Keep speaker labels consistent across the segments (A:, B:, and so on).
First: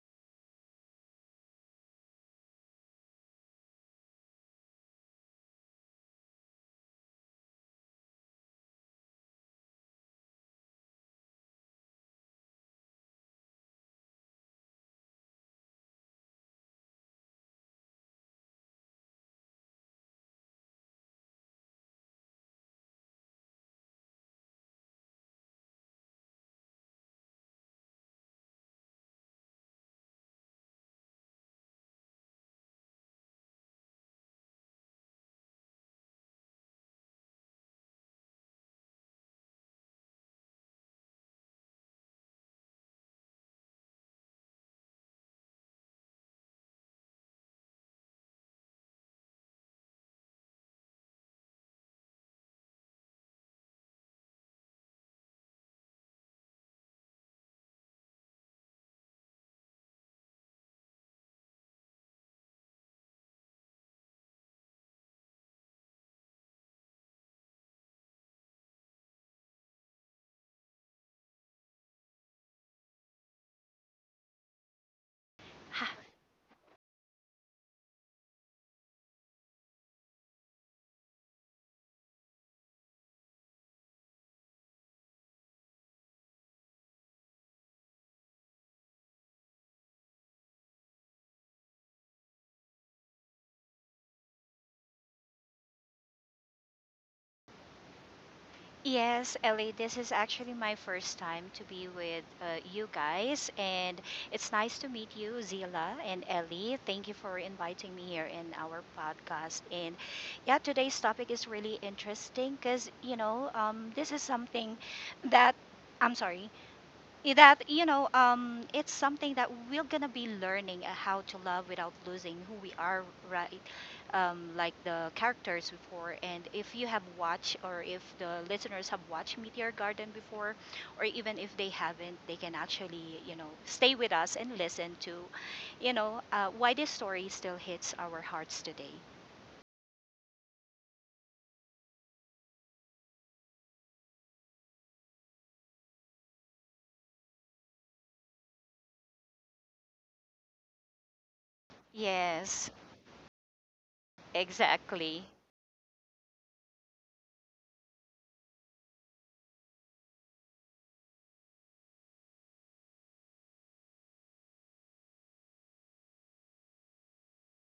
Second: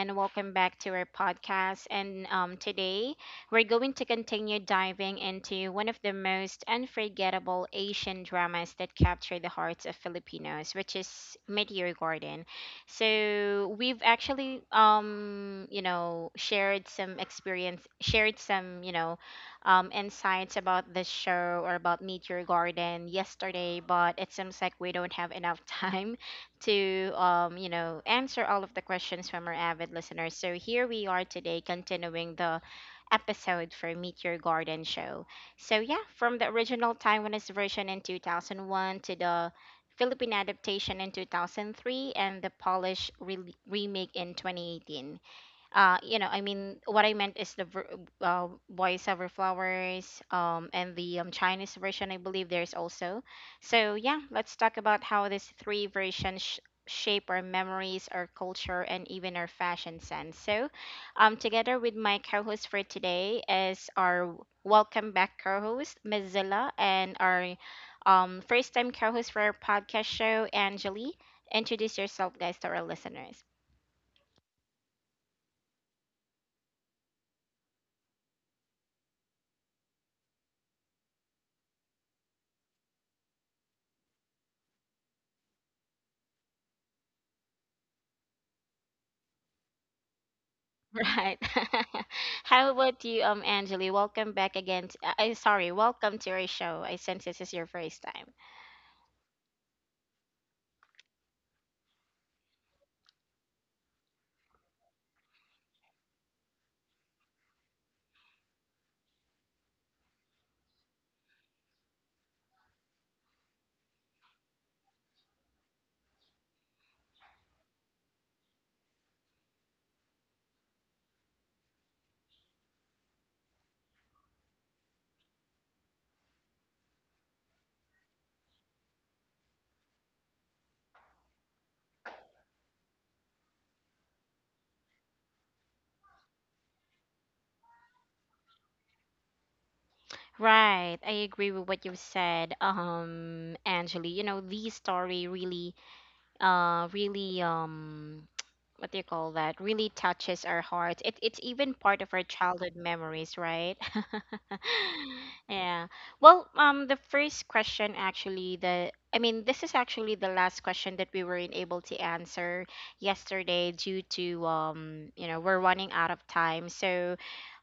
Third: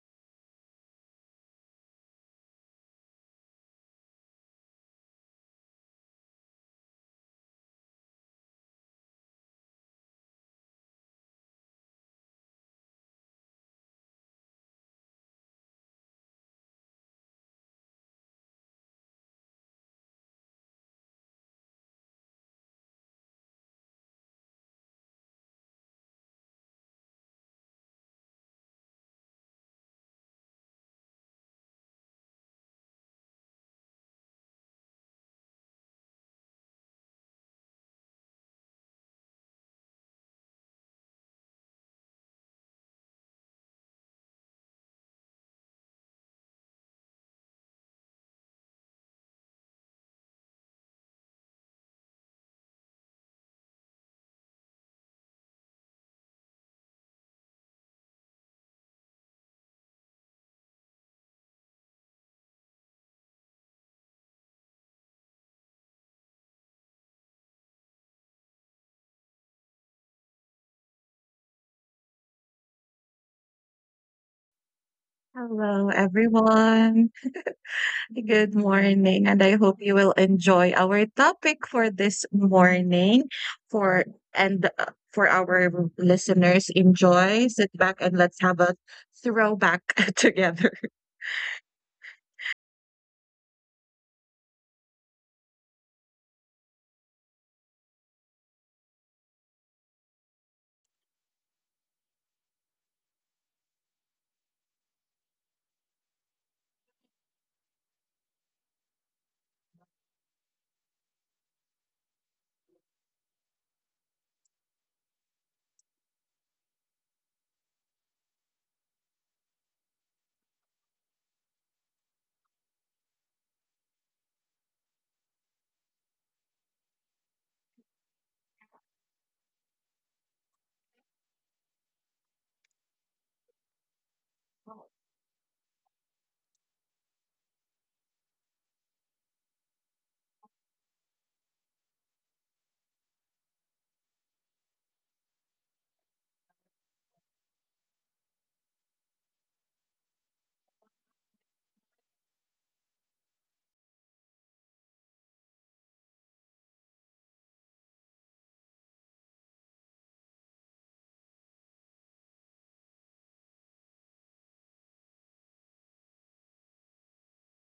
A: and welcome back to our podcast. And today we're going to continue diving into one of the most unforgettable Asian dramas that capture the hearts of Filipinos, which is Meteor Garden. So we've actually, shared some, insights about the show or about Meteor Garden yesterday, but it seems like we don't have enough time to answer all of the questions from our avid listeners. So here we are today, continuing the episode for Meet Your Garden show. From the original Taiwanese version in 2001 to the Philippine adaptation in 2003 and the remake in 2018. What I meant is uh, voiceover flowers, and the Chinese version, I believe there's also. So yeah, let's talk about how these three versions shape our memories, our culture, and even our fashion sense. Together with my co-host for today is our welcome back co-host Ms. Zilla, and our first time co-host for our podcast show, Anjali. Introduce yourself guys to our listeners.
B: Hello, everyone. Good morning, and I hope you will enjoy our topic for this morning. For for our listeners, enjoy, sit back, and let's have a throwback together.
A: Right. How about you, Angeli? Welcome back again. I'm sorry. Welcome to our show. I sense this is your first time.
C: Yes, Ellie, this is actually my first time to be with you guys, and it's nice to meet you, Zila and Ellie. Thank you for inviting me here in our podcast. And yeah, today's topic is really interesting because, you know, this is something that I'm sorry I- that you know it's something that we're gonna be learning how to love without losing who we are, right? Like the characters before, and if you have watched, or if the listeners have watched Meteor Garden before, or even if they haven't, they can actually, you know, stay with us and listen to, why this story still hits our hearts today.
A: Right. I agree with what you've said, Angeli. You know, the story really, really, what do you call that really touches our it's even part of our
C: Yes,
A: childhood memories, right?
C: exactly.
A: Yeah. The first question, actually the I mean this is actually the last question that we weren't able to answer yesterday due to, we're running out of time. so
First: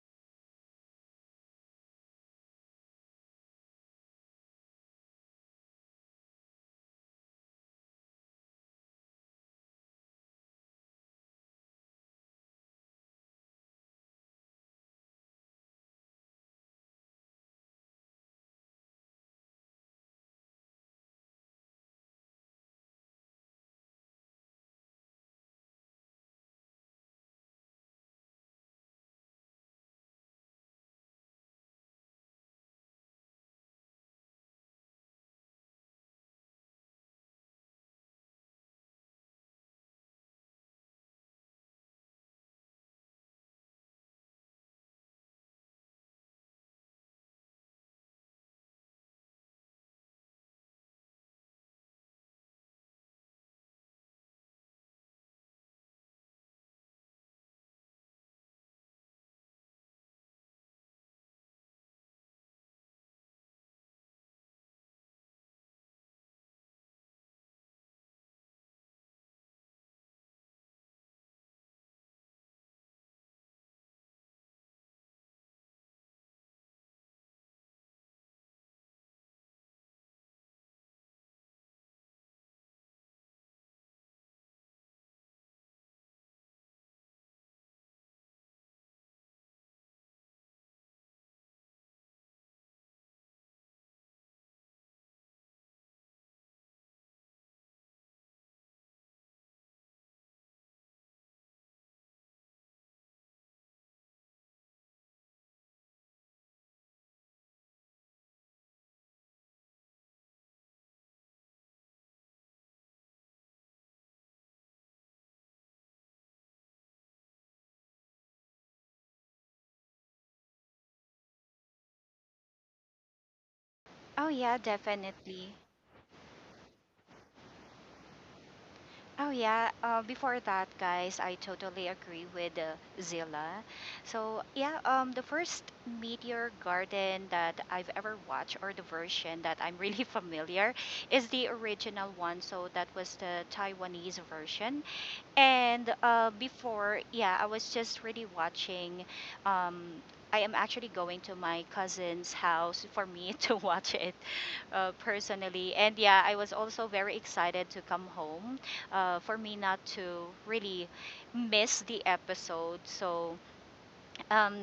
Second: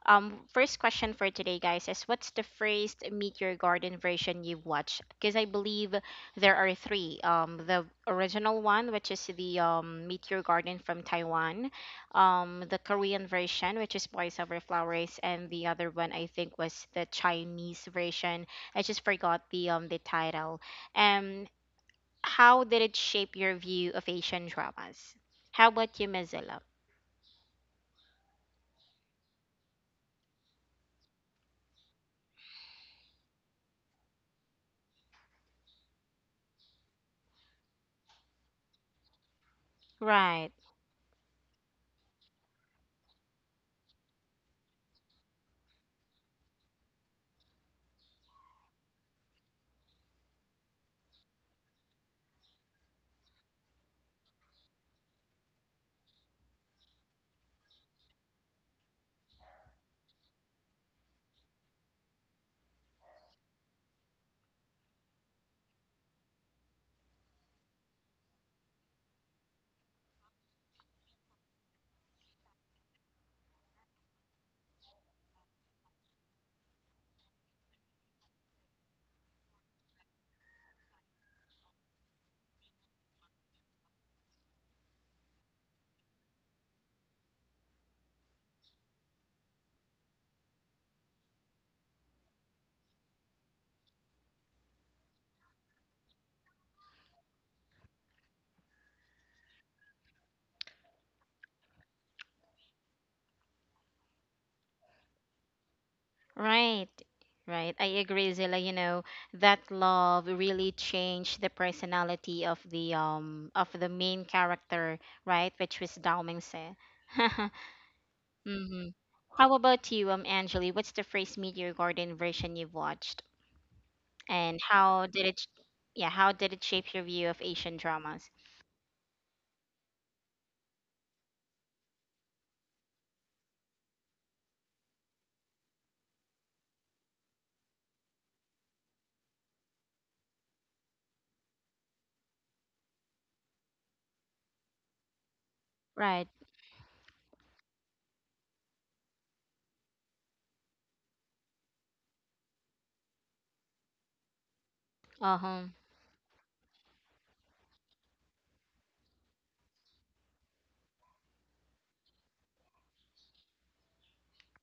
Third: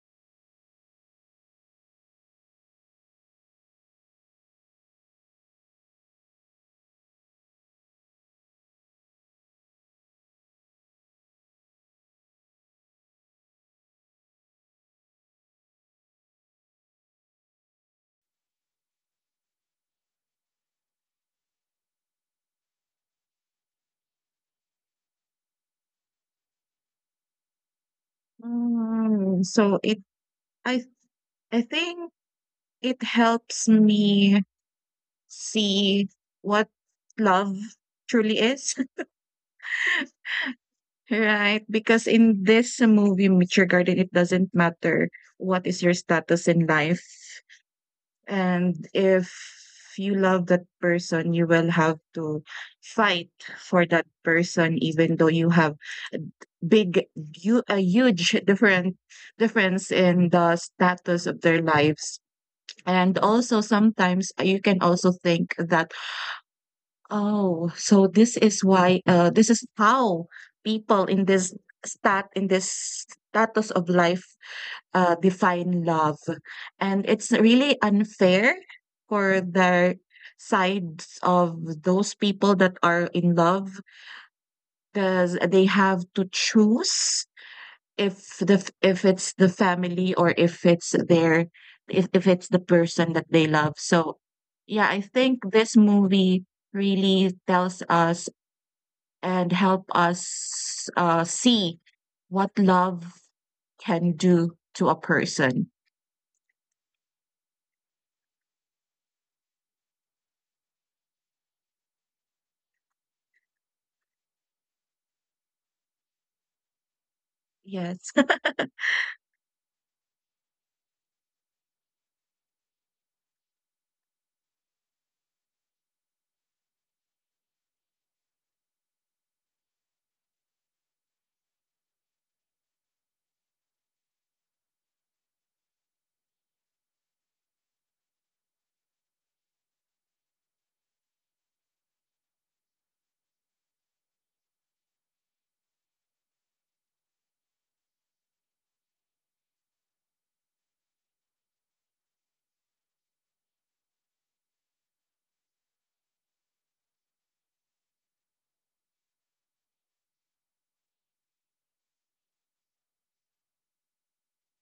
A: um First question for today, guys, is what's the first Meet Your Garden version you've watched, because I believe there are three. The original one, which is the Meteor Garden from Taiwan, the Korean version, which is Boys Over Flowers, and the other one I think was the Chinese version. I just forgot the title. Um, how did it shape your view of Asian dramas? How about you, Mozilla?
B: Mm, so it, I, I think it helps me see what love truly is,
A: Right.
B: right? Because in this movie, Mature Garden, it doesn't matter what is your status in life. And if you love that person, you will have to fight for that person, even though you have big, you a huge different difference in the status of their lives. And also, sometimes you can also think that, oh, so this is why, this is how people in this stat in this status of life define love. And it's really unfair for the sides of those people that are in love because they have to choose if the if it's the family or if it's their if it's the person that they love. So yeah, I think this movie really tells us and help us see what love can do to a person.
A: Right, right. I agree, Zilla. You know, that love really changed the personality of the main character, right? Which was Dao Mingse.
B: Yes.
A: Mm-hmm. How about you, Angeli? What's the first Meteor Garden version you've watched,
C: Oh yeah,
A: and how did it?
C: definitely.
A: Yeah, how did it shape your view of Asian dramas?
C: Oh yeah, before that, guys, I totally agree with Zilla. So yeah, the first Meteor Garden that I've ever watched, or the version that I'm really familiar, is the original one. So that was the Taiwanese version, and
A: Right.
C: before, yeah, I was just really watching. Um, I am actually going to my cousin's house for me to watch it
A: Uh huh.
C: personally. And yeah, I was also very excited to come home, for me not to really miss the episode. So um,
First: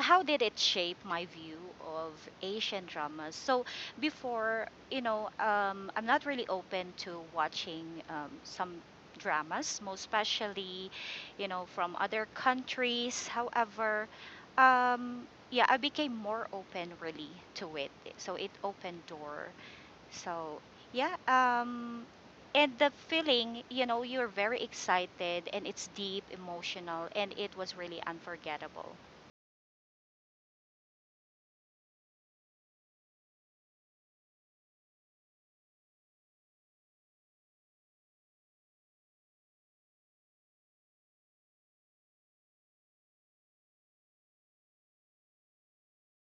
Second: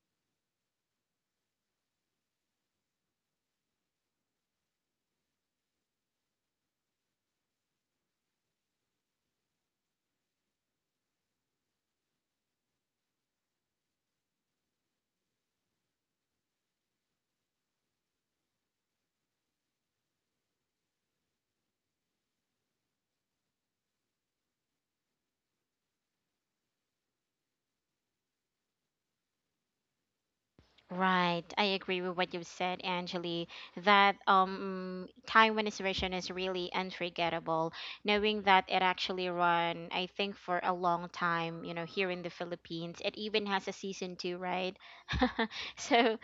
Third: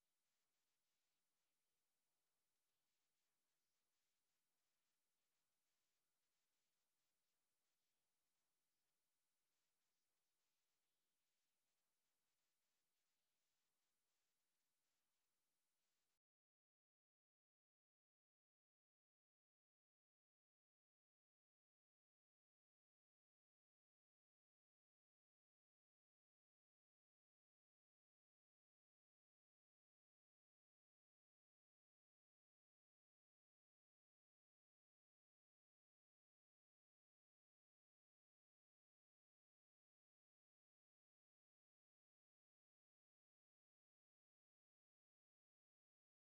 C: how did it shape my view of Asian dramas? So before, you know, I'm not really open to watching some dramas, most especially, you know, from other countries. However, yeah, I became more open really to it. So it opened door. So yeah, and the feeling, you know, you're very excited and it's deep, emotional, and it was really unforgettable.
A: Right, I agree with what you said, Angeli, that Taiwanese version is really unforgettable, knowing that it actually run, I think, for a long time, you know, here in the Philippines. It even has a season two, right? So,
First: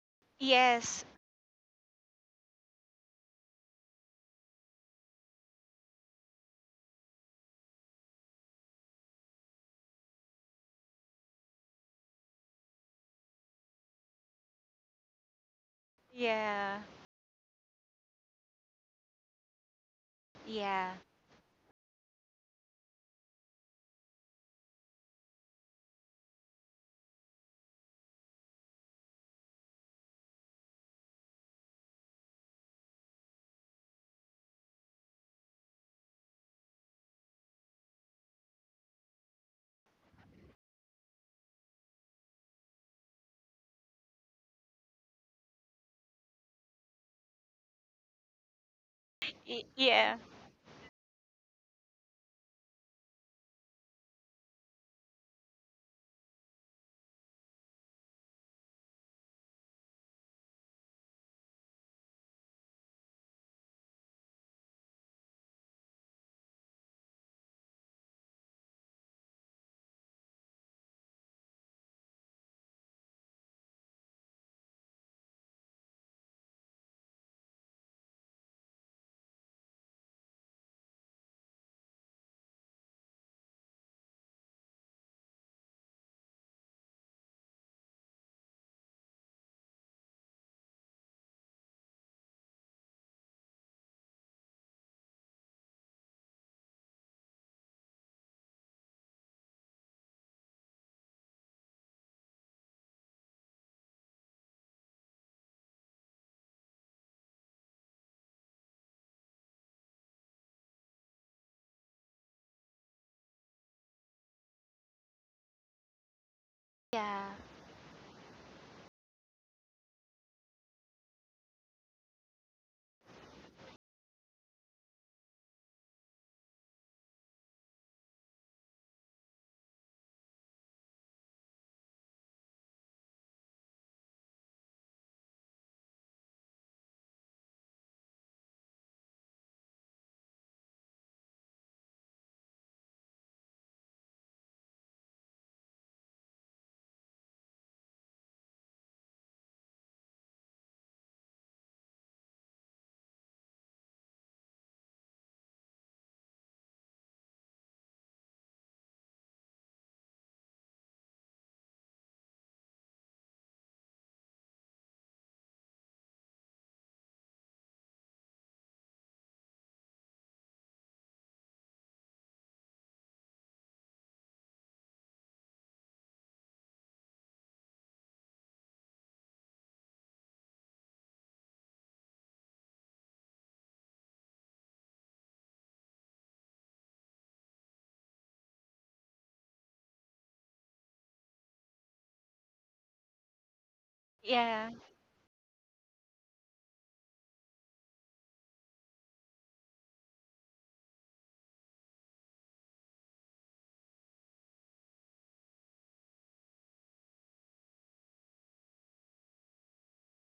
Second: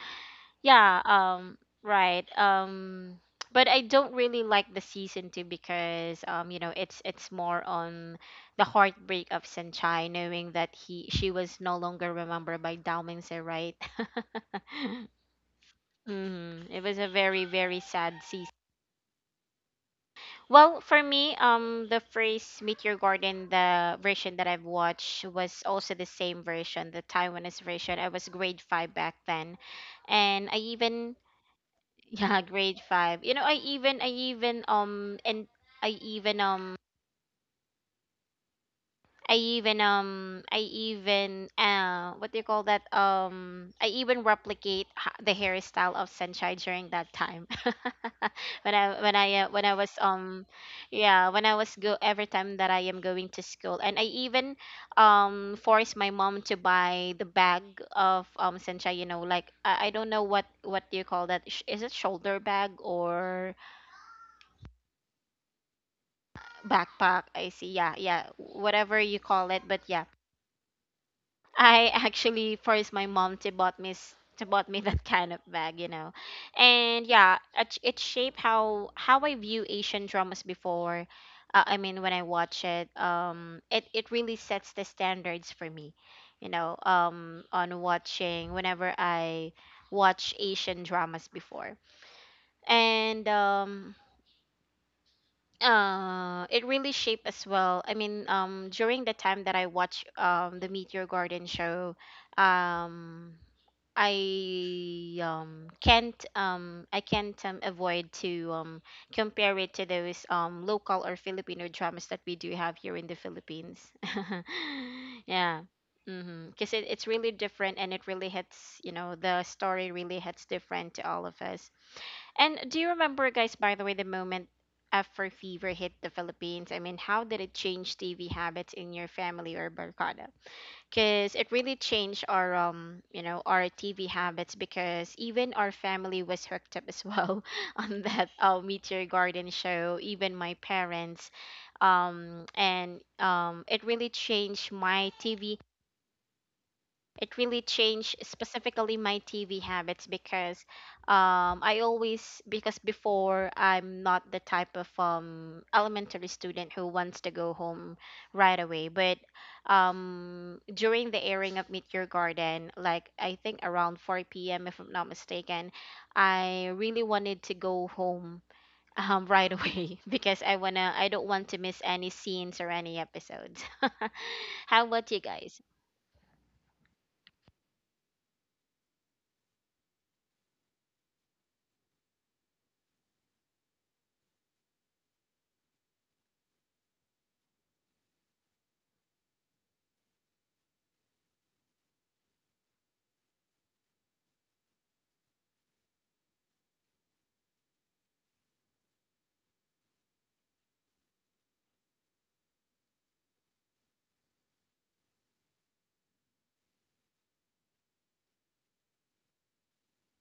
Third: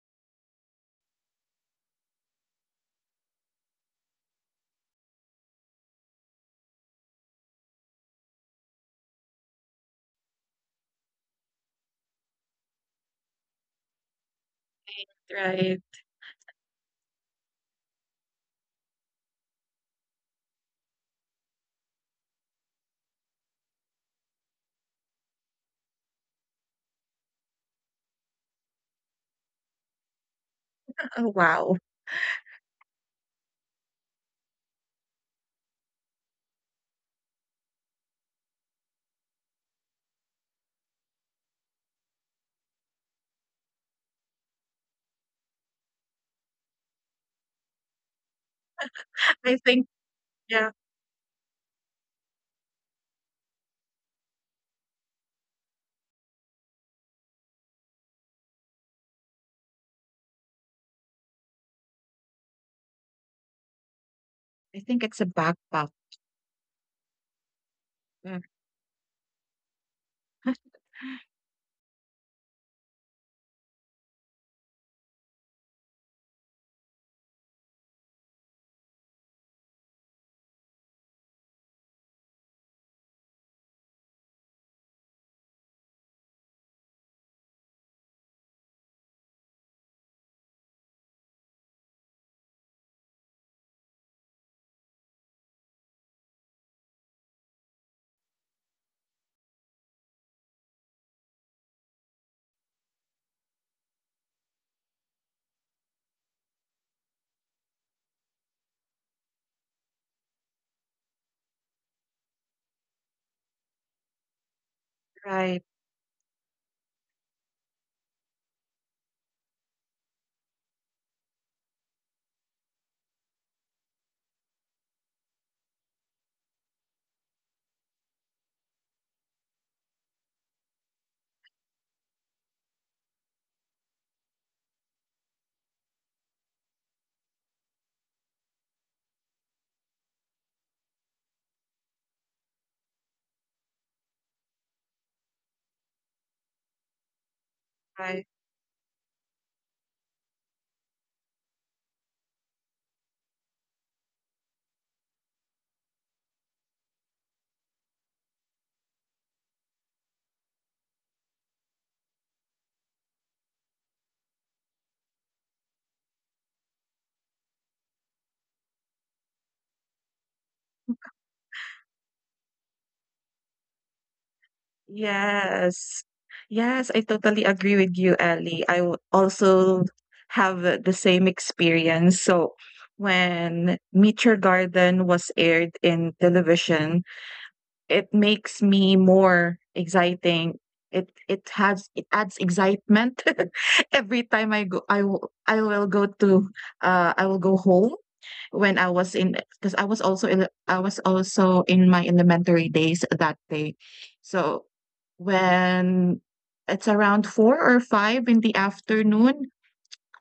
A: yeah,
C: Yes.
A: right. But I don't really like the season two because, you know, it's more on the heartbreak of Senchai, knowing that he she was no longer remembered by Dao Mingse, right?
B: Right.
A: Mm-hmm.
C: Yeah.
A: It was a very, very sad season. Well,
C: Yeah.
A: for me, the phrase "Meet Your Garden," the version that I've watched was also the same version, the Taiwanese version. I was grade five back then, and I even
B: Oh, wow.
A: yeah, grade five. You know, I even and I even I even I even what do you call that I even replicate the hairstyle of Sunshine during that time
B: I
A: when
C: Y-
A: I
B: think
A: was
C: yeah.
B: yeah,
A: yeah, when I was go every time that I am going to school, and I even forced my mom to buy the bag of Sunshine, you know, like I don't know what do you call that. Is it shoulder bag or
B: I think it's a backpack.
A: backpack? I see. Yeah, yeah,
B: Mm.
A: whatever you call it, but yeah, I actually forced my mom to bought to bought me that kind of bag, you know. And yeah, it shaped how I view Asian dramas before. I mean, when I watch it, it really sets the standards for me, you know. On watching, whenever I watch Asian dramas before, and it really shaped as well. I mean, during the time that I watched the Meteor Garden show, um I can't avoid to compare it to those local or Filipino dramas that we do have here in the Philippines. Yeah.
B: Right,
A: Mm-hmm. Because it's really
C: Yeah.
A: different and it really hits, you know, the story really hits different to all of us. And do you remember, guys, by the way, the moment after Fever hit the Philippines? I mean, how did it change TV habits in your family or Barkada? Because it really changed our our TV habits, because even our family was hooked up as well on that Meet Garden show. Even my parents, and it really changed my TV it really changed
B: right.
A: specifically my TV habits because, I always, because before I'm not the type of elementary student who wants to go home right away. But during the airing of Meet Your Garden, like I think around 4 p.m. if I'm not mistaken, I really wanted to go home right away because I don't want to miss any scenes or any episodes. How about you guys?
B: Yes. Yes, I totally agree with you, Ellie. I w- also have the same experience. So when Meet Your Garden was aired in television, it makes me more exciting. It adds excitement every time I
C: Yeah.
B: go. I will go to I will go home when I was in, because I was also in my elementary days that day. So when it's around four or five in the afternoon,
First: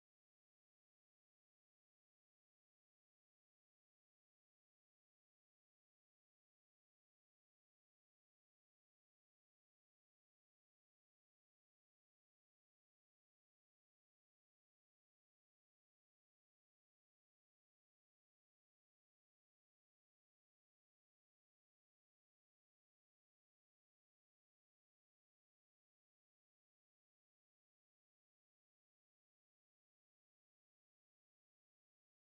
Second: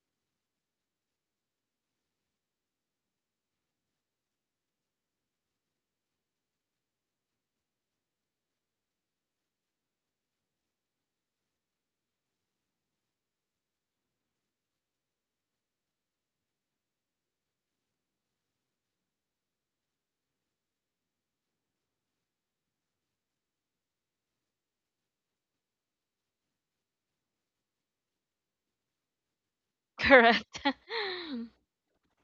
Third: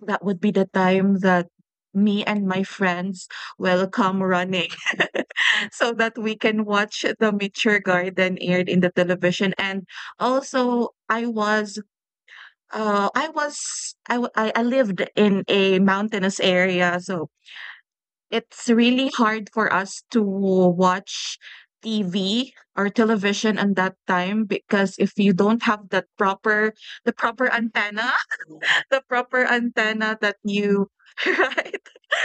B: that would be the time that me and my friends will come running so that we can watch the Mature Garden aired in the television. And also, I was. I was I, w- I lived in a mountainous area, so it's really hard for us to watch TV or television on that time, because if you don't have that proper the proper antenna, the proper antenna that
A: Correct.
B: you right?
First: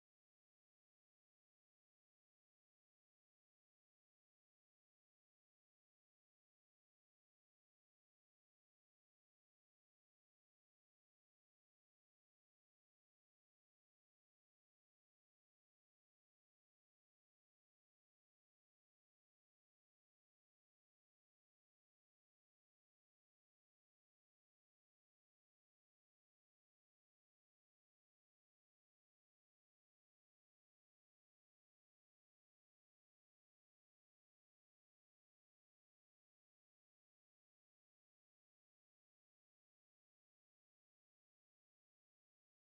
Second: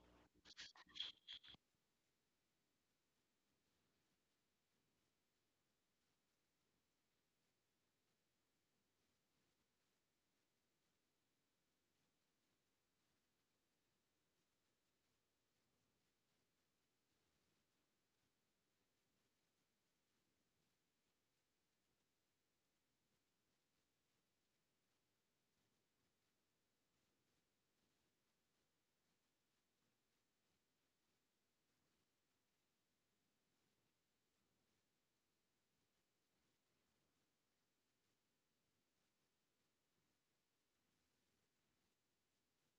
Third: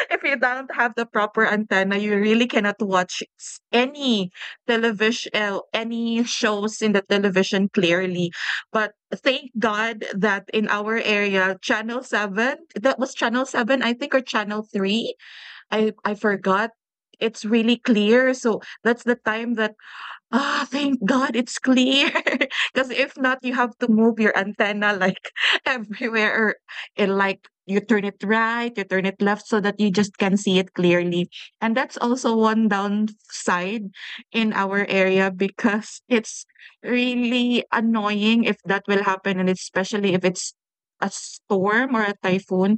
B: If you don't have the proper antenna, you really cannot watch any television any shows in the television clearly. But thank God that in our area, Channel 7, that was Channel 7 I think, or Channel 3, I forgot. It's really clear. So that's the time that, ah, thank God it's clear. Because if not, you have to move your antenna like everywhere, or and like you turn it right, you turn it left so that you just can see it clearly. And that's also one downside in our area, because it's really annoying if that will happen, and especially if it's a storm or a typhoon.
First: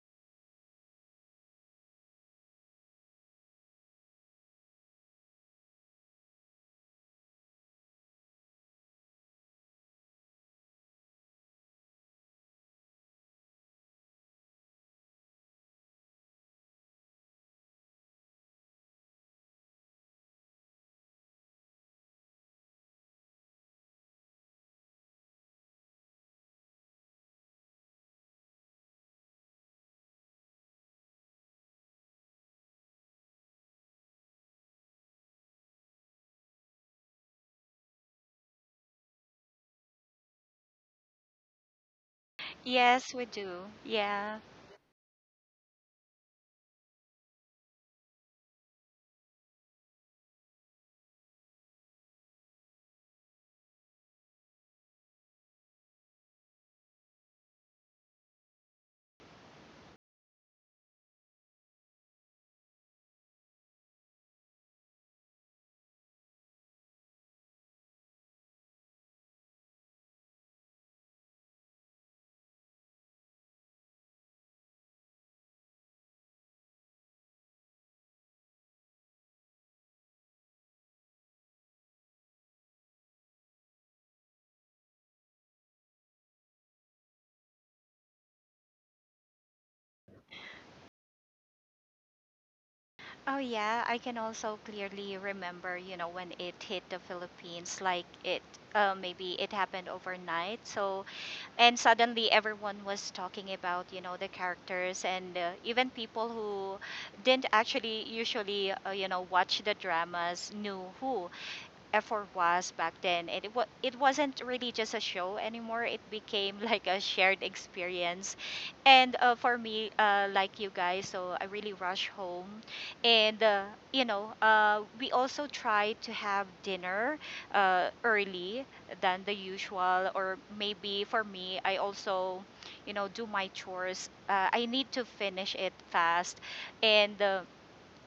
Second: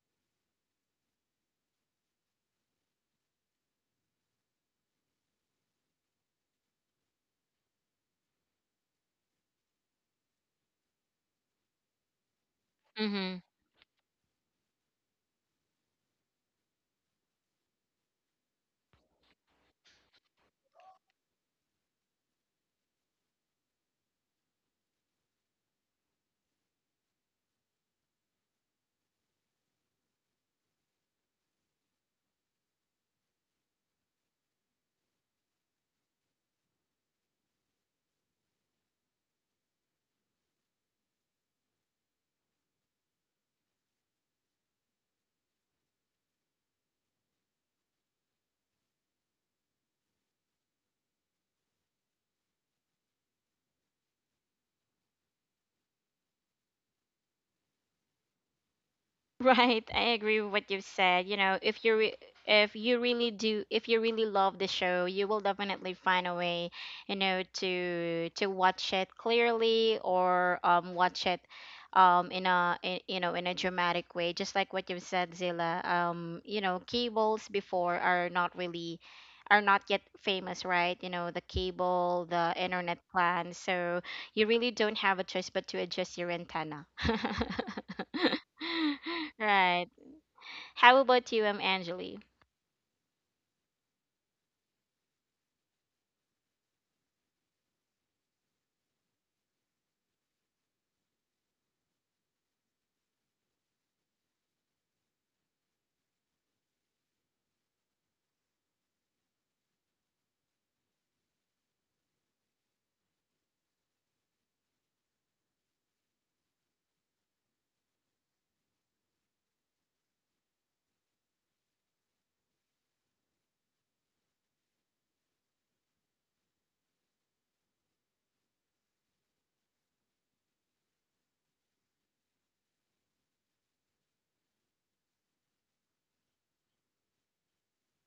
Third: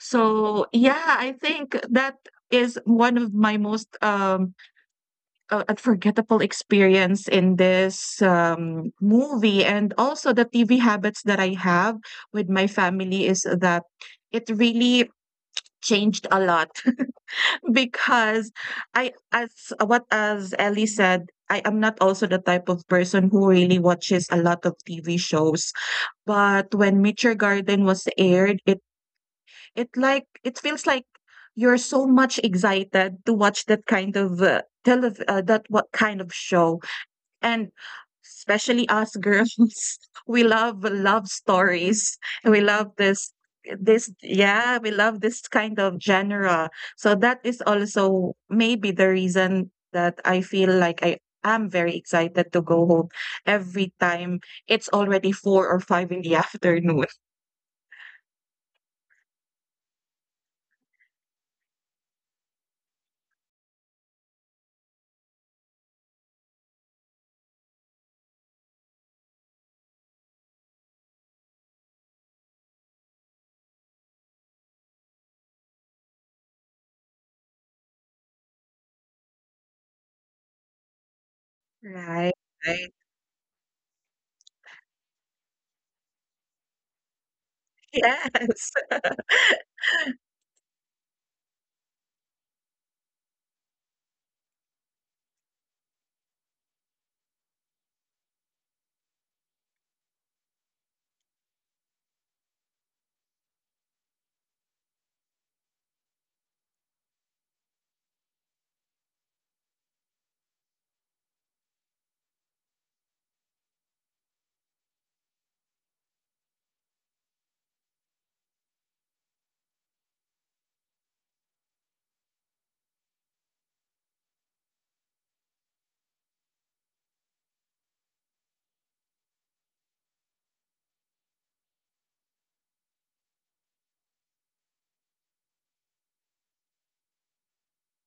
B: So yeah, I think that is one of my most, unforgettable experience in this, movie, and also the TV habits that I have with my family
A: Mm-hmm.
B: is that it really changed a lot because I as what as Ellie said, I am not also the type of person who really watches a lot of TV shows, but when Mature Garden was aired, it feels like you're so much excited to watch that kind of, telev that what kind of show. And especially us girls, we love love stories. We love
C: Yes, we
B: this
C: do.
B: this
C: Yeah.
B: yeah, we love this kind of genre. So that is also maybe the reason that I feel like I am very excited to go home every time it's already four or five in the afternoon.
A: Right, I agree with what you've said. You know, if you really do, if you really love the show, you will definitely find a way, you know, to watch it clearly, or watch it you know, in a dramatic way. Just like what you've said, Zilla. You know, cables before are not really, are not yet famous, right? You know, the cable,
B: Right.
A: the
B: Right.
A: internet plan. So you really don't have a choice but to adjust your antenna.
B: Yes.
A: Right. How about you, Angeli?
C: Oh, yeah. I can also clearly remember, you know, when it hit the Philippines, like it, maybe it happened overnight. So, and suddenly everyone was talking about, you know, the characters and, even people who didn't actually usually, you know, watch the dramas knew who. Effort was back then, and it wasn't really just a show anymore, it became like a shared experience. And for me, like you guys, so I really rush home. And you know, we also try to have dinner early than the usual, or maybe for me, I also, you know, do my chores. I need to finish it fast. And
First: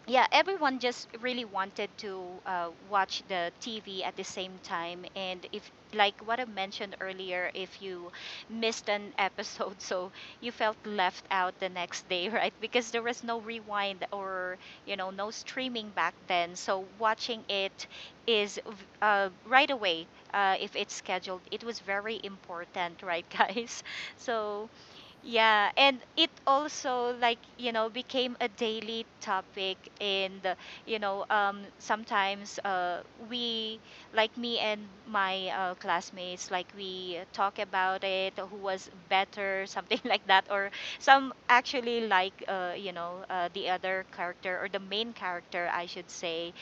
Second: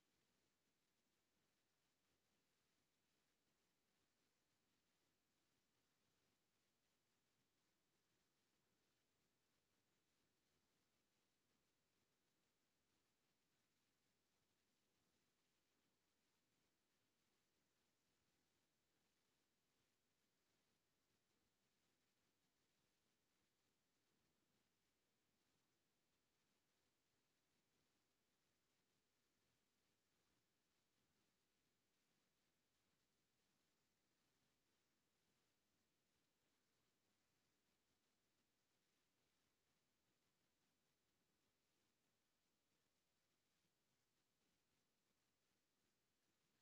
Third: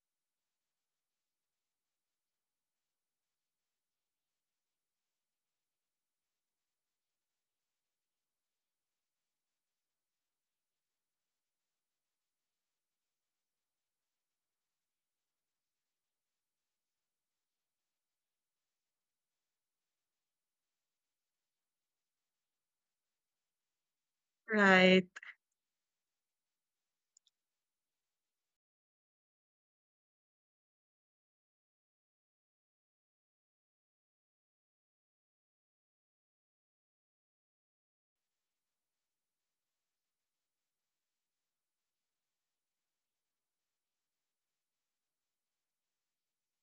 C: yeah, everyone just really wanted to watch the TV at the same time. And if, like what I mentioned earlier, if you missed an episode, so you felt left out the next day, right? Because there was no rewind or, you know, no streaming back then. So watching it is v- right away, if it's scheduled, it was very important, right, guys? So
B: Right,
C: yeah, and it also, like, you know, became a daily topic. And you know, sometimes we like me and my classmates, like, we talk about it who was better, something like that, or some actually like, the other character, or the main character, I should say,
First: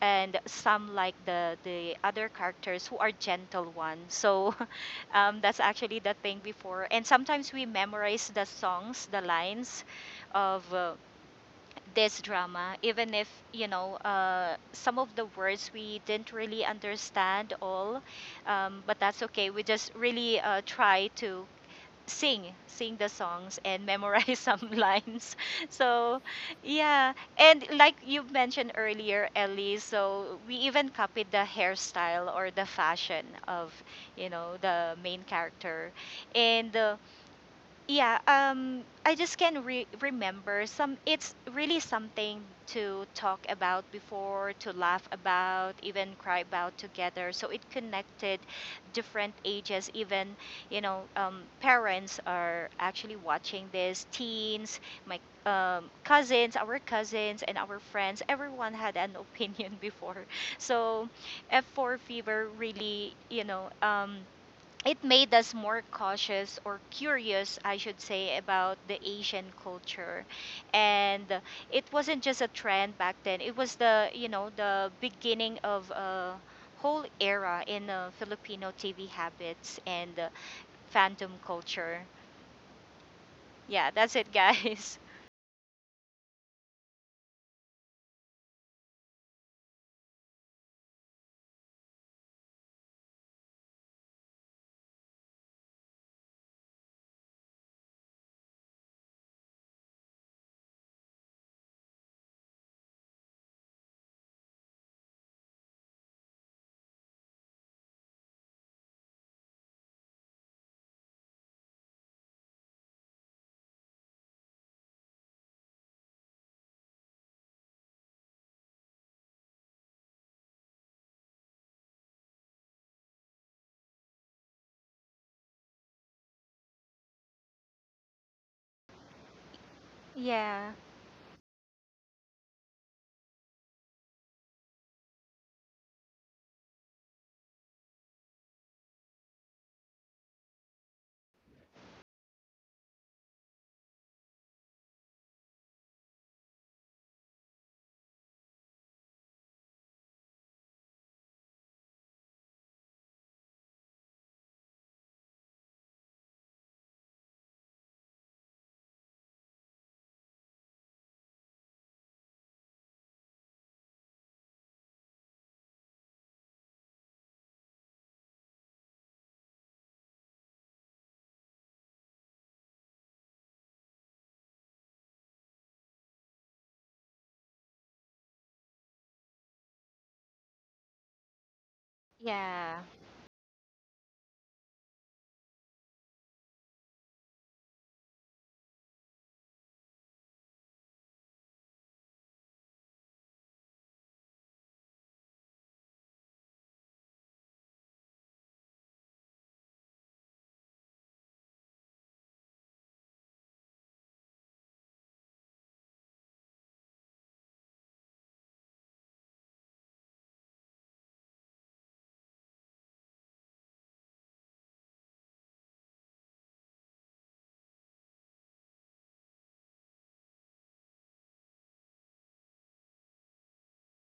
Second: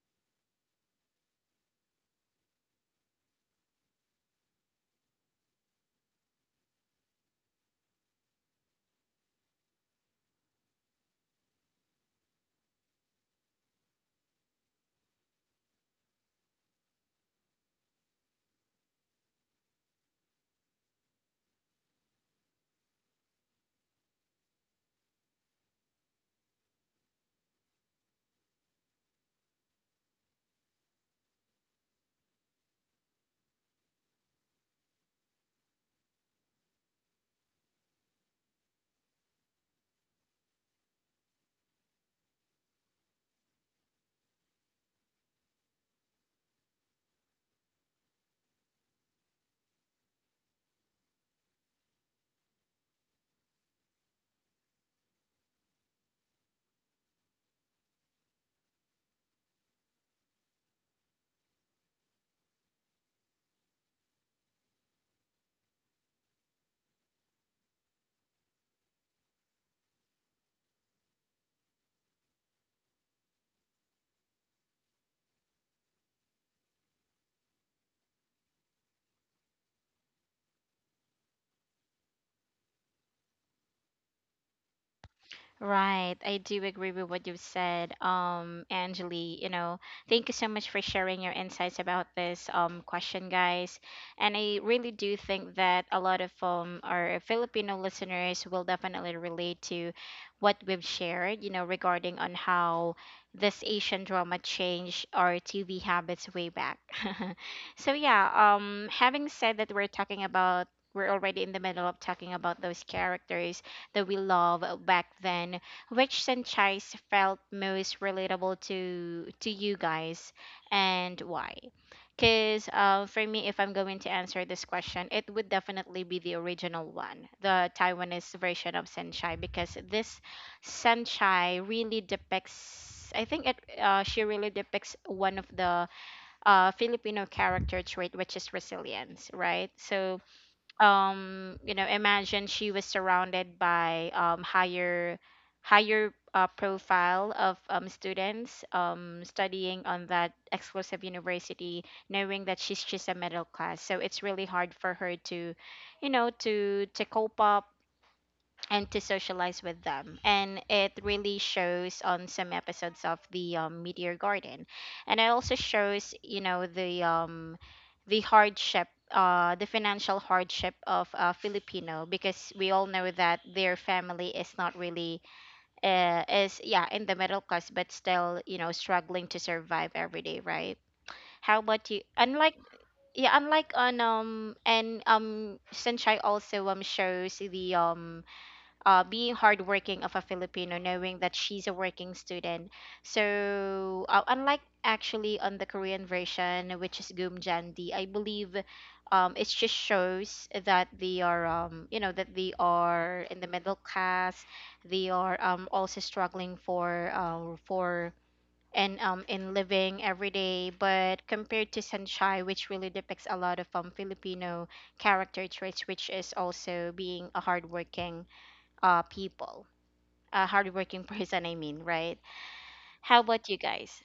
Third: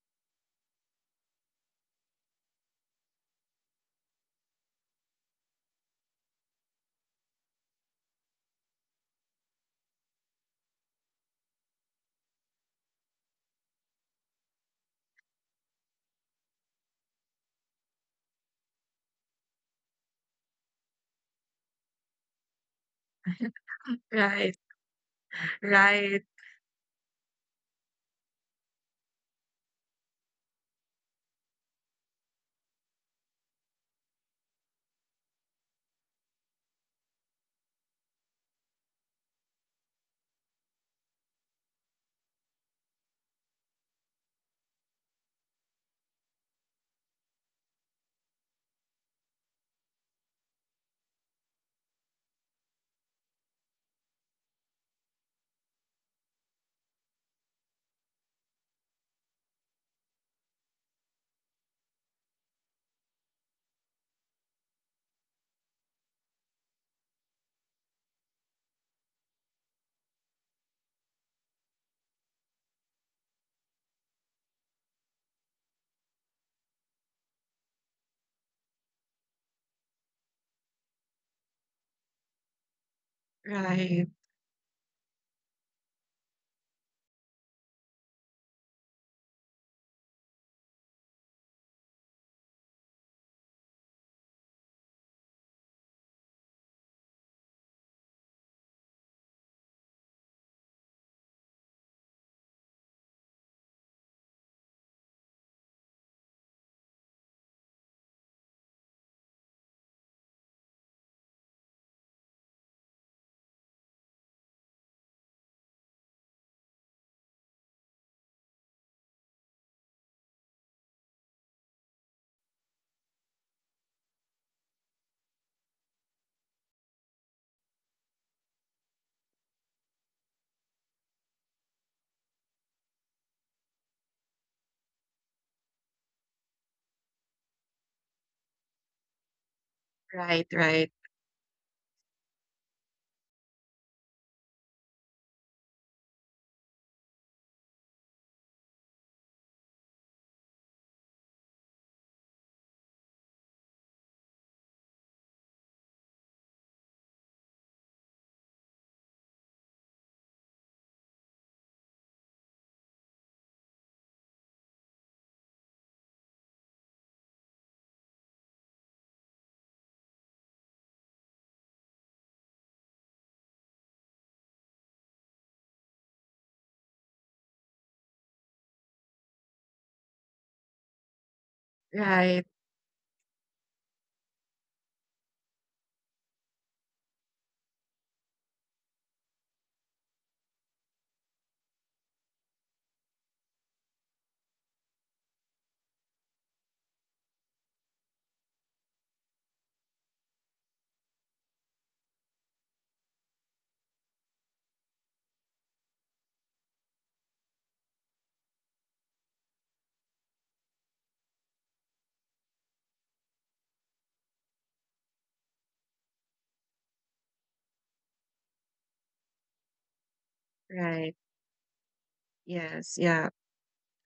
C: and some like the other characters who are gentle ones. So um, that's actually the thing before. And sometimes we memorize the songs, the lines of this drama, even if, you know, some of the words we didn't really understand all. But that's okay. We just really try to sing the songs and memorize
B: right,
C: some lines. So
B: right,
C: yeah, and like you mentioned earlier, Ellie, so we even copied the hairstyle or the fashion of, you know, the main character. And yeah, um, I just can remember some. It's really something to talk about before, to laugh about, even cry about together. So it connected different ages. Even, you know, parents are actually watching this, teens, my cousins, our cousins, and our friends, everyone had an opinion before. So F4 fever really, you know, it made us more cautious, or curious, I should say, about the Asian culture. And it wasn't just a trend back then. It was the, you know, the beginning of a whole era in Filipino TV habits, and fandom culture. Yeah,
B: right,
C: that's it, guys.
A: Right. I do agree with what you've said, Angeli. You know, thank you so much for sharing your insights about this question, guys. And I really do think that a lot of our Filipino listeners will definitely relate to what we've shared, you know, regarding on how this Asian drama changed our TV habits way back. So yeah, having said that, we're talking about we're already in the middle of talking about those characters that we love, back then. Which franchise felt most relatable to you guys, and why? Because, for me, if I'm going to answer this question, it would definitely be the original one, the Taiwanese version of Senchai, because this
C: Yeah.
A: Senchai really depicts, I think, it she really depicts one of the Filipino character trait, which is resilience, right? So
B: right, right,
A: you know, imagine she was surrounded by higher profile of students studying on that exclusive university, knowing that she's just a middle class, so it's really hard for her to, you know, to cope up and to socialize with them. And it really shows on some episodes of the Meteor Garden. And it also shows, you know, the the financial hardship of a Filipino, because we all know that their family is not really is yeah, in the middle class, but still, you know, struggling to survive every day, right? How about you?
B: right,
A: Unlike,
C: Yeah.
A: yeah, unlike on and Sunshine also shows the being hardworking of a Filipino, knowing that she's a working student. So, unlike actually on the Korean version, which is Gumjandi, I believe, it just shows that they are, you know, that they are in the middle class. They are also struggling for, for and in living every day. But compared to Sanchai, which really depicts a lot of Filipino character traits, which is also being a hardworking people a hardworking
B: right.
A: person, I mean, right?
B: Yes,
A: How
B: yeah.
A: about you guys?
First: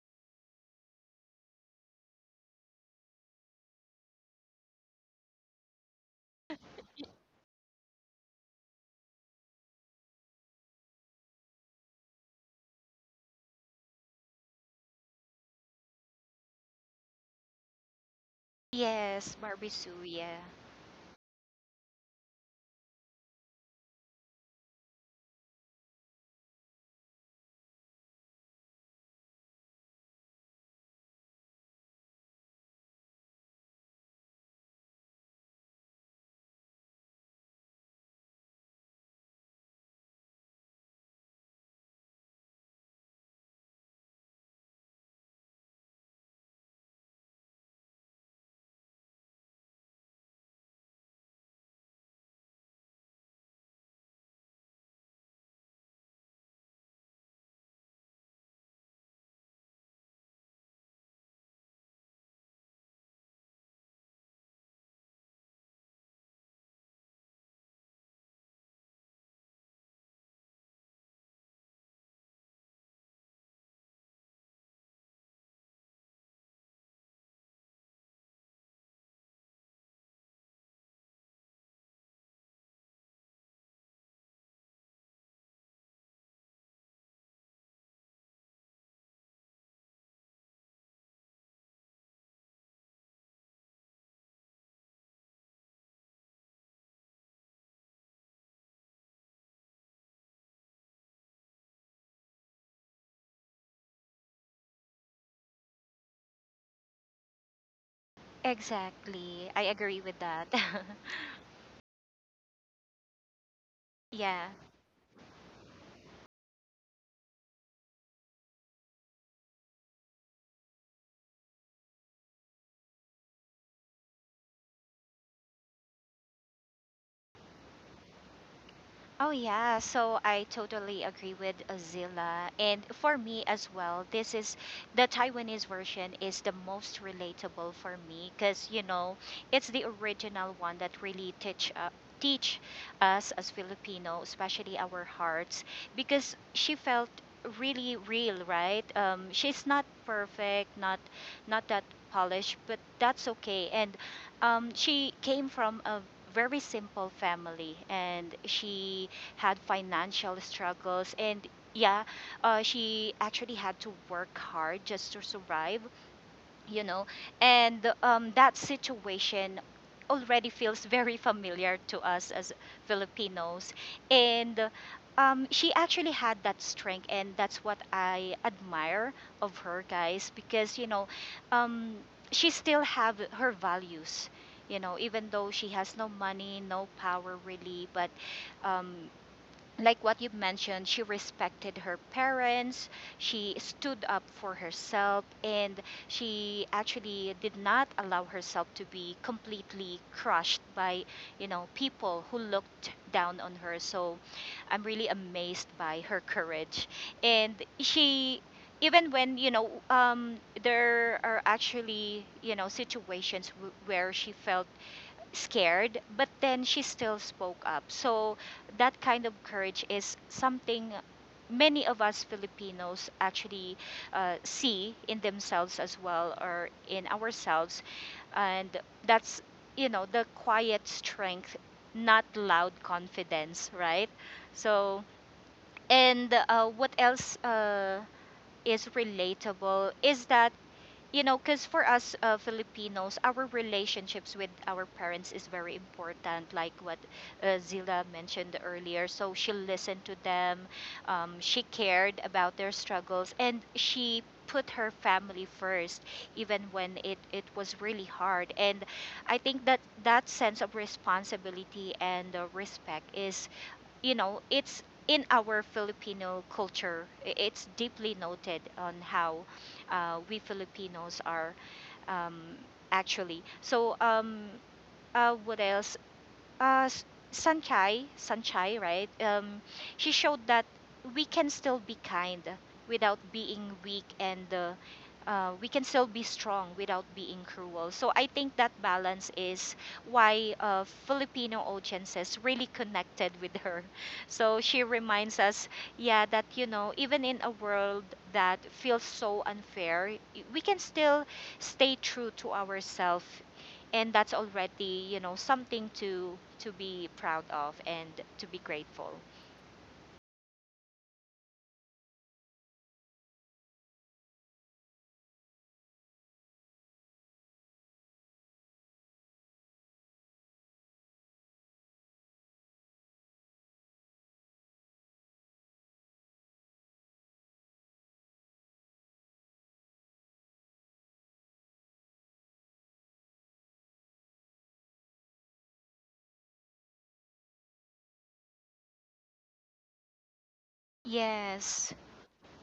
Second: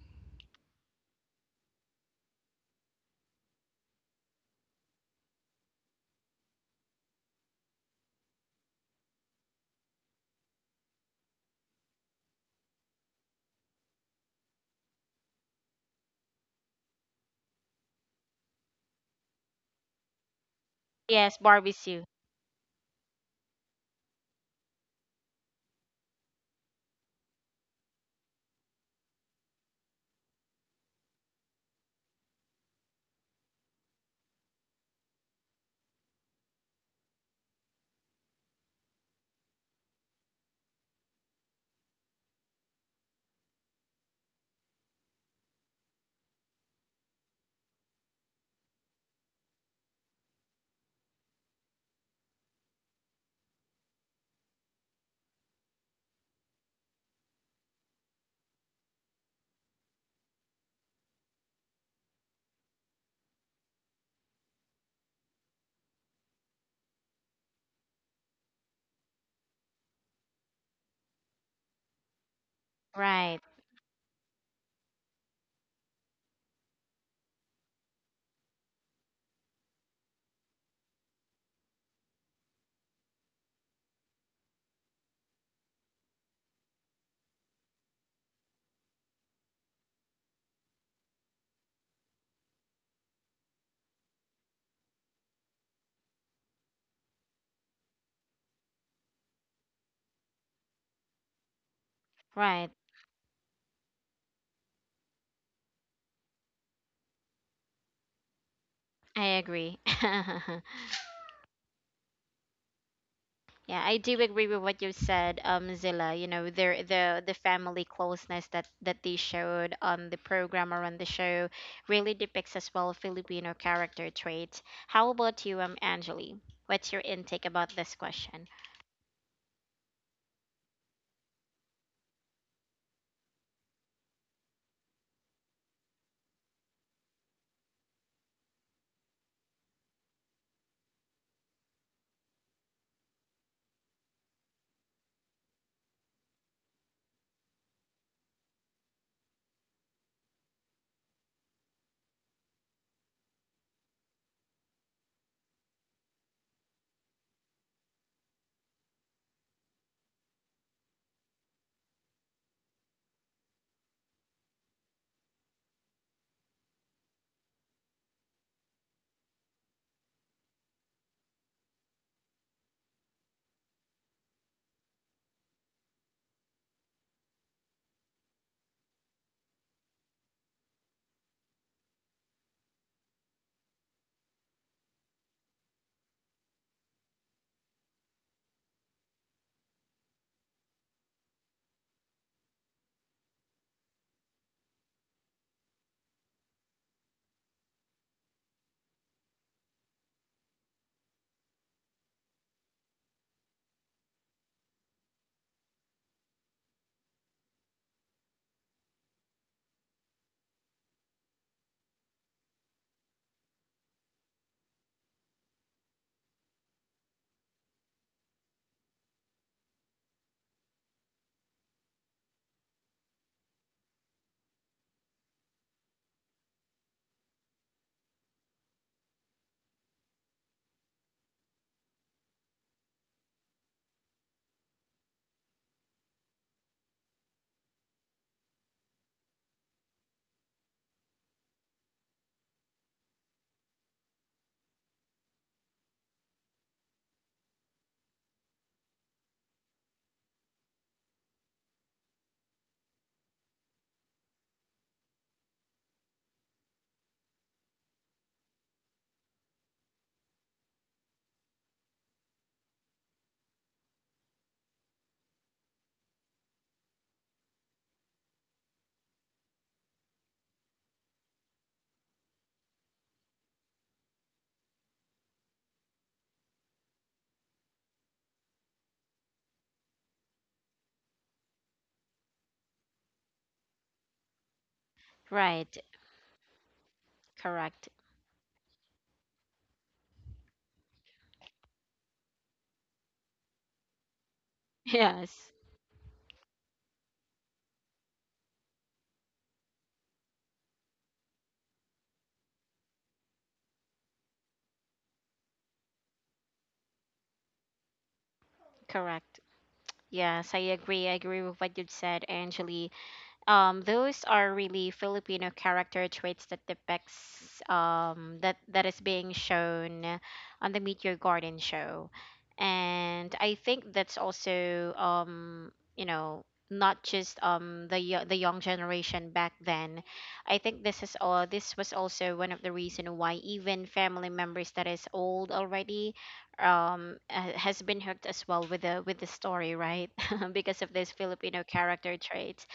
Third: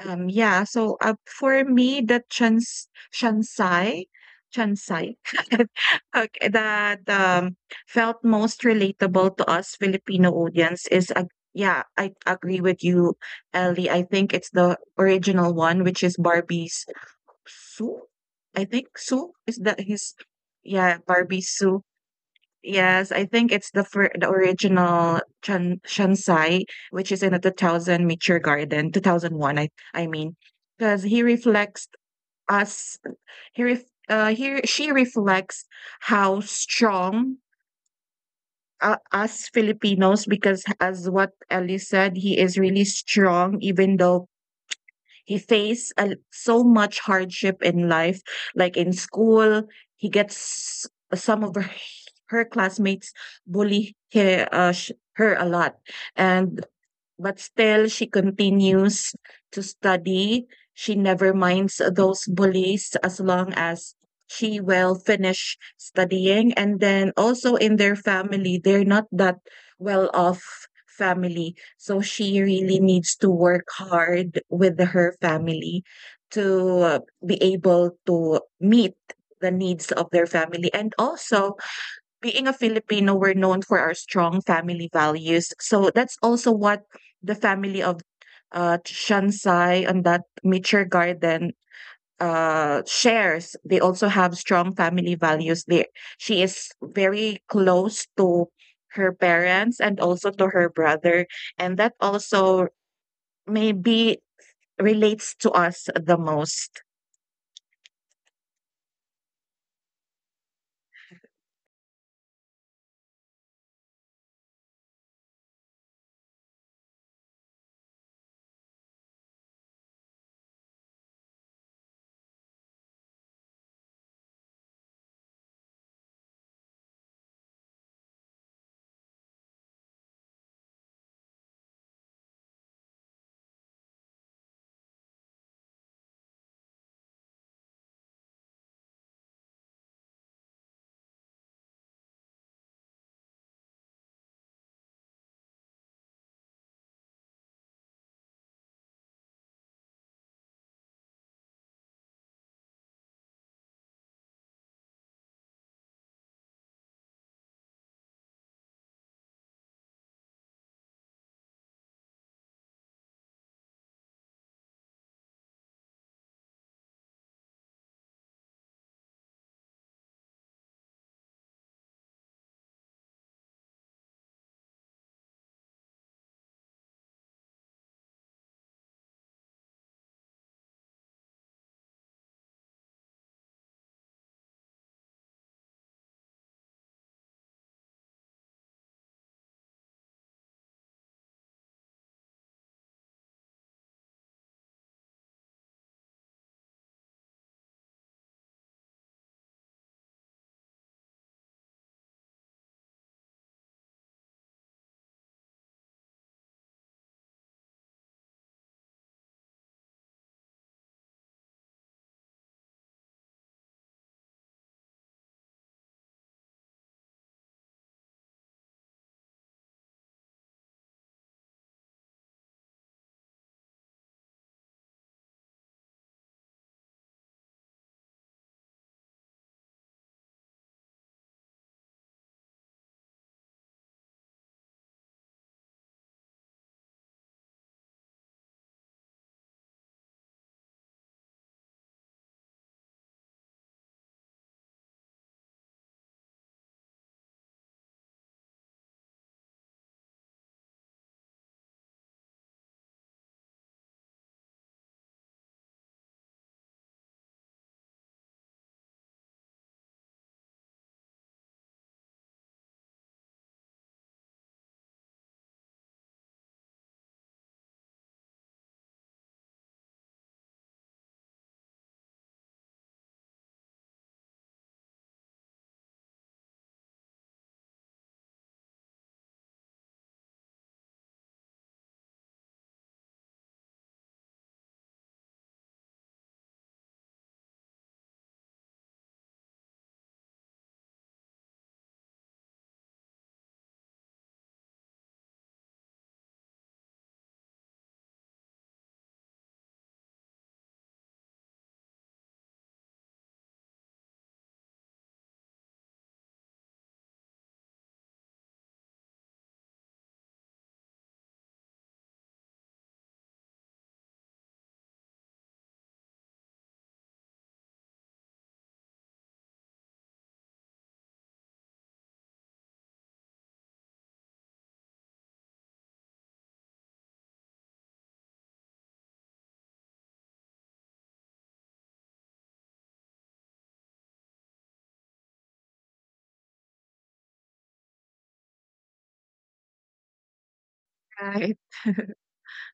B: Yeah, so, for me, the Transai Transai okay, that, felt most relatable to us Filipino audience is ag yeah, I agree with you, Ellie. I think it's the original one, which is Barbie's Sue? I think Sue,
C: Yes,
B: is
C: Barbie
B: that
C: Sue,
B: his
C: yeah.
B: yeah,
A: Yes,
B: Barbie Sue.
A: barbecue.
B: Yes, I think it's the original Chan Shansai, which is in the 2000 mature Garden, 2001, I mean, because he reflects us, he ref he she reflects how strong us Filipinos, because as what Ellie said, he is really strong, even though he faced so much hardship in life, like in school. He gets some of her classmates bully her her a lot, and but still, she continues to study. She never minds those bullies as long as she will finish studying. And then also in their family, they're not that well off family. So she really needs to
A: Right,
B: work hard with her family to be able to meet the needs of their family. And also, being a Filipino, we're known for our strong family values. So that's also what the family of Shansai and that mature garden shares. They also have strong family values. She is very close to her parents and also to her brother. And that also
A: right.
B: maybe relates to us the most.
A: I
C: Exactly. I
A: agree.
C: agree with that.
A: Yeah, I do agree
C: Yeah.
A: with what you said, Zilla. You know, the family closeness that that they showed on the program or on the show really depicts as well Filipino character traits. How about you, Angeli? What's your intake about this question?
C: Oh yeah, so I totally agree with Azila. And for me as well, this is, the Taiwanese version is the most relatable for me, because, you know, it's the original one that really teach teach us as Filipino, especially our hearts, because she felt really real, right? She's not perfect, not that polished, but that's okay. And she came from a very simple family, and she had financial struggles, and yeah, she actually had to work hard just to survive, you know. And that situation already feels very familiar to us as Filipinos. And she actually had that strength, and that's what I admire of her, guys, because, you know, um, she still have her values, you know, even though she has no money, no power, really. But um, like what you've mentioned, she respected her parents, she stood up for herself, and she actually did not allow herself to be completely crushed by, you know, people who looked down on her. So I'm really amazed by her courage. And she, even when, you know, there are actually, you know, situations where she felt scared, but then she still spoke up. So that kind of courage is something many of us Filipinos actually, see in themselves as well, or in ourselves. And that's, you know, the quiet strength, not loud confidence, right? So, and what else, is relatable is that, you know, because for us, Filipinos, our relationships with our parents is very important, like what Zila mentioned earlier. So she listened to them, she cared about their struggles, and she put her family first, even when it was really hard. And I think that that sense of responsibility and, respect is, you know, it's in our Filipino culture, it's deeply noted on how we Filipinos are, um, actually. So, what else? uh, S- Sanchai, right? She showed that we can still be kind without being weak, and we
A: Right.
C: can still be strong without being
A: Correct.
C: cruel. So I think that balance is why Filipino audiences really connected with her. So she reminds
A: Yes.
C: us, yeah, that, you know, even in a world that feels so unfair, we can still stay true to ourselves, and that's already, you know, something to be proud of and to be grateful.
A: Correct. Yes, I agree. I agree with what you said, Angeli. Those are really Filipino character traits that depicts that is being shown on the Meet Your Garden show. And I think that's also you know not just the young generation back then. I think this is all this was also one of the reason why even family members that is old already, has been hooked as well with the story, right? Because of this
B: Right,
A: Filipino
C: Yes.
A: character traits.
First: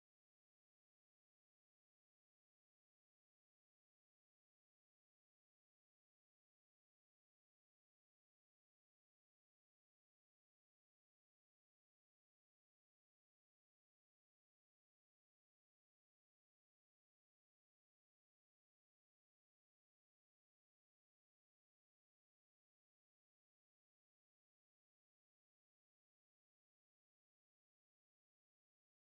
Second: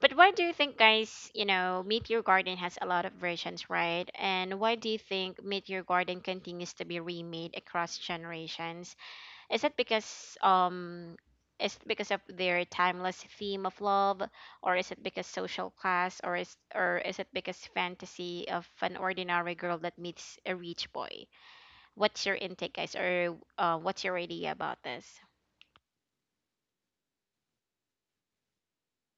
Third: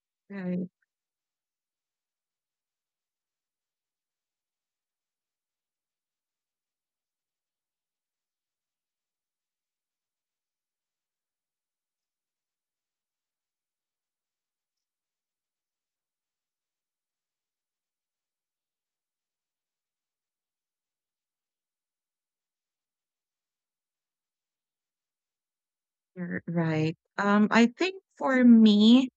A: But why do you
B: right,
A: think, guys, you know, Meteor Garden has a lot of versions, right? And why do you think Meteor Garden continues to be remade across generations? Is it because um is it because of their timeless theme of love, or is it because social class, or is it because fantasy of an ordinary girl that meets a rich boy? What's your intake, guys, or what's your idea about this?
B: you're right. I think for me,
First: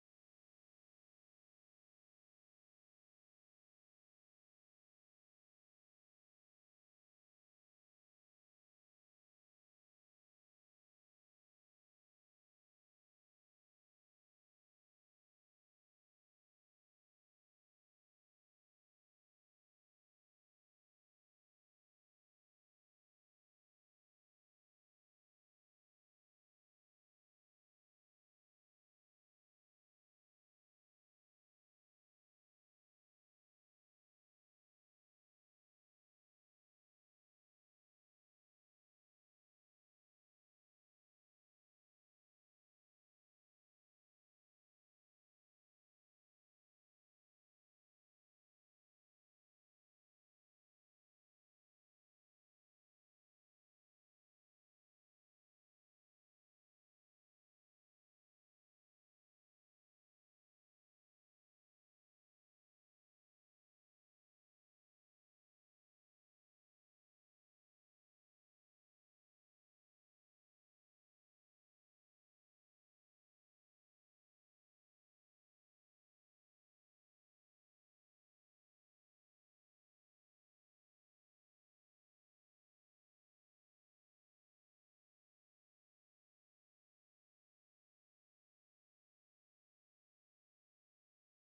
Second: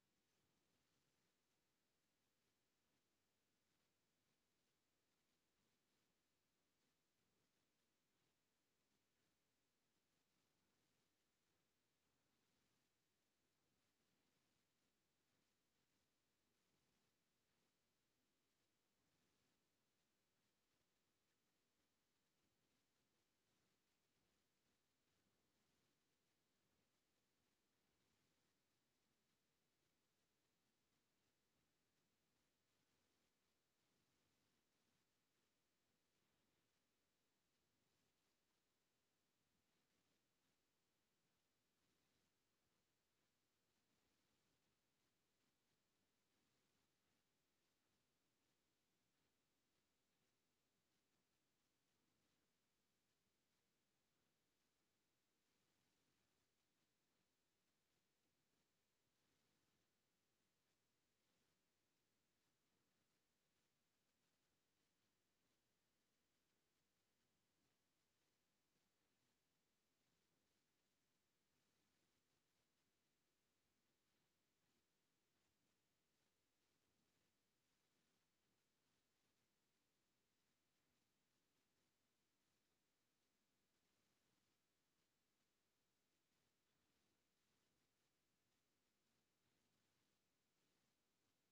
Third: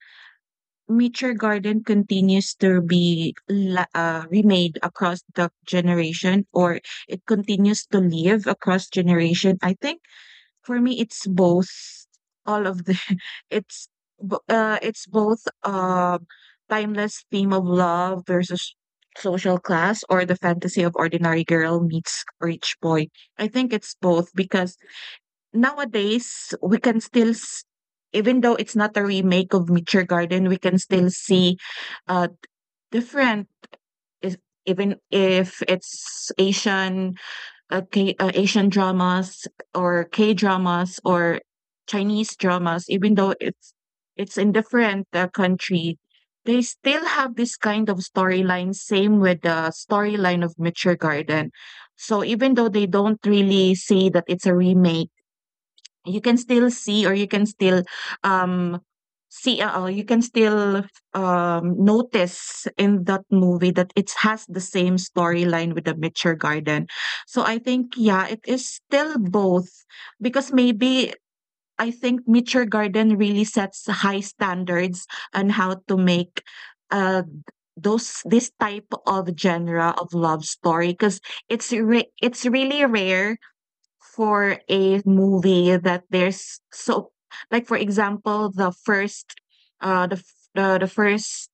B: Nature Garden continues to be remade across the generation, or it continues to live across generation. I think for me, it's both. All of the it's both timeless theme of love versus social class, or the fantasy of ordinary girl meets rich boy. I think it's both because nowadays we can still even though it's not a remake of Mature Garden, we can still see uh different is even if it's Asian dramas or K dramas or Chinese dramas, even though it's in different country, they still have this kind of storyline. Same with the storyline of Mature Garden. So even though they don't really say that it's a remake, you can still see, or you can still um see or you can still notice in that movie that it has the same storyline with the Mitchell Garden. So I think yeah, it is still both, because maybe I think Mitchell Garden really sets high standards on how to make uh those this type of genre of love story, because it's really rare for a movie that there's so like for example the first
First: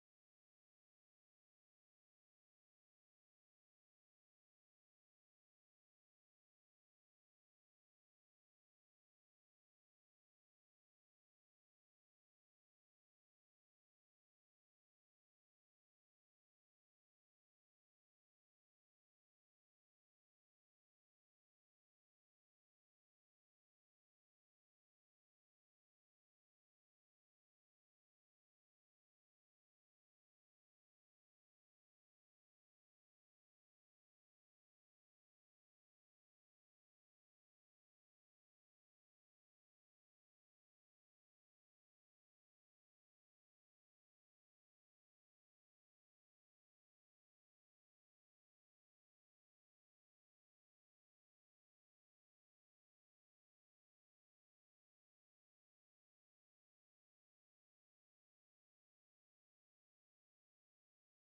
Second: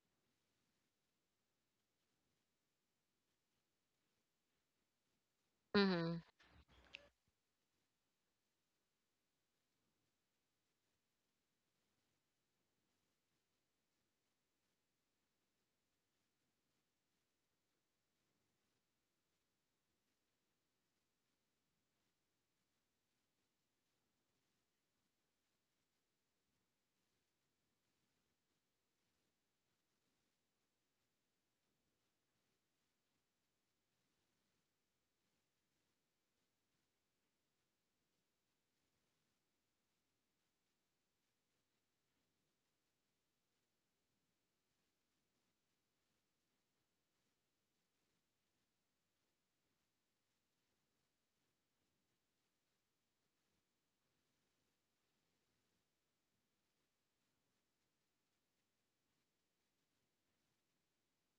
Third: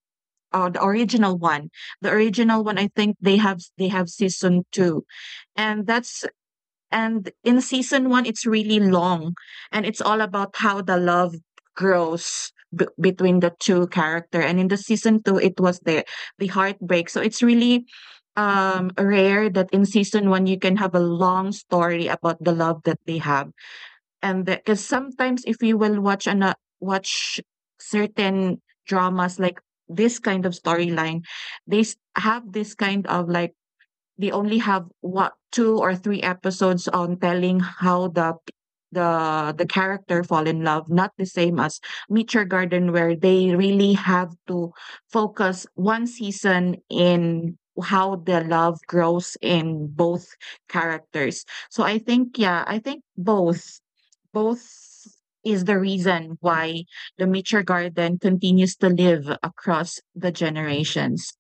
B: the original one. The original one I think they have season 2, and that's and in season one, it's really long, and it's all about how the love grows between the two character. And in the season two, it was the heartbreak. So it's really rare that in season one you can have a long story about the love that they have. And because sometimes if you will watch and watch certain dramas like this kind of storyline, have this kind of like they only have what two or three episodes on telling how the the character fall in love, not the same as meet your garden where they really have to focus one season in how the love grows in both characters. So I think yeah, I think both, both is the reason why the meet your garden continues to live across the generations.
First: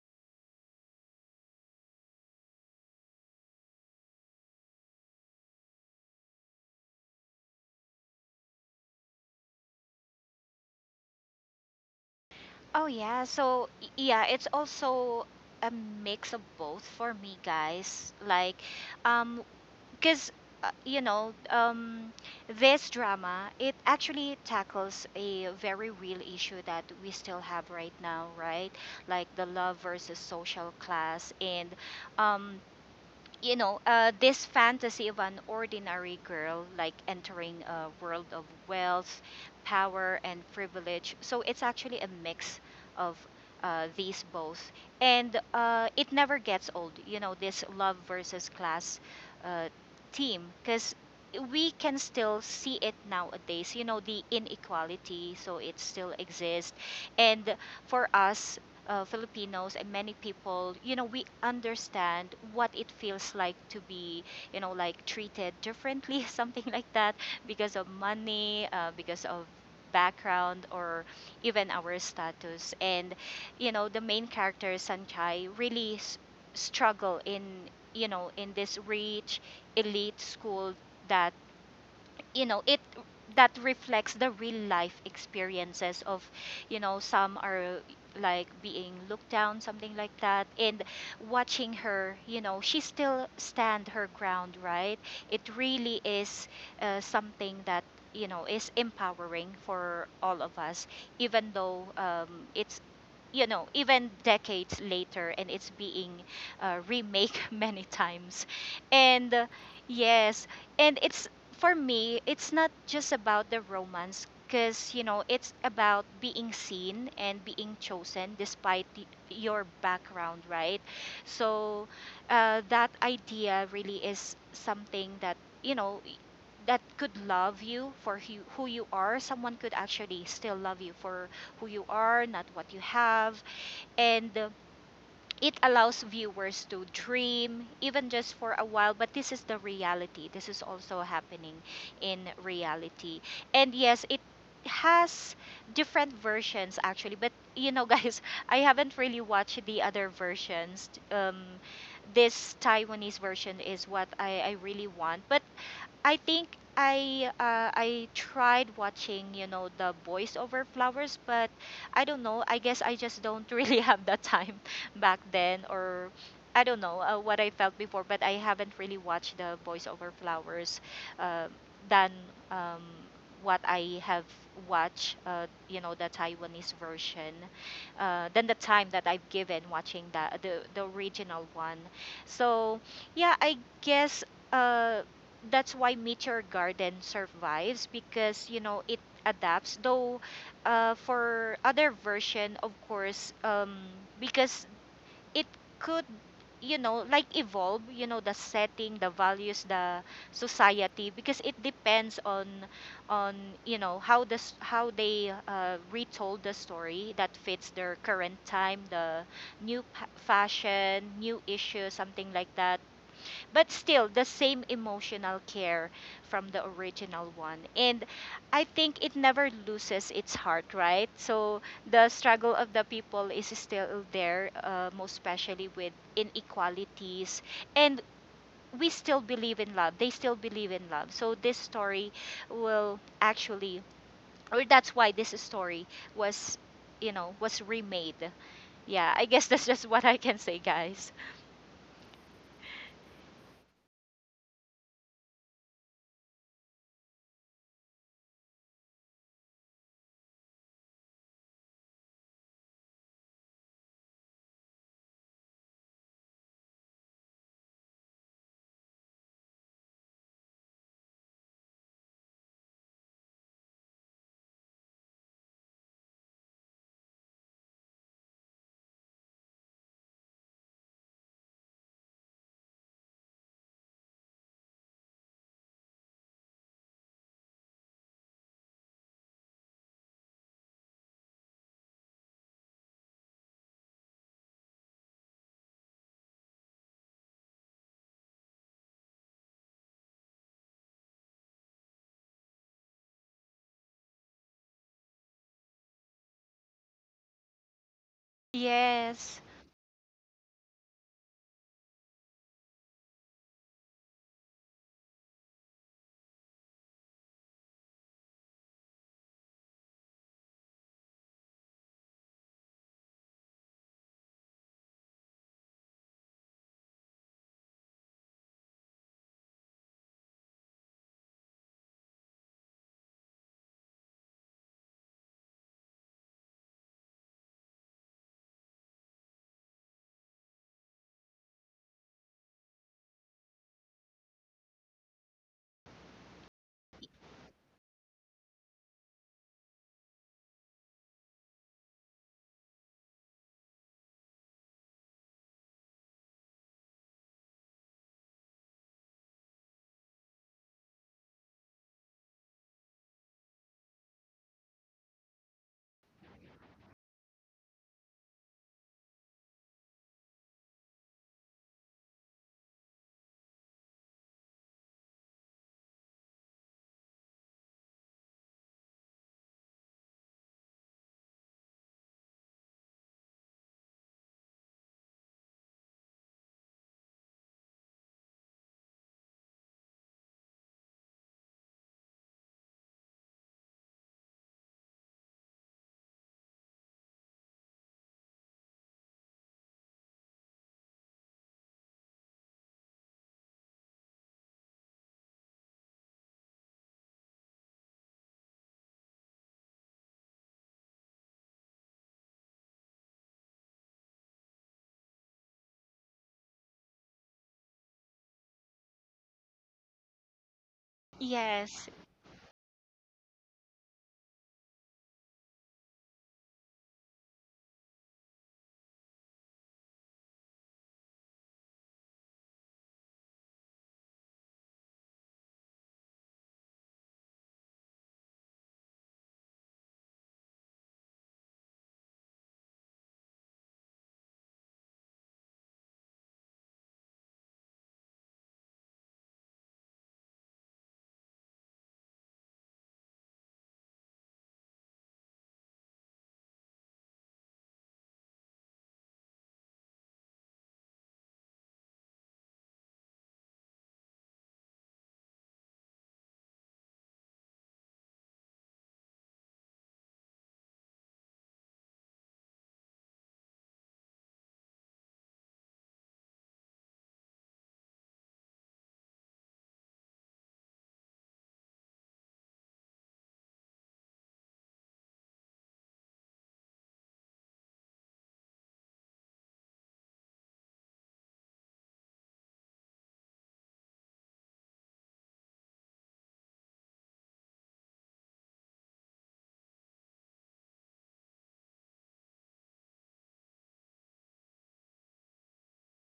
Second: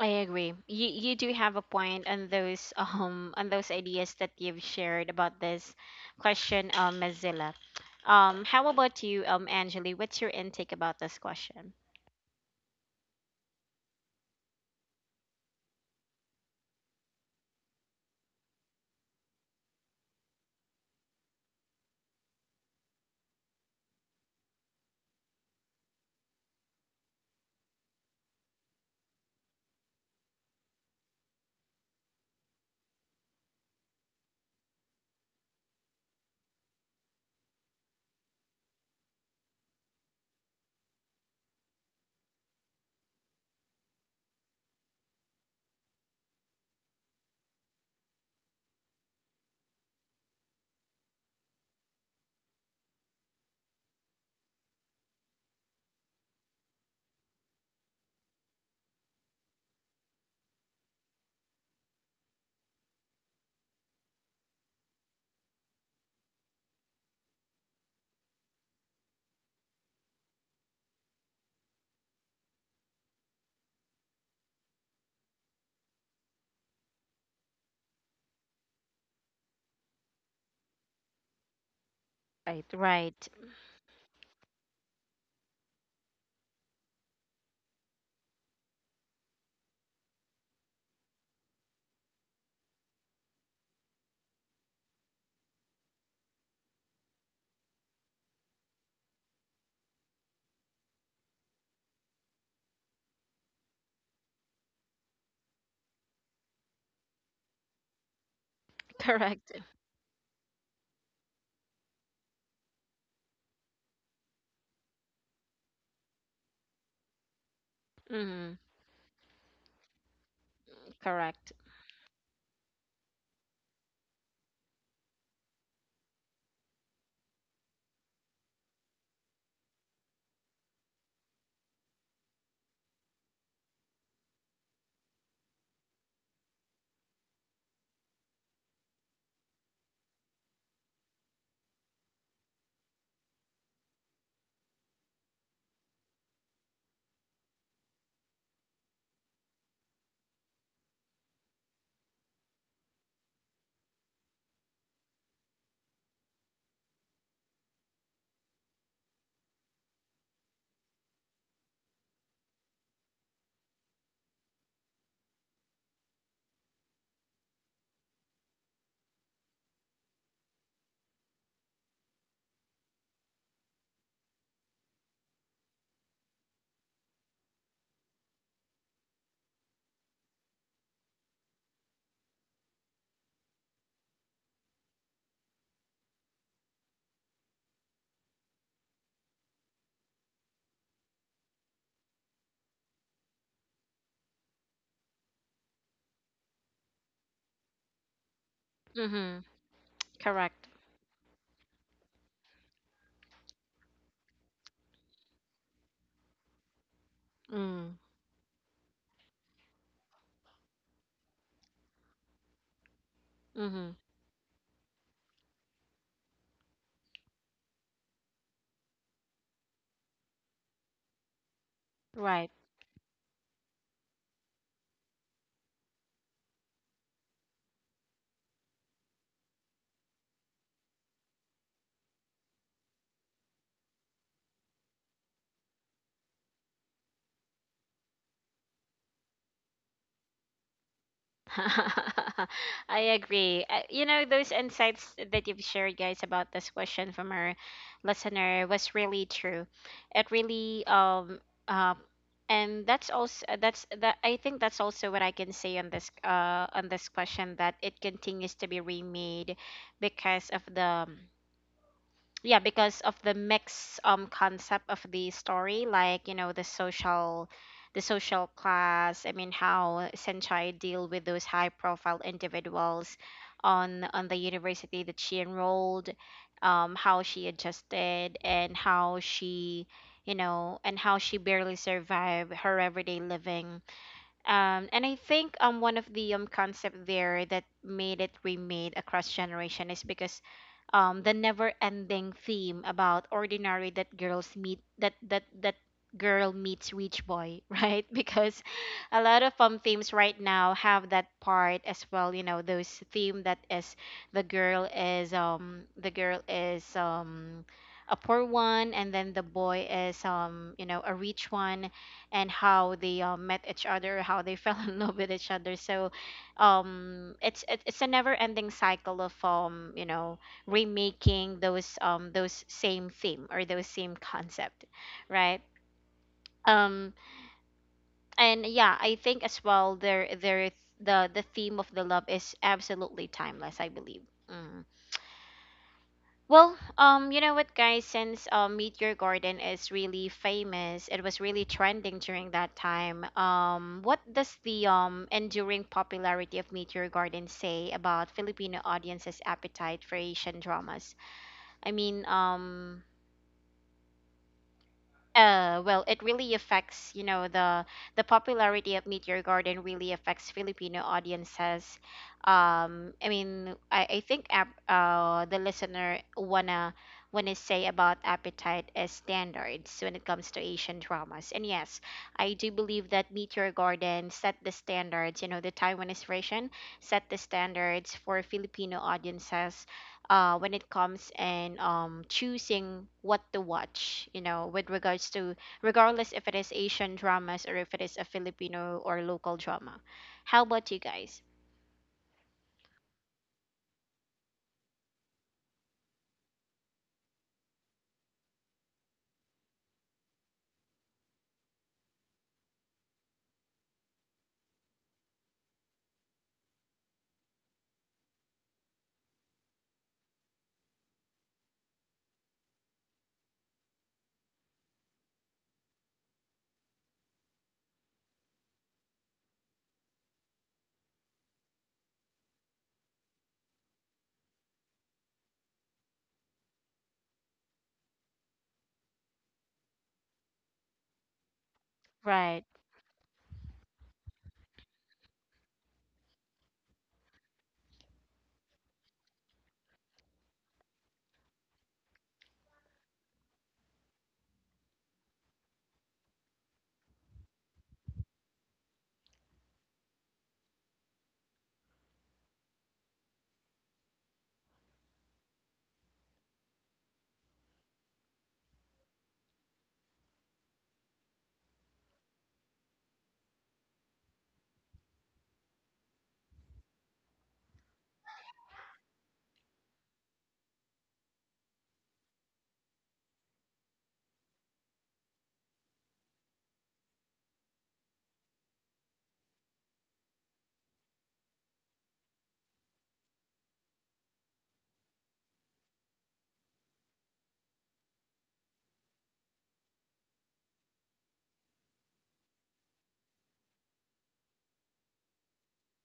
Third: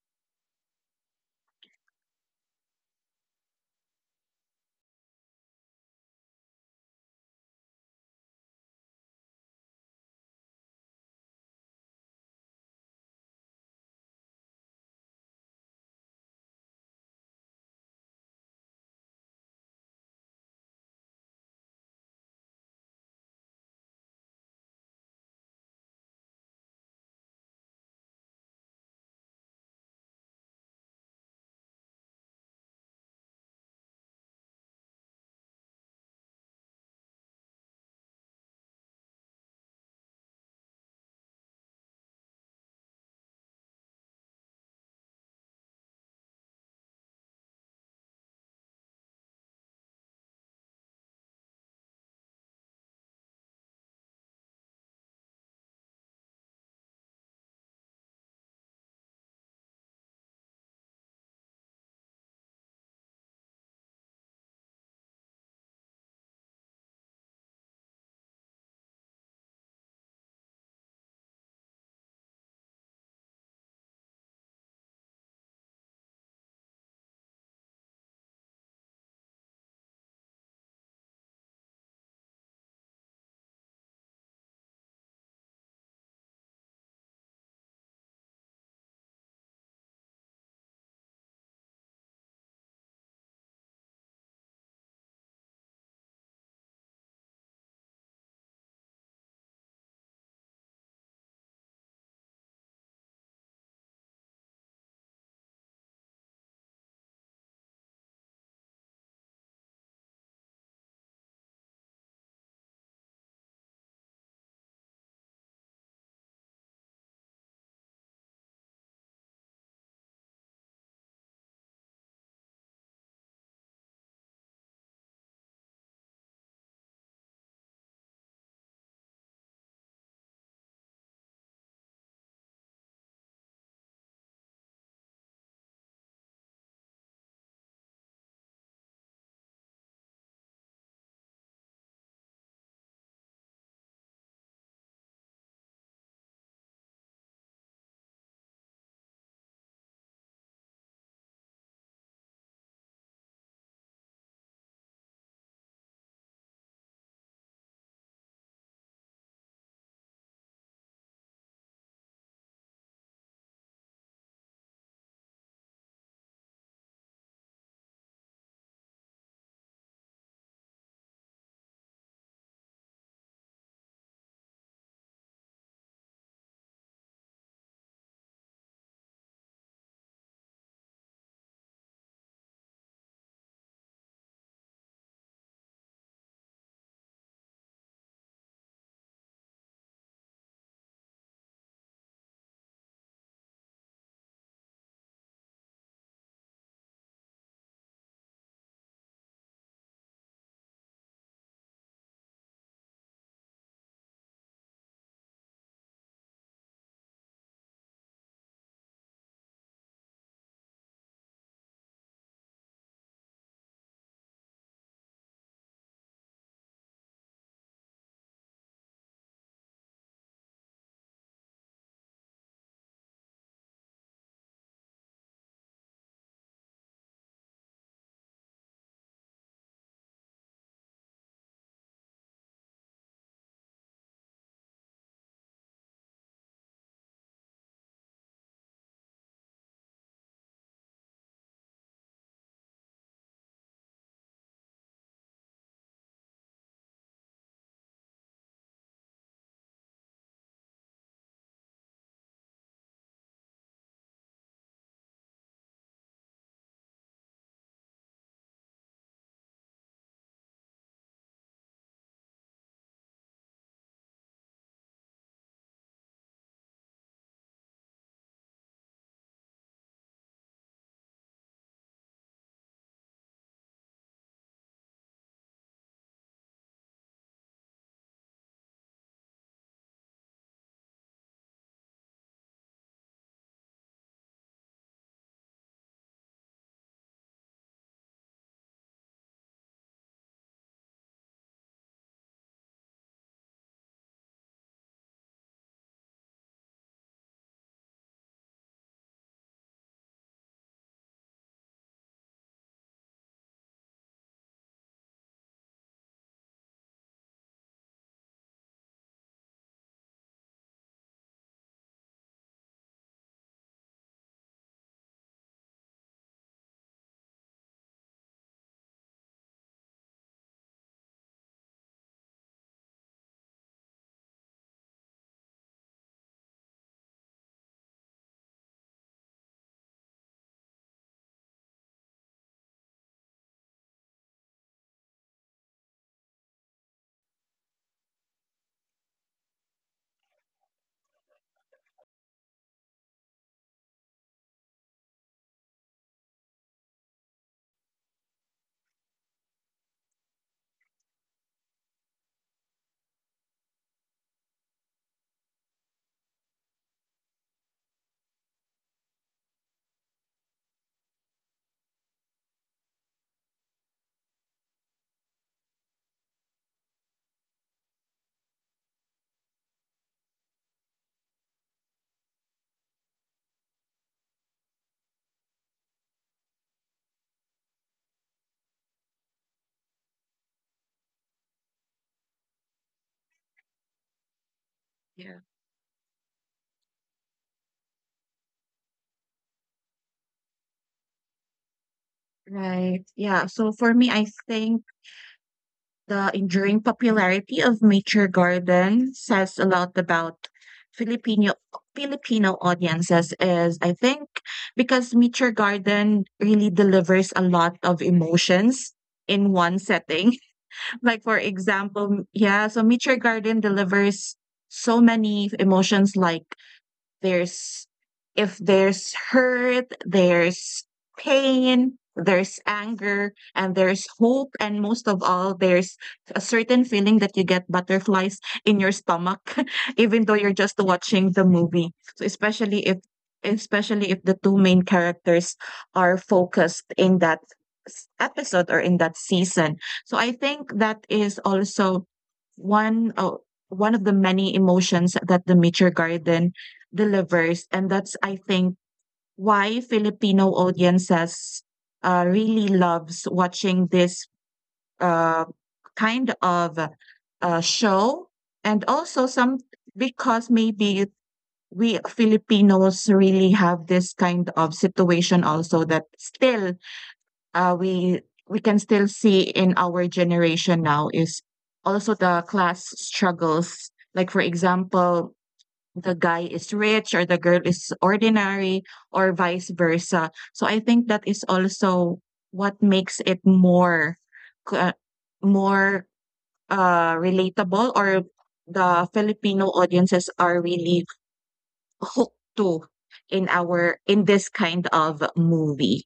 A: I agree. You do have a point on those on those ideas that you've shared about this question, Mozilla. How about you, Angeli? What's your intake about this question?
C: Oh yeah, so yeah, it's also a mix of both for me, guys, like, um because you know, this drama, it actually tackles a very real issue that we still have right now, right? Like the love versus social class, and um you know, this fantasy of an ordinary girl like entering a world of wealth, power, and privilege. So it's actually a mix of these both. And it never gets old, you know, this love versus class, uh, team, because we can still see it nowadays. You know, the inequality, so it still exists. And for us, Filipinos and many people, you know, we understand what it feels like to be, you know, like treated differently, something like that, because of money, because of background, or even our status. And, you know, the main character, Sanchai, really struggle in, you know, in this rich elite school, that, you know,
A: Right,
C: it,
A: right,
C: that reflects the real life experiences of, you know, some are, like, being looked down, something like that. And watching her, you know, she still stand her ground, right? It really is, something that, you know, is empowering for all of us, even though, it's, you know, even decades later, and it's being remake many times. And
A: correct.
C: yes, and it's, for me, it's not just about the romance, because, you know, it's about being seen and being chosen
A: Mm,
C: despite your background, right?
A: correct.
C: So that idea really is something that, you know, that could love you for who you are. Someone could actually still love you for who you are, not what you have. And it allows viewers to dream even just for a while, but this is the reality, this is also happening in reality. And yes, it has different versions actually, but you know, guys, I haven't really watched the other versions. Um, this Taiwanese version is what I really want. But I think I, I tried watching, you know, the Boys Over Flowers, but I don't know. I guess I just don't really have the time back then, or I don't know what I felt before. But I haven't really watched the Boys Over Flowers uh, than um, what I have watched, the Taiwanese version, than the time that I've given watching the original one. So yeah, I guess. Uh, that's why Meteor Garden survives because you know it adapts. Though, for other version, of course, because it could, you know, like evolve. You know, the setting, the
A: Mm-hmm,
C: values, the
A: correct.
C: society, because it depends on you know how this how they retold the story that fits
A: Mm,
C: their current time, the fashion, new issue, something like that, but
A: mm-hmm,
C: still the same emotional care from the original one. And I think it never loses its heart, right? So the
A: right.
C: struggle of the people is still there, most especially with inequalities. And we still believe in love, they still believe in love, so this story will actually or that's why this story was, you know, was remade. Yeah, I guess. That's just what I can say, guys.
A: I agree. You know, those insights that you've shared, guys, about this question from our listener was really true. It really, uh, and that's also that's that. I think that's also what I can say on this question, that it continues to be remade because of the um, yeah, because of the mix concept of the story. Like, you know, the social, the social class. I mean, how Senchai deal with those high profile individuals on the university that she enrolled, how she adjusted, and how she, you know, and how she barely survived her everyday living. And I think one of the concept there that made it remade across generation is because the never ending theme about ordinary that girls meet that that that girl meets rich boy, right? Because a
C: Yes.
A: lot of themes right now have that part as well, you know, those theme that is the girl is a poor one, and then the boy is, you know, a rich one, and how they met each other, how they fell in love with each other. So, it's a never-ending cycle of, you know, remaking those same theme or those same concept, right? Um, and yeah, I think as well there, the theme of the love is absolutely timeless, I believe. Mm. Well, you know what, guys? Since Meet Your Garden is really famous, it was really trending during that time. What does the enduring popularity of Meet Your Garden say about Filipino audiences' appetite for Asian dramas? I mean, well, it really affects, you know, the popularity of Meet Your Garden really affects Filipino audiences. I mean, I think the listener wanna say about appetite as standards when it comes to Asian dramas. And yes, I do believe that Meet Your Garden set the standards. You know, the Taiwanese version set the standards for Filipino audiences when it comes and, choosing what to watch, you know, with regards to regardless if it is Asian dramas or if it is a Filipino or local drama. How about you guys?
B: Right. Yeah. So for me, I think the enduring popularity of nature garden says a lot about Filipino Filipino audiences is I think because nature garden really delivers a lot of emotions in one setting. Like for
C: Yes.
B: example, yeah, so nature garden delivers so many emotions like there's if there's hurt, there's pain, there's anger, and there's hope, and most of all, there's a certain feeling that you get butterflies in your stomach, even though you're just watching the movie. So
A: Right,
B: especially if the two main characters are focused in episode or in that season. So I think that is also one uh, one of the many emotions that the Mature Garden delivers. And that's, I think, why Filipino audiences really loves watching this uh, kind of show. And also some because maybe we Filipinos really have this kind of situation also that still uh, we we can still see in our generation now is also the class struggles. Like for example, the guy is rich or the girl is ordinary or vice versa. So I think that is also what makes it more uh, more relatable, or the Filipino audiences are really hooked to in our in this kind of movie.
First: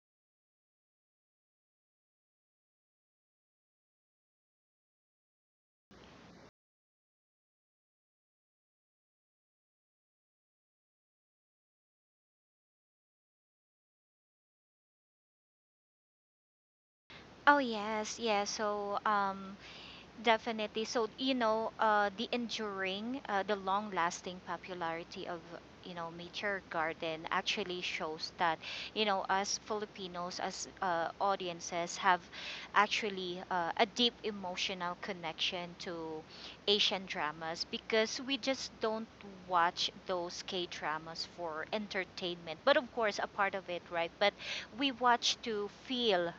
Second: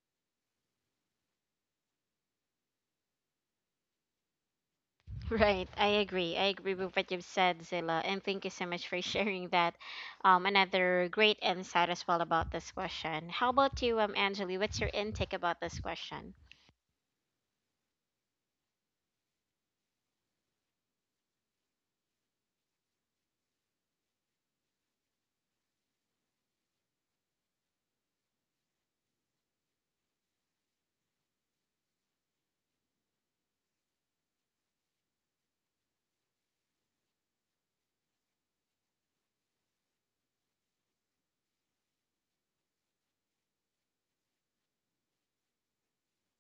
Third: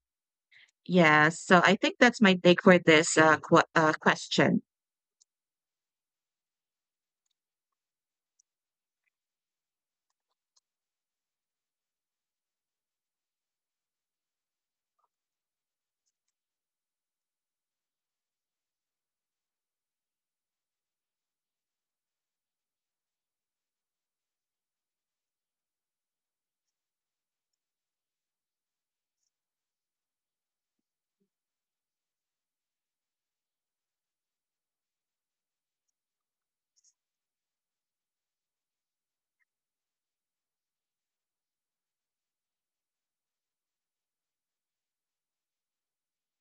B: Yes. So I think that's my take for this question.
A: right. I agree. I agree with what you've said, Zilla, and thank you so much for sharing that. Another great insight as well about this question. How about you, Anjali? What's your intake about this question?
C: Oh yes, yes. Definitely. So, you know, the enduring, the long lasting popularity of, you know, Nature Garden actually shows that, you know, us Filipinos, as audiences, have actually a deep emotional connection to Asian dramas, because we just don't watch those K dramas for entertainment. But of course, a part of it, right? But we watch to feel,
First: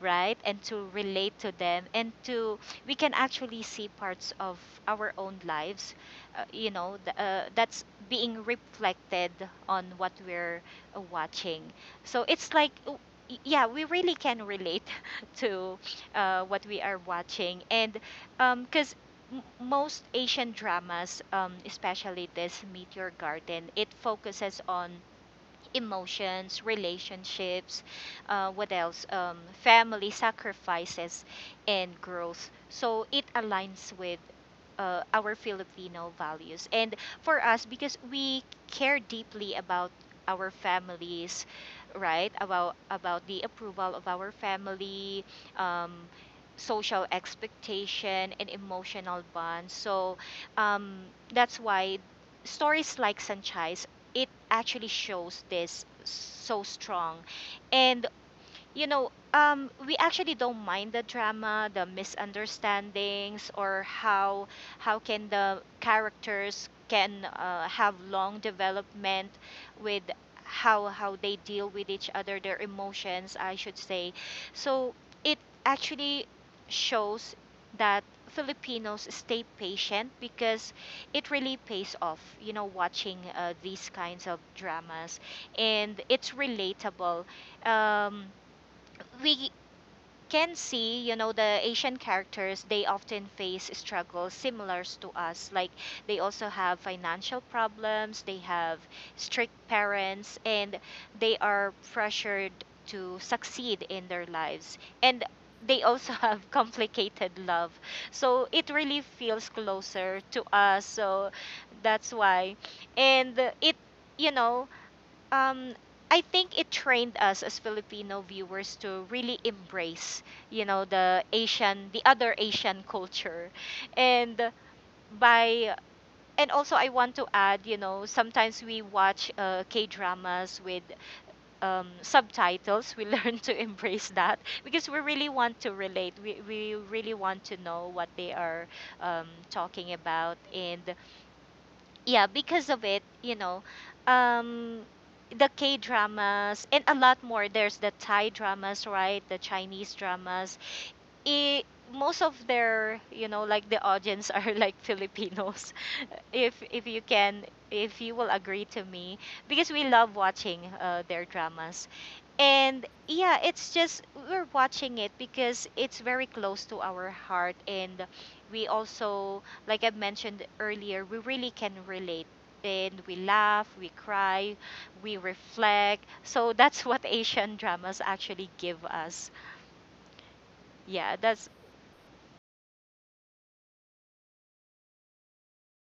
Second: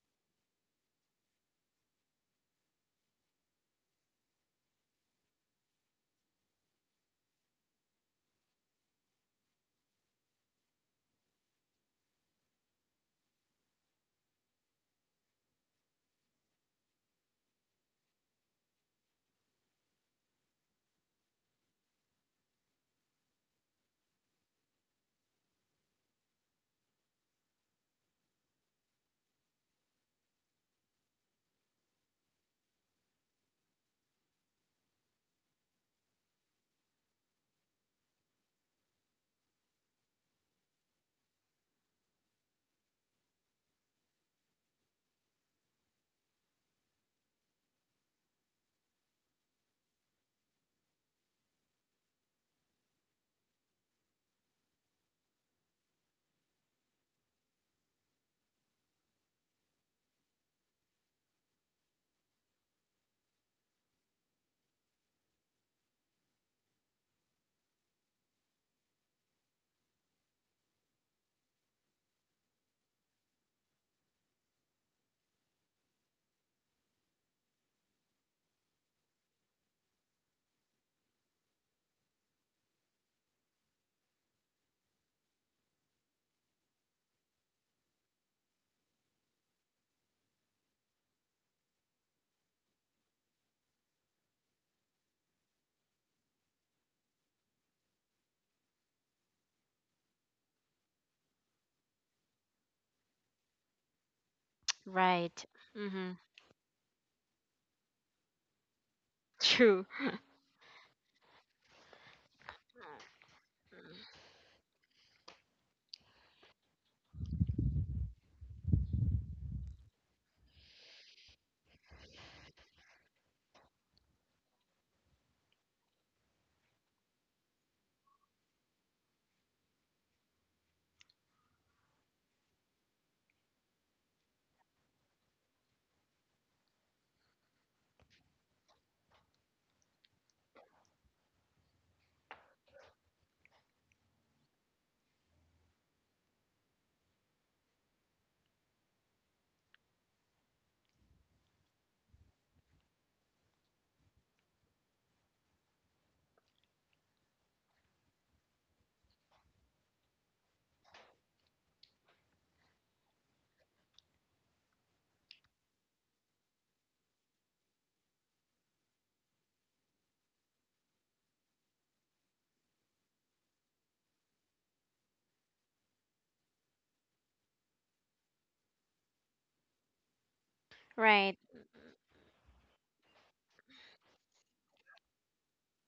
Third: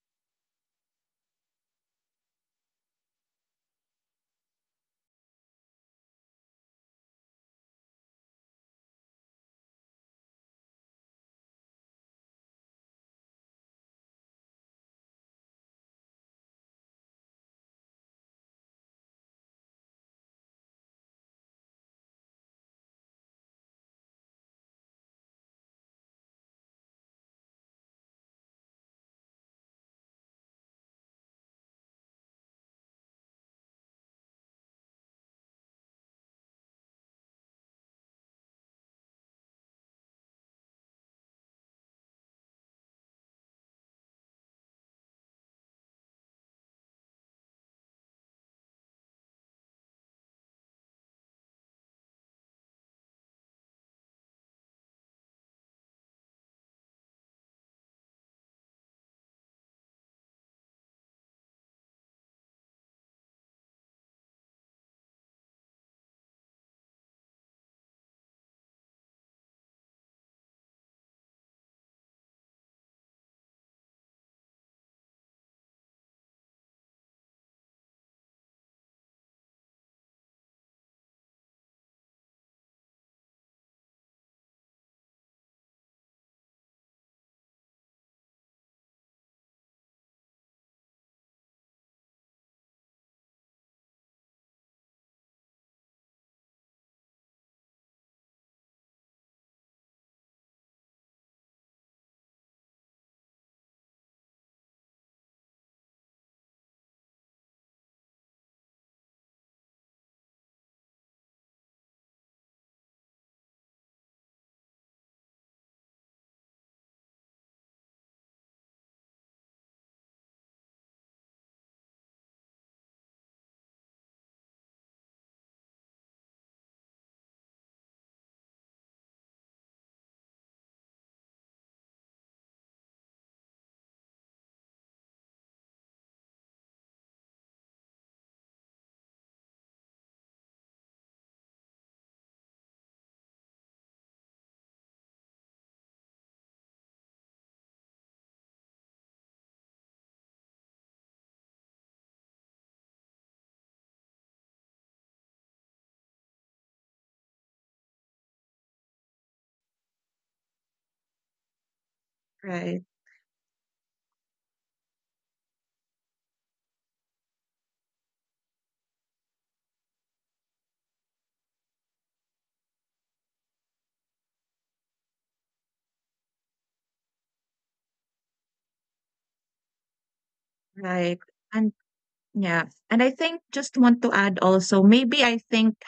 C: right? And to relate to them, and to we can actually see parts of our own lives, that's being reflected on what we're watching. So it's like, yeah, we really can relate to what we are watching. And because most Asian dramas, especially this Meteor Garden, it focuses on emotions, relationships, what else? Family sacrifices and growth. So it aligns with our Filipino values. And for us, because we care deeply about our families, right? About the approval of our family, um, social expectation, and emotional bonds. So um, that's why stories like Sanchez, it actually shows this so strong. And you know, we actually don't mind the drama, the misunderstandings, or how can the characters can have long development with how they deal with each other, their emotions, I should say. So it actually shows that Filipinos stay patient because it really pays off, you know, watching these kinds of dramas, and it's relatable. Um, we can see, you know, the Asian characters, they often face struggles similar to us. Like they also have financial problems, they have strict parents, and they are pressured to succeed in their lives. And
A: Right.
C: they also
A: Mm-hmm.
C: have complicated love. So it really feels
A: True.
C: closer to us. So that's why. And it, you know, um I think it trained us as Filipino viewers to really embrace, you know, the Asian, the other Asian culture. And by and also I want to add, you know, sometimes we watch K-dramas with subtitles. We learn to embrace that because we really want to relate. We really want to know what they are talking about. And yeah, because of it, you know, um, the K dramas and a lot more. There's the Thai dramas, right? The Chinese dramas. It, Most of their, you know, like the audience are like Filipinos. If you can, if you will agree to me, because we love watching their dramas.
B: Right,
C: And yeah, it's just we're watching it because it's very close to our heart, and we also, like I mentioned earlier, we really can relate. And we laugh, we cry, we reflect. So that's what Asian dramas actually give us. Yeah,
B: right.
A: Right.
C: that's
B: And yeah, and I think just want to add also, maybe I think,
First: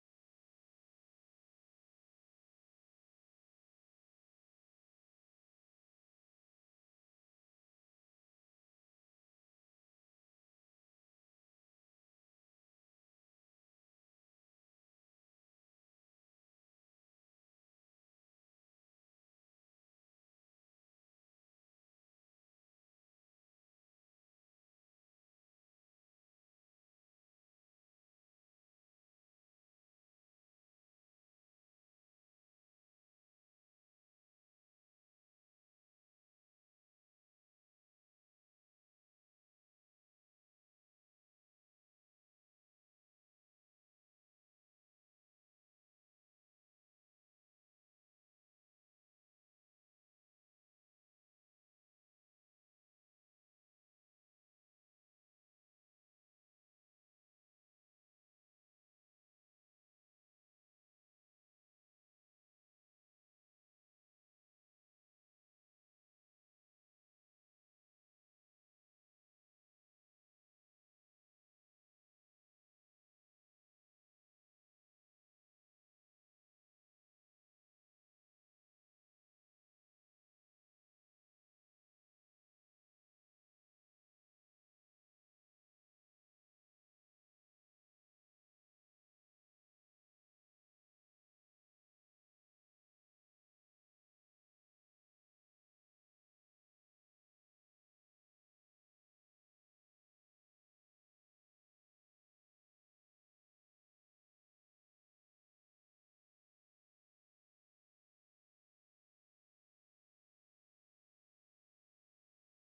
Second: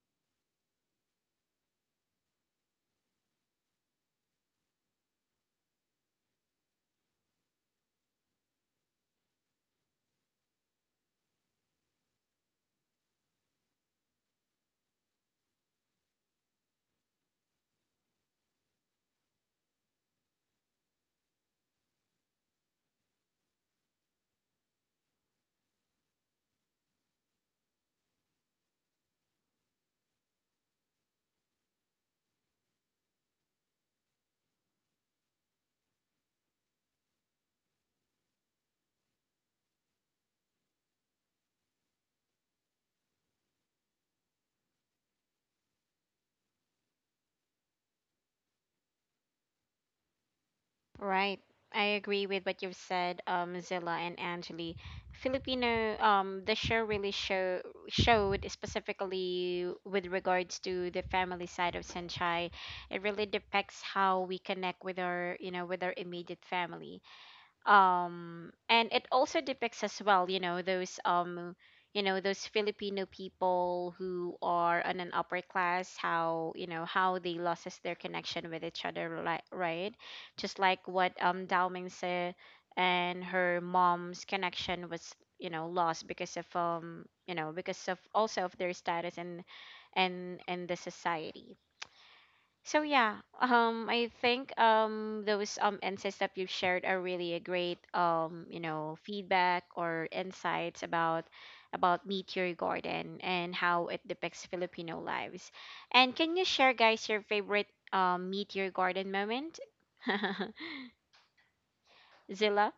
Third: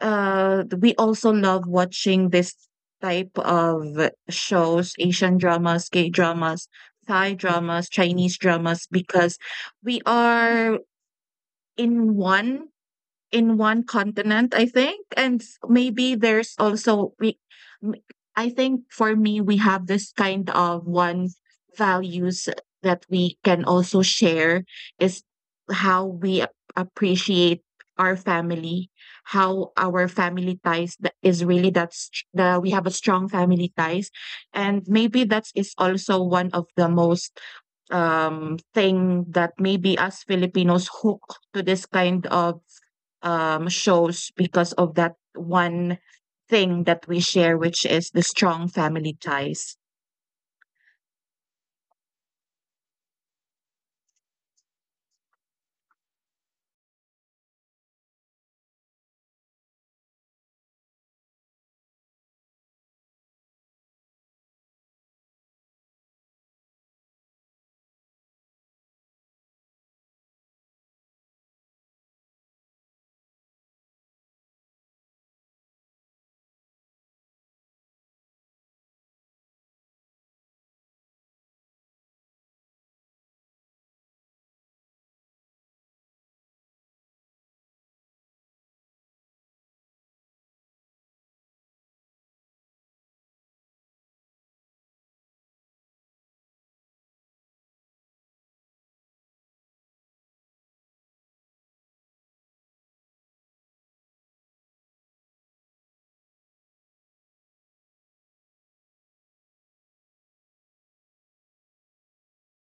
B: we also love watching this type of shows, Asian dramas, K dramas, Thai dramas, Chinese dramas, because we are in one in one continent, I think. Maybe there's also we m- I think for me we have this kind of one values that we can also share is how we appreciate our family, how our family ties that is really that's the we have a strong family ties. And maybe that is also one of the most thing that maybe us Filipinos hook to this kind of shows because of that one thing that we share, which is the strong family ties.
A: Right. I agree with what you've said, Zilla and Angeli. Filipino, the show really showed specifically with regards to the family side of Sanchai. It really depicts how we connect with our, you know, with our immediate family, and it also depicts as well, you know, those you know, those Filipino people who are on an upper class, how, you know, how they loses their connection with each other, like, right, just like what Daoming said, and her mom's connection was, you know, lost because of, you know, because of also of their status and and the society. So yeah, I think those insights that you've shared are really a great you know, feedback or insights about Meet Your Garden and how it depicts Filipino lives. And can you share, guys, your favorite Meet Your Garden moment? Zilla.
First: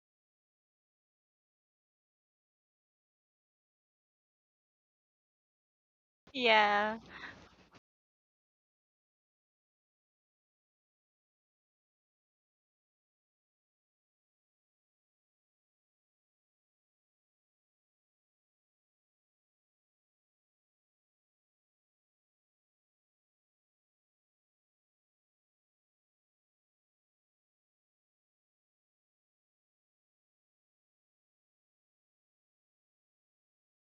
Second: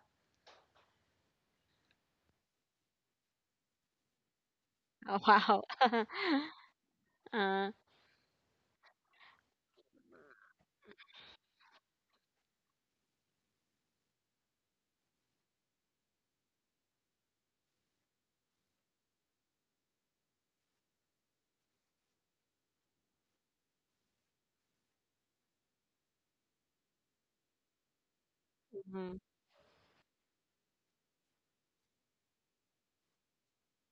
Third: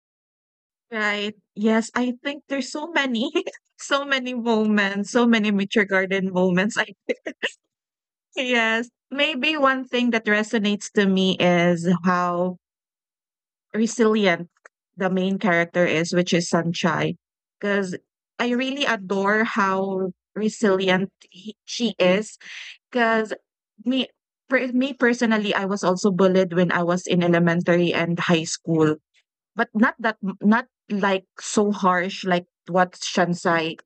B: Right. Yes, I think there's so many, so many moments,
A: Oh,
B: so many
A: wow.
B: mature garden moments. I
C: yeah.
A: uh,
B: yes. Maybe one thing that resonates to me is how resilient the main character is, which is Sunshine. Because I really adore how resilient she is. 'Cause me me personally, I was also bullied when I was in elementary and high school,
A: mhm,
B: but not like so harsh like what Shansai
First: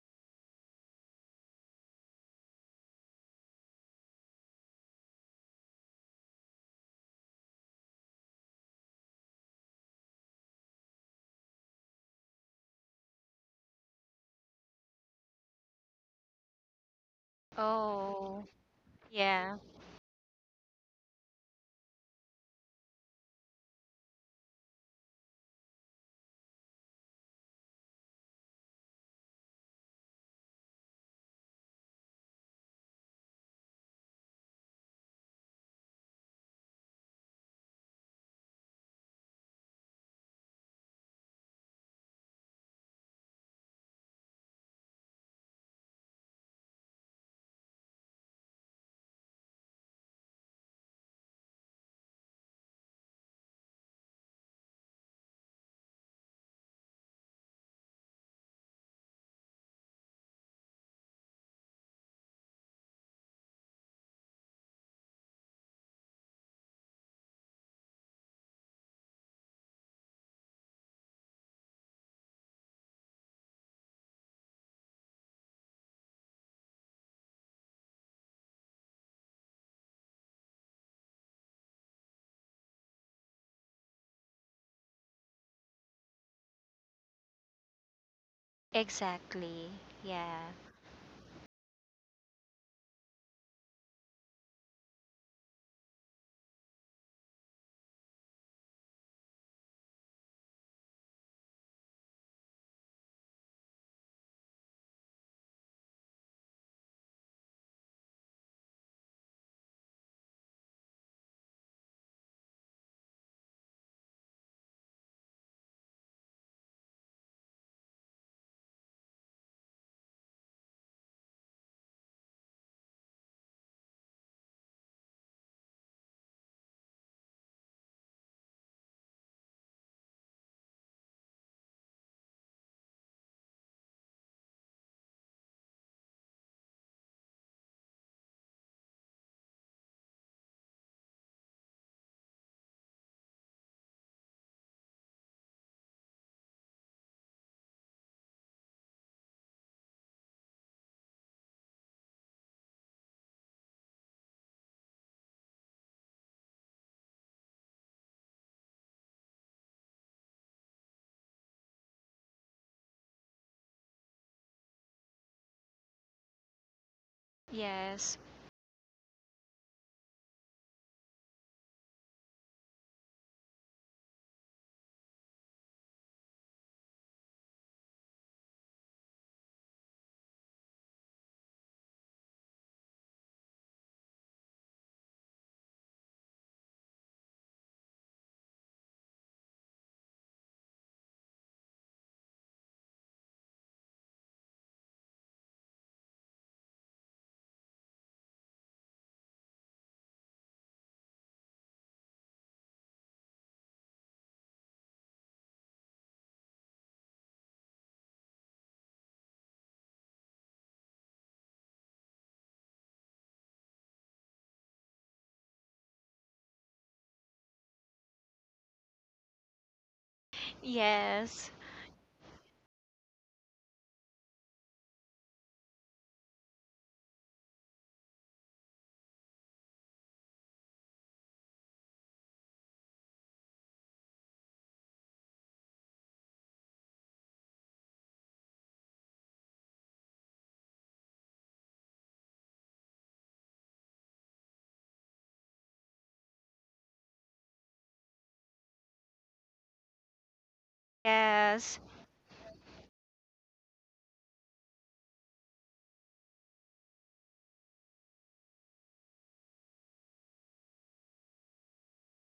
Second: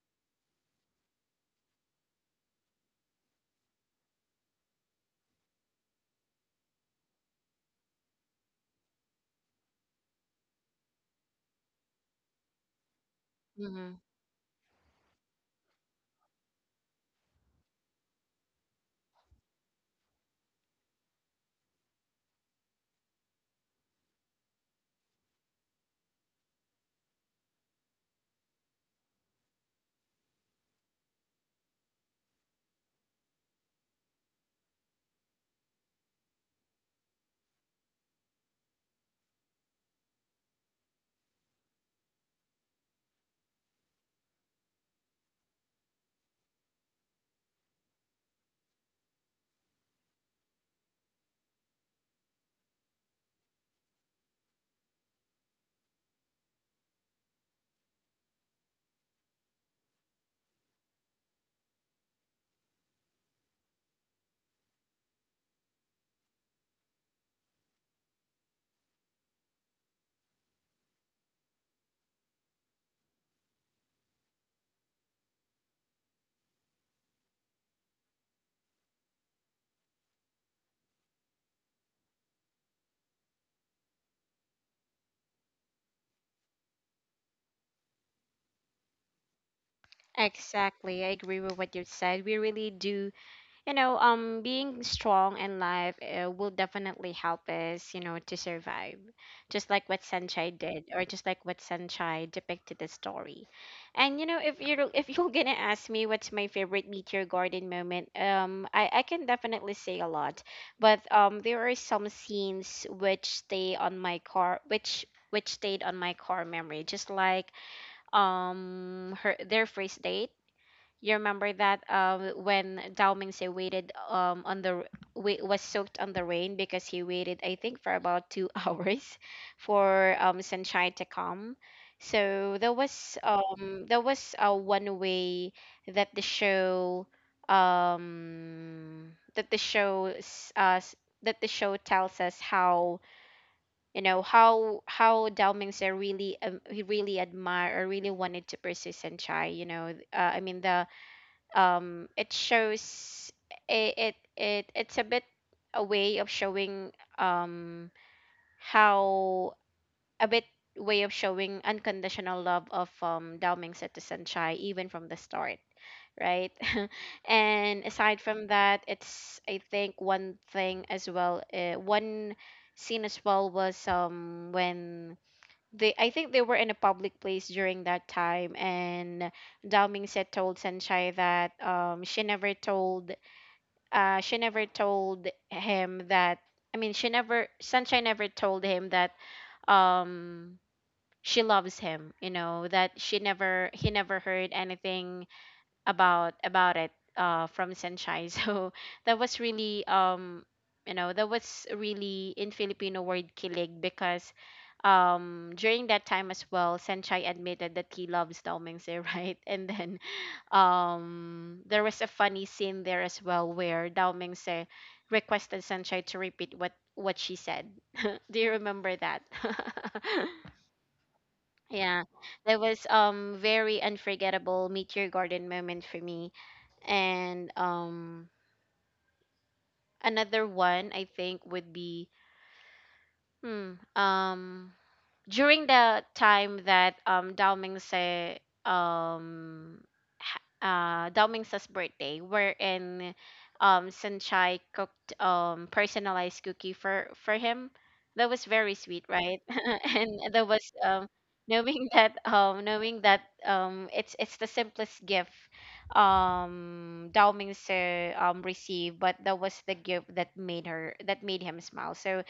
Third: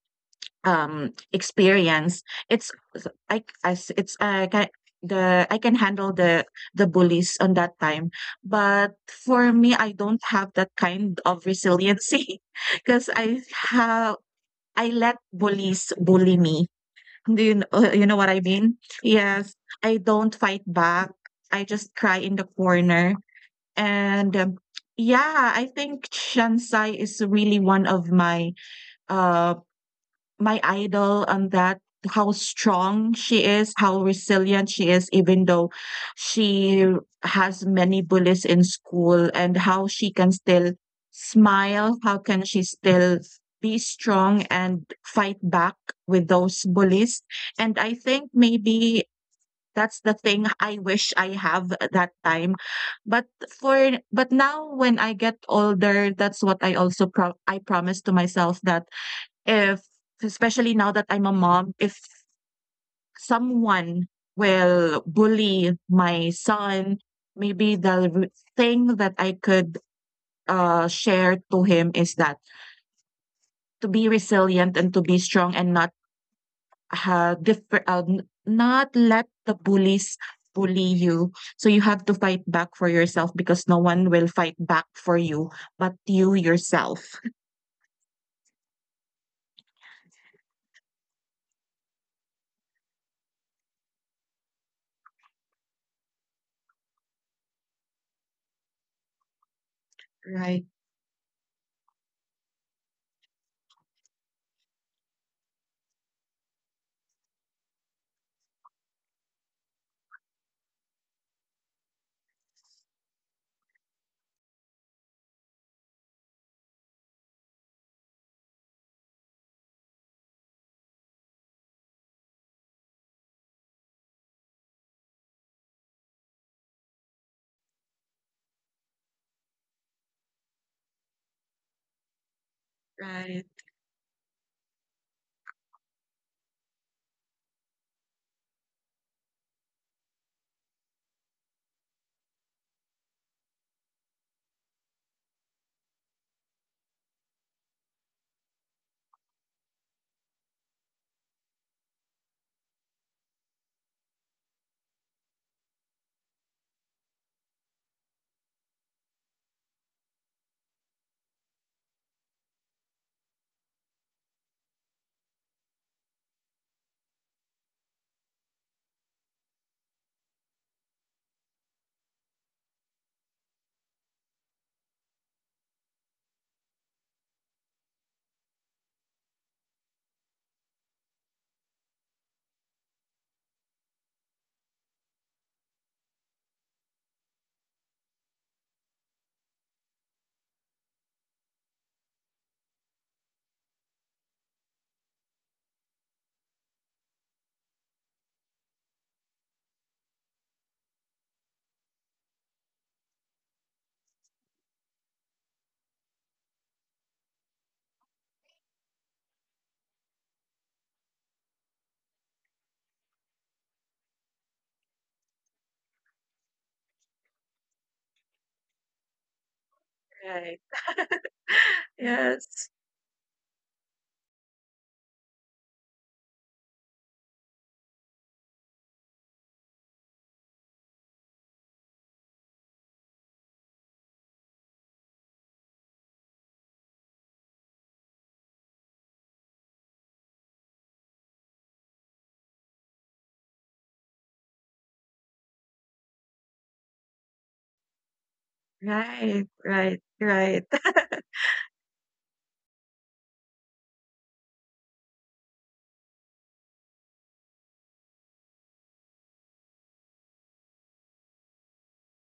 B: experienced. It's I as it's, ki the I can handle the bullies on that time, but for me, I don't have that kind of resiliency because I
A: mhm.
B: have I let bullies bully me. Do you kn you know what I
C: Oh,
B: mean? Yes,
C: yeah.
B: I don't fight back. I just cry in the corner, and, yeah, I think Shansai is really one of my, um my idol on that how strong she is, how resilient she is, even though she has many bullies in school, and how she can still smile. How can she still be strong and fight back with those bullies? And I think maybe that's the thing I wish I have at that time. But but now when I get older, that's what I also I promise to myself that if especially now that I'm a mom, if someone will bully my son, maybe the thing that I could share to him is that to be resilient and to be strong and not not let the bullies bully you. So you have to fight back for yourself because no one will fight back for you but you yourself.
C: Exactly. Yeah.
A: Exactly. I agree with what you said. We really do, you know, being strong in life will definitely help us, you know, to survive, just like what Sanchai
B: Right,
A: did, or just like what Sanchai depicted the story. And, you know, if you're if you're gonna ask me what's my favorite Meteor Garden moment, I can definitely say a lot, but there are some scenes which stay on my car which stayed on my car memory, just like her their first date. You remember that? When Dao Mingse waited, wait, was soaked on the rain, because he waited, I think, for about two hours for, sunshine to come. So there was,
B: right,
A: there was one way that the show that the show s- s- that the show tells us how, you know, how Dao Mingse really, he really admired or really wanted to pursue sunshine. You know, I mean the it shows it it's a bit a way of showing um how a bit way of showing unconditional love of Daomingse to Sanchai, even from the start, right? And
C: Yes.
A: aside from that, it's I think one thing as well, one scene as well was when they, I think they were in a public place during that time, and Dao Mingse told Sanchai that she never told him that, I mean, she never Sanchai never told him that um she loves him. You know, that she never he never heard anything about it from Senchai. So that was really, you know, that was really, in Filipino word, kilig, because during that time as well, Senchai admitted that he loves Tao Mingse, right? And then there was a funny scene there as well, where Tao Mingse requested Senchai to repeat what she said. Do you remember that?
B: right.
C: Yes.
A: Yeah, that
B: Yes,
A: was, very unforgettable Meteor Garden moment for me. And another one I think would be, hmm, during the time that Dao Mingse, um Dao Mingse's birthday, wherein Sanchai cooked personalized cookie for him. That was very sweet,
B: right,
A: right?
B: right,
A: And that
B: right.
A: was,
C: Yes.
A: knowing that, knowing that, it's the simplest gift Dao Mingse received, but that was the gift that made him smile. So,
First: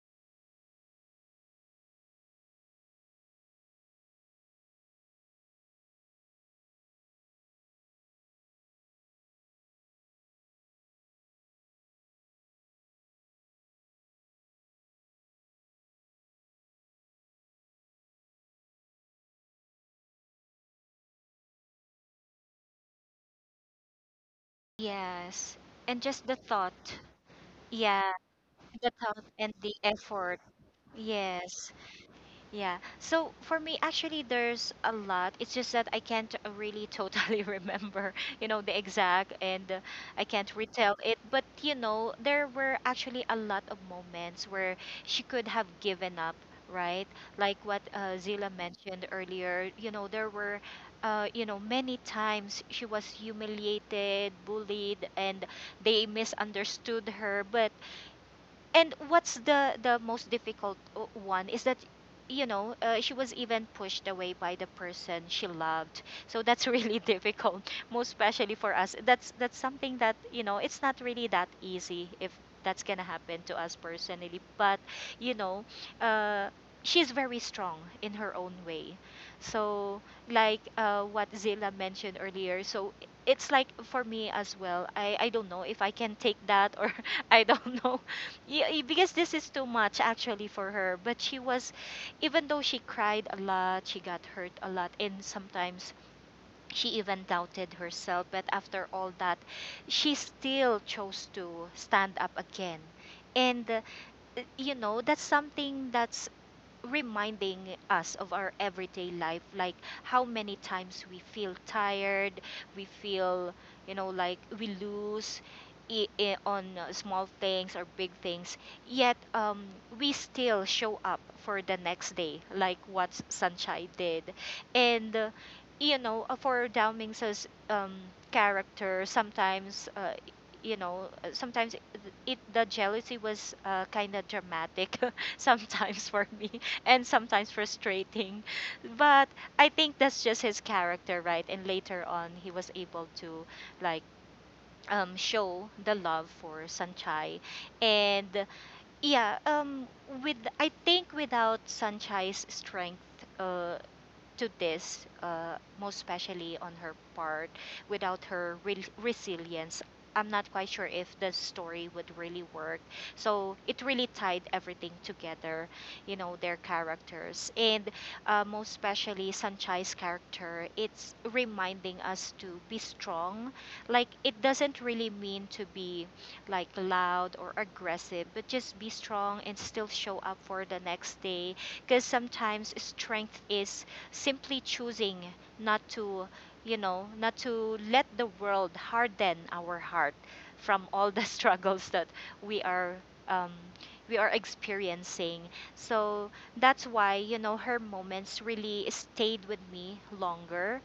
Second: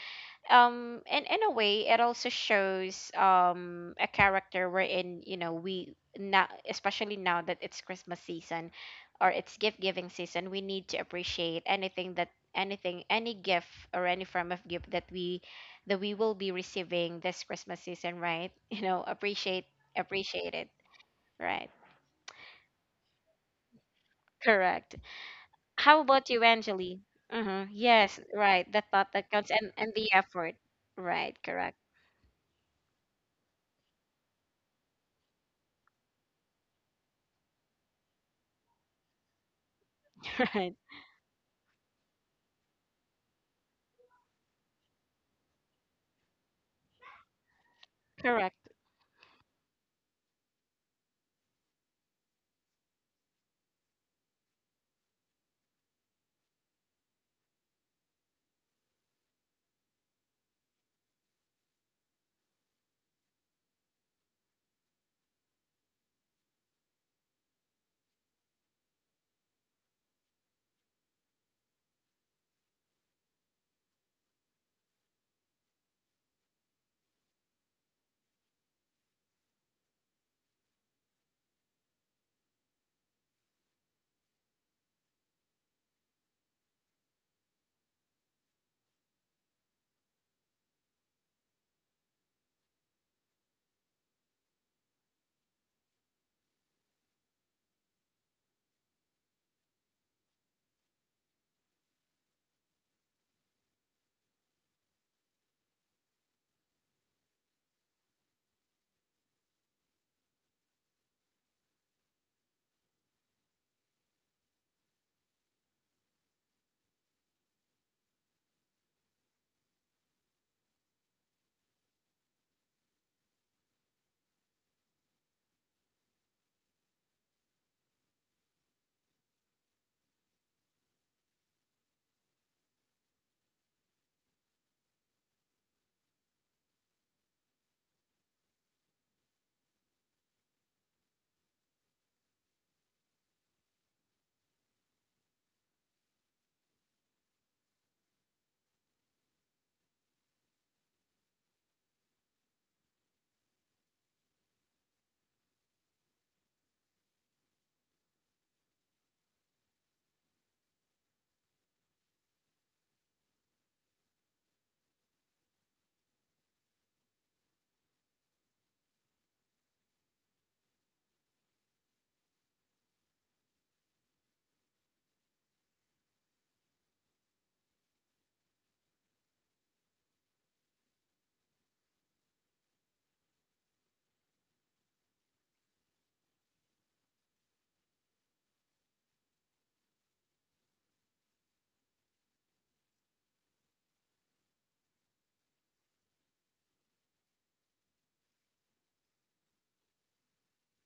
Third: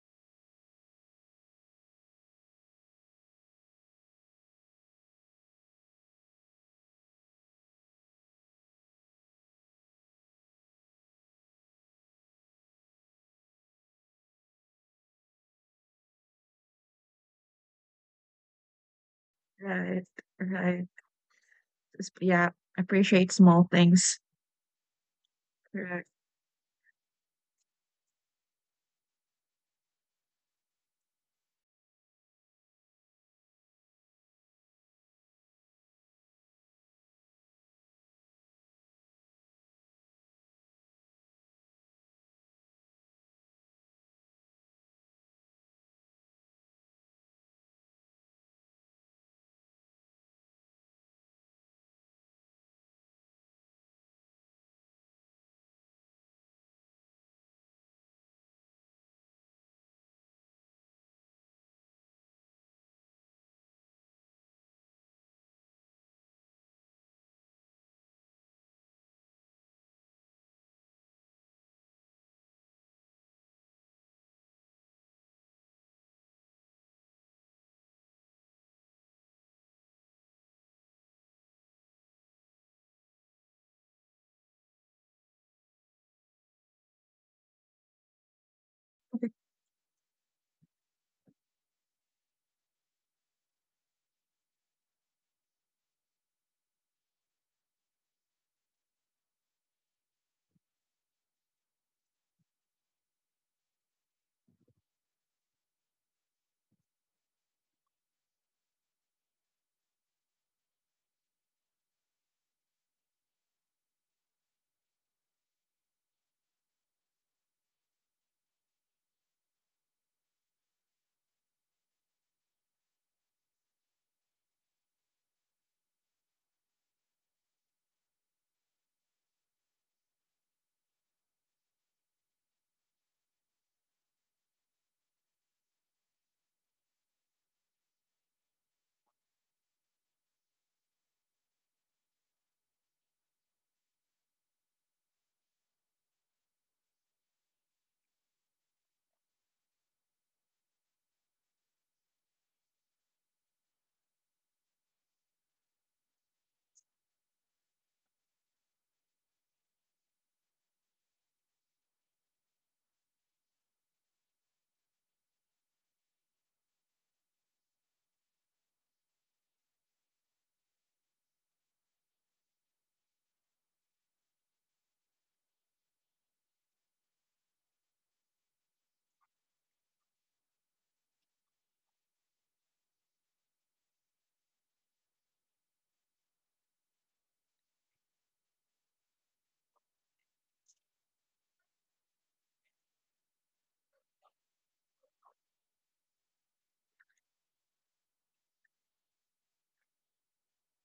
A: and in a way, it also shows a character wherein, you know, we now, especially now that it's Christmas season, or it's gift giving season, we need to appreciate anything that, anything, any gift or any form of gift that we will be receiving this Christmas season, right? You know, appreciate,
B: Right,
A: appreciate it,
B: right.
A: right?
B: It's yeah, appreciate small things.
A: Correct.
C: Yes.
A: How
C: And
B: Correct.
C: just
A: about
C: the
A: you,
C: thought.
A: Angeli? Uh-huh.
C: Yeah.
A: Yes, right, the
C: The
A: thought
C: thought
A: that counts,
C: and
A: and
C: the
A: the
C: effort.
A: effort, right?
C: Yes,
A: Correct.
C: yeah. So for me, actually, there's a lot. It's just that I can't really totally remember, you know, the exact, and I can't
A: Right.
C: retell it. But, you know, there were actually a lot of moments where she could have given up, right? Like what Zila
A: Correct.
C: mentioned earlier, you know, there were, you know, many times she was humiliated, bullied, and they misunderstood her. But, and what's the most difficult one is that, you know, she was even pushed away by the person she loved. So that's really difficult, most especially for us. That's something that, you know, it's not really that easy if that's gonna happen to us personally. But you know, uh, she's very strong in her own way. So like what Zila mentioned earlier, so it's like for me as well. I don't know if I can take that, or I don't know, yeah, eh, because this is too much actually for her. But she was, even though she cried a lot, she got hurt a lot, and sometimes she even doubted herself. But after all that, she still chose to stand up again. And, you know, that's something that's reminding us of our everyday life, like how many times we feel tired, we feel, you know, like we lose, on small things or big things, yet we still show up for the next day, like what sunshine did. And you know, for Daoming's character, sometimes you know, sometimes it, it the jealousy was kind of dramatic sometimes for me, and sometimes frustrating. But I think that's just his character, right? And later on, he was able to like show the love for Sanchai. And yeah, with I think without Sanchai's strength. Uh, to this, most especially on her part. Without her resilience, I'm not quite sure if the story would really work. So it really tied everything together, you know, their characters. And most especially Sanchai's character, it's reminding us to be strong. Like, it doesn't really mean to be like loud or aggressive, but just be strong and still show up for the next day. Because sometimes strength is simply choosing not to, you know, not to let the world harden our heart from all the struggles that we are um, we are experiencing. So that's why, you know, her moments really stayed with me longer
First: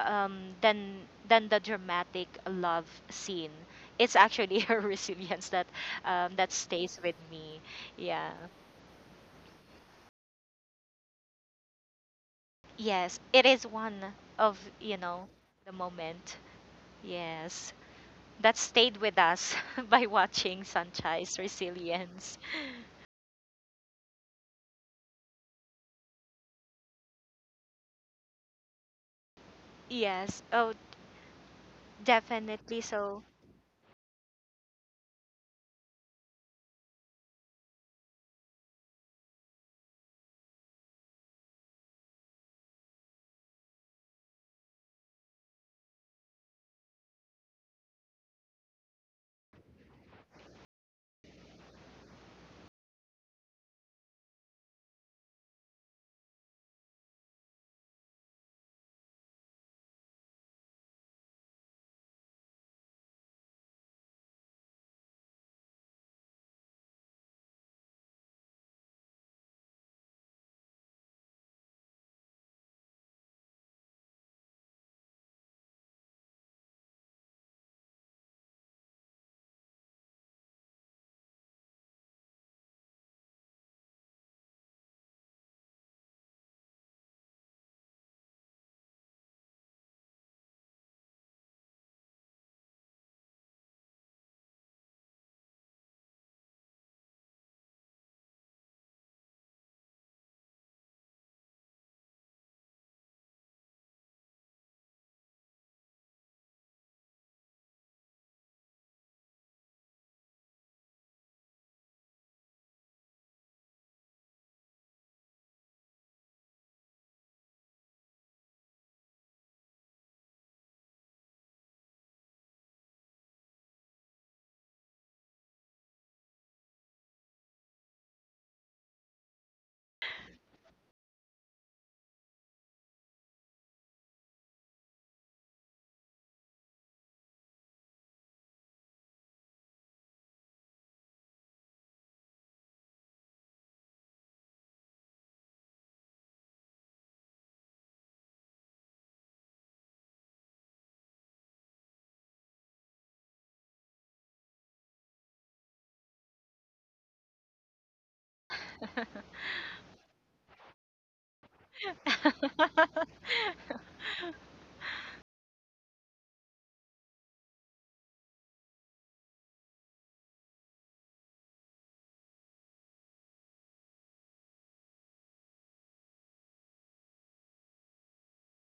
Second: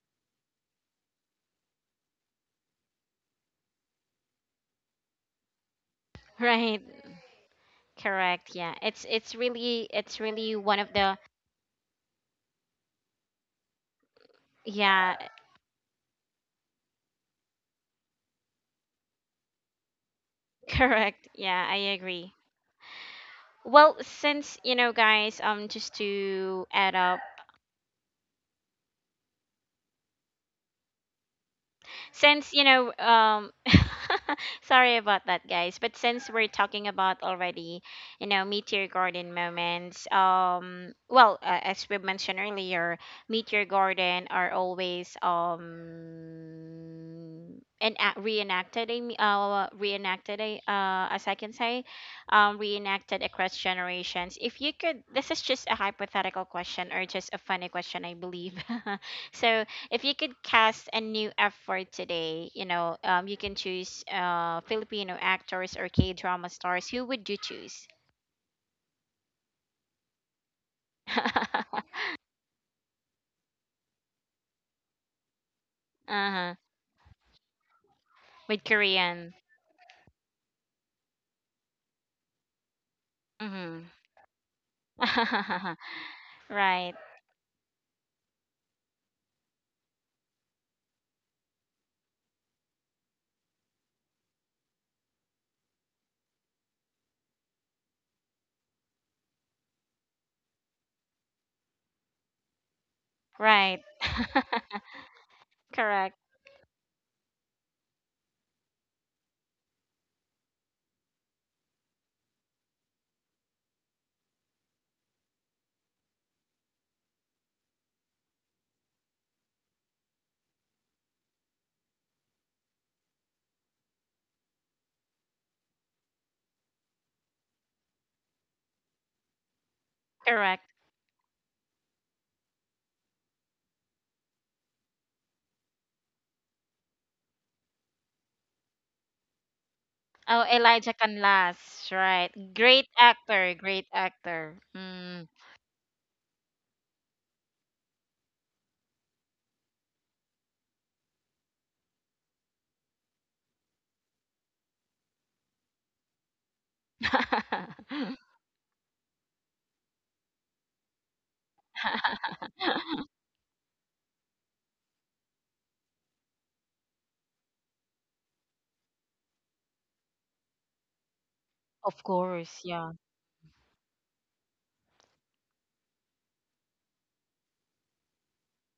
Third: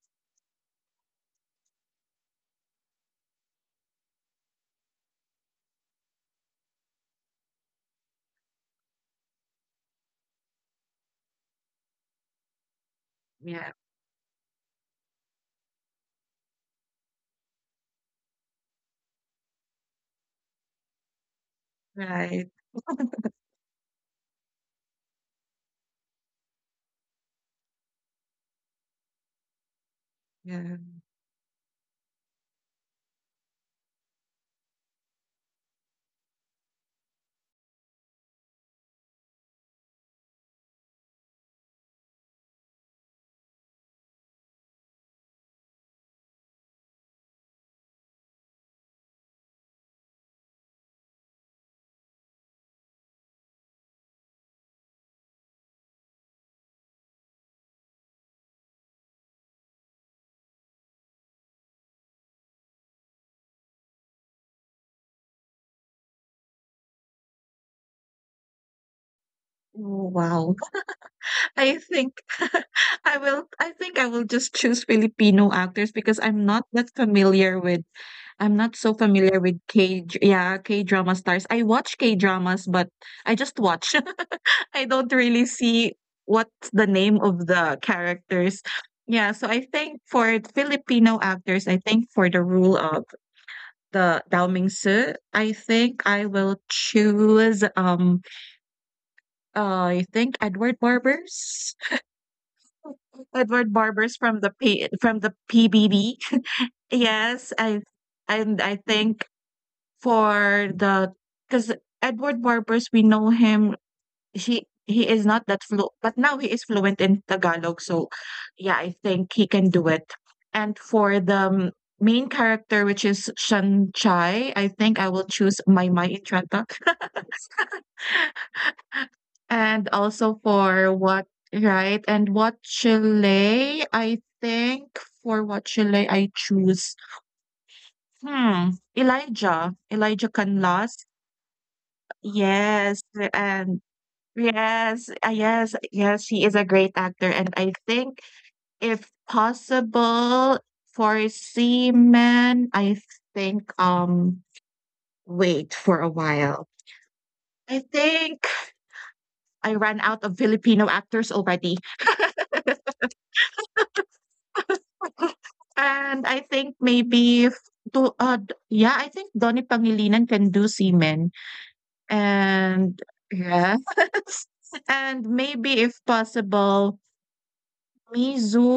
C: um, than than the dramatic love scene. It's actually her resilience that that
A: Right.
C: stays with me. Yeah.
A: Correct. Yeah. It's really it's really one of the,
C: Yes, it is
B: Yeah,
C: one of you
A: yeah,
C: know the moment. Yes, that stayed with us by watching
A: correct.
C: Sanchai's
A: Yeah, I agree.
C: resilience.
B: right.
A: Well, since, you know, guys, just to add up,
C: Yes. Oh,
B: Yeah.
A: since, you
C: definitely.
A: know,
C: So,
A: sorry about that, guys, but since we're talking about already, you know, Meteor Garden moments, well, as we mentioned earlier, Meteor Garden are always and reenacted a me- reenacted a as I can say, reenacted across generations. If you could, this is just a hypothetical question or just a funny question, I believe. So, if you could cast a new effort today, you know, you can choose Filipino actors or K drama stars, who would you choose?
B: Oh, wow. I think I think I will just choose Filipino actors because I'm
A: Uh-huh.
B: not that familiar with I'm
A: With
B: not so
A: Korean.
B: familiar with K-drama stars. I watch K-dramas, but I just
A: Hmm.
B: watch. I don't really see what's the
A: Right,
B: name of the characters. Yeah, so I think for Filipino actors, I think for the rule of the dalmingsu, I think I will choose, I think Edward Barbers. Edward
A: right.
B: Barbers from the P from the
A: Correct,
B: PBB. Yes, I and I think for the because Edward Barbers, we know him he is not that flu but now he is fluent in Tagalog, so yeah, I think he can do it. And for the main character, which is Shan Chai, I think I will choose Mai Mai in Tranta. and also
A: correct.
B: for what right and what Chile, I think for what Chile I choose hmm Elijah. Elijah
A: Oh, Elijah
B: Canlas.
A: Canlas. Right. Great
B: Yes,
A: actor,
B: and
A: great actor. Mm.
B: yes, he is a great actor and I think if possible, for seamen, I think wait for a while. I think I ran out of Filipino actors already. And I think maybe f- do d- yeah, I think Donnie Pangilinan can do seamen.
A: Of course, yeah.
B: And yeah. And maybe if possible, Mizu,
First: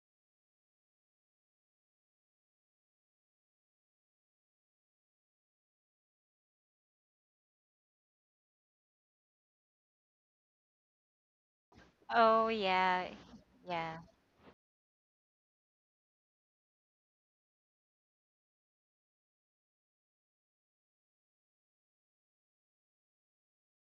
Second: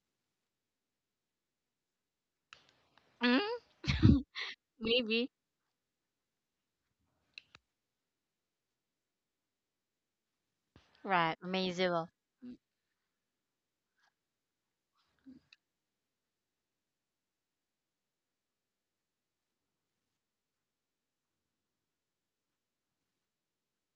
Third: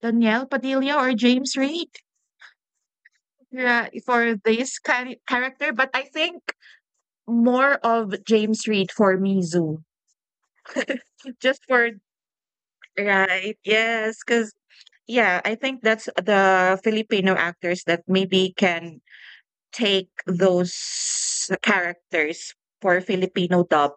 B: Danielle Padilla or James Reid.
A: Mm?
B: Yeah, for this kind
A: Maybe.
B: character, but I think more of James Reid for me, Zoo.
A: Right,
B: Just for
A: amazing.
C: oh, yeah.
B: right,
C: Yeah.
B: yes, because yeah, I think that's the Filipino actors that maybe can take those characters for Filipino dub.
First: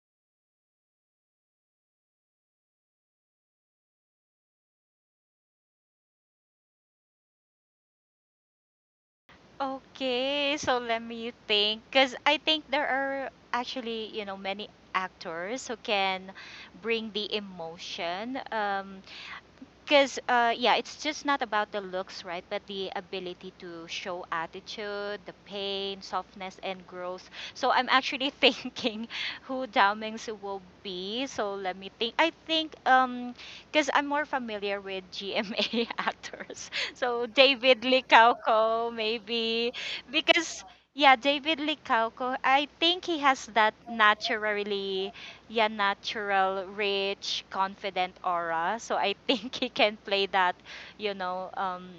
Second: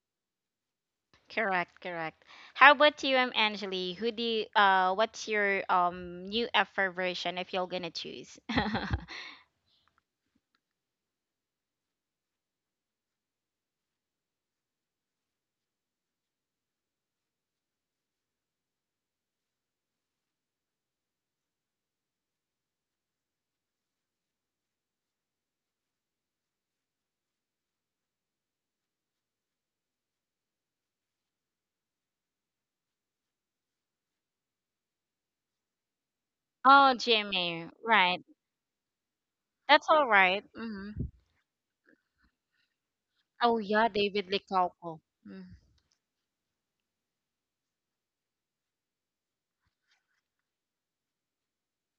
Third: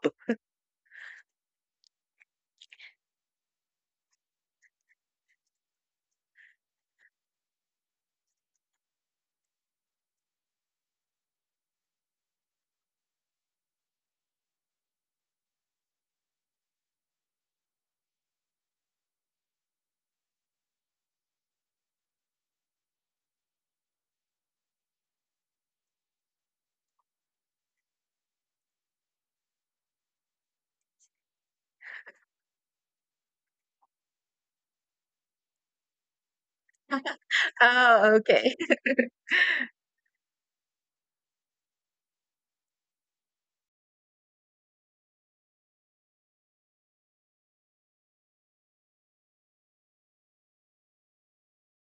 A: Correct, correct. How about you, Angeli? Who do you, what's your new effort version if you're gonna choose?
C: Okay, so let me think, because I think there are actually, you know, many actors who can bring the emotion. Because, yeah, it's just not about the looks, right? But the ability to show attitude, the pain, softness, and growth. So I'm actually thinking who Dao Mingsu will be. So let me think. I think, because I'm more familiar with GMA actors.
A: Oh,
C: So
A: Jimmy,
C: David
B: Oh,
A: right.
B: okay.
C: Licauco, maybe.
A: That's all right.
C: Because,
A: Mm-hmm.
C: yeah, David Licauco, I think he has
A: Oh
C: that
A: yeah, David Licalco.
C: naturally,
A: Mm,
C: yeah, natural, rich, confident aura. So I think he can play that, you know,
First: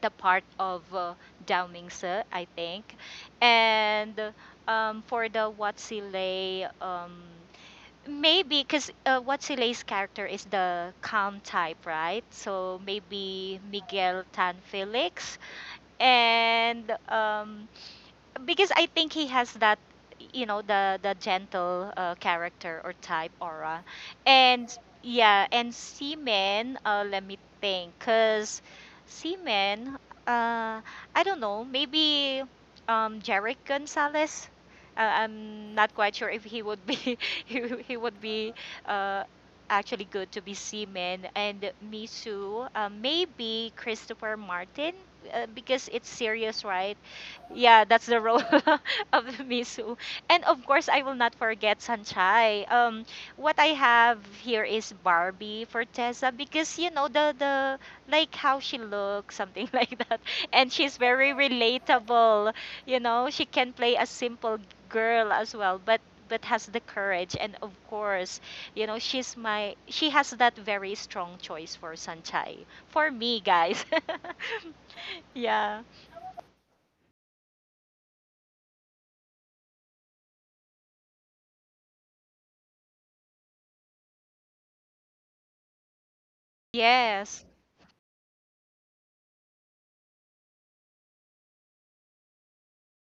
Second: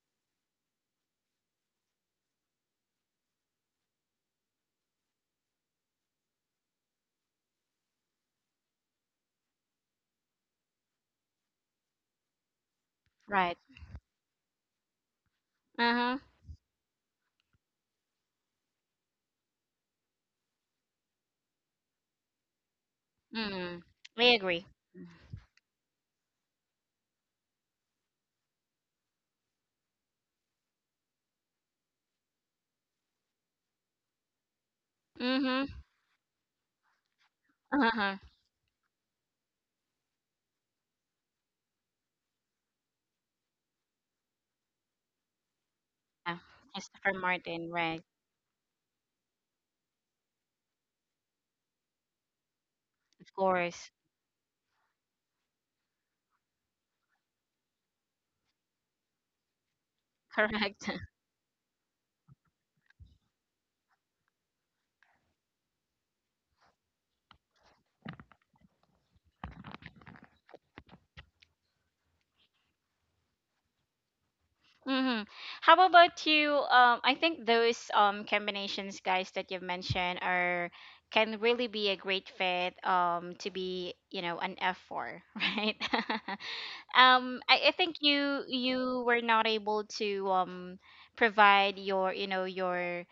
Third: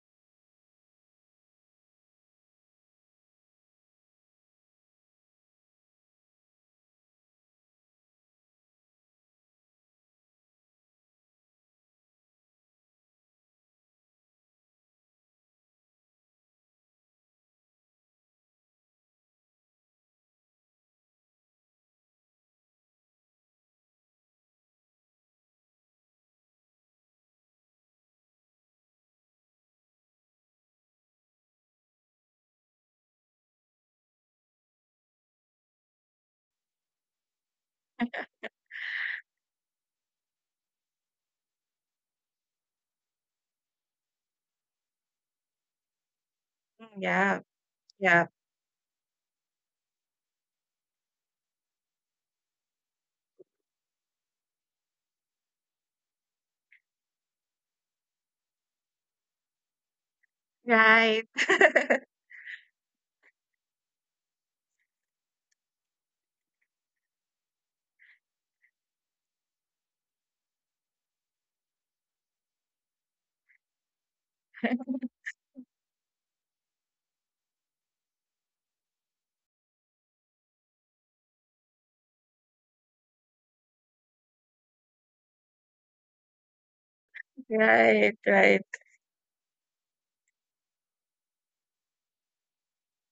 C: the part of Dao Mingse, I think. And for the Watsile, maybe because Watsile's character is the calm type, right? So
A: right.
C: maybe Miguel Tan Felix.
A: Uh-huh.
C: And because I think he has that, you know, the gentle character or type
A: Mm.
C: aura.
A: I agree.
C: And yeah, and seaman, let me think, because seaman uh, I don't know, maybe Jarek Gonzalez,
A: Mm-hmm.
C: I'm not quite sure if he would be he
A: Uh-huh.
C: would be uh actually good to be seaman. And Misu, maybe Christopher Martin, because it's
A: Yeah.
C: serious, right?
A: Christopher
B: Yeah,
A: Martin,
C: Yeah,
A: right.
C: that's the
B: yeah.
C: role of Misu. And of course, I will not forget Sanchai.
A: Of
C: What I
A: course.
C: have here is Barbie for Tessa, because you know the like how she looks, something like that. And
A: Correct.
C: she's
B: Right,
C: very relatable. You know, she can play a simple girl as well, but has the courage, and of course, you know, she has that very strong choice for Sanchai. For me, guys.
A: Mm-hmm.
C: Yeah.
A: How about you? I think those combinations, guys, that you've mentioned are can really be a great fit to be, you know, an F4, right?
C: Yes.
A: I think
B: right,
A: you
B: right.
A: you were not able to provide your, you know,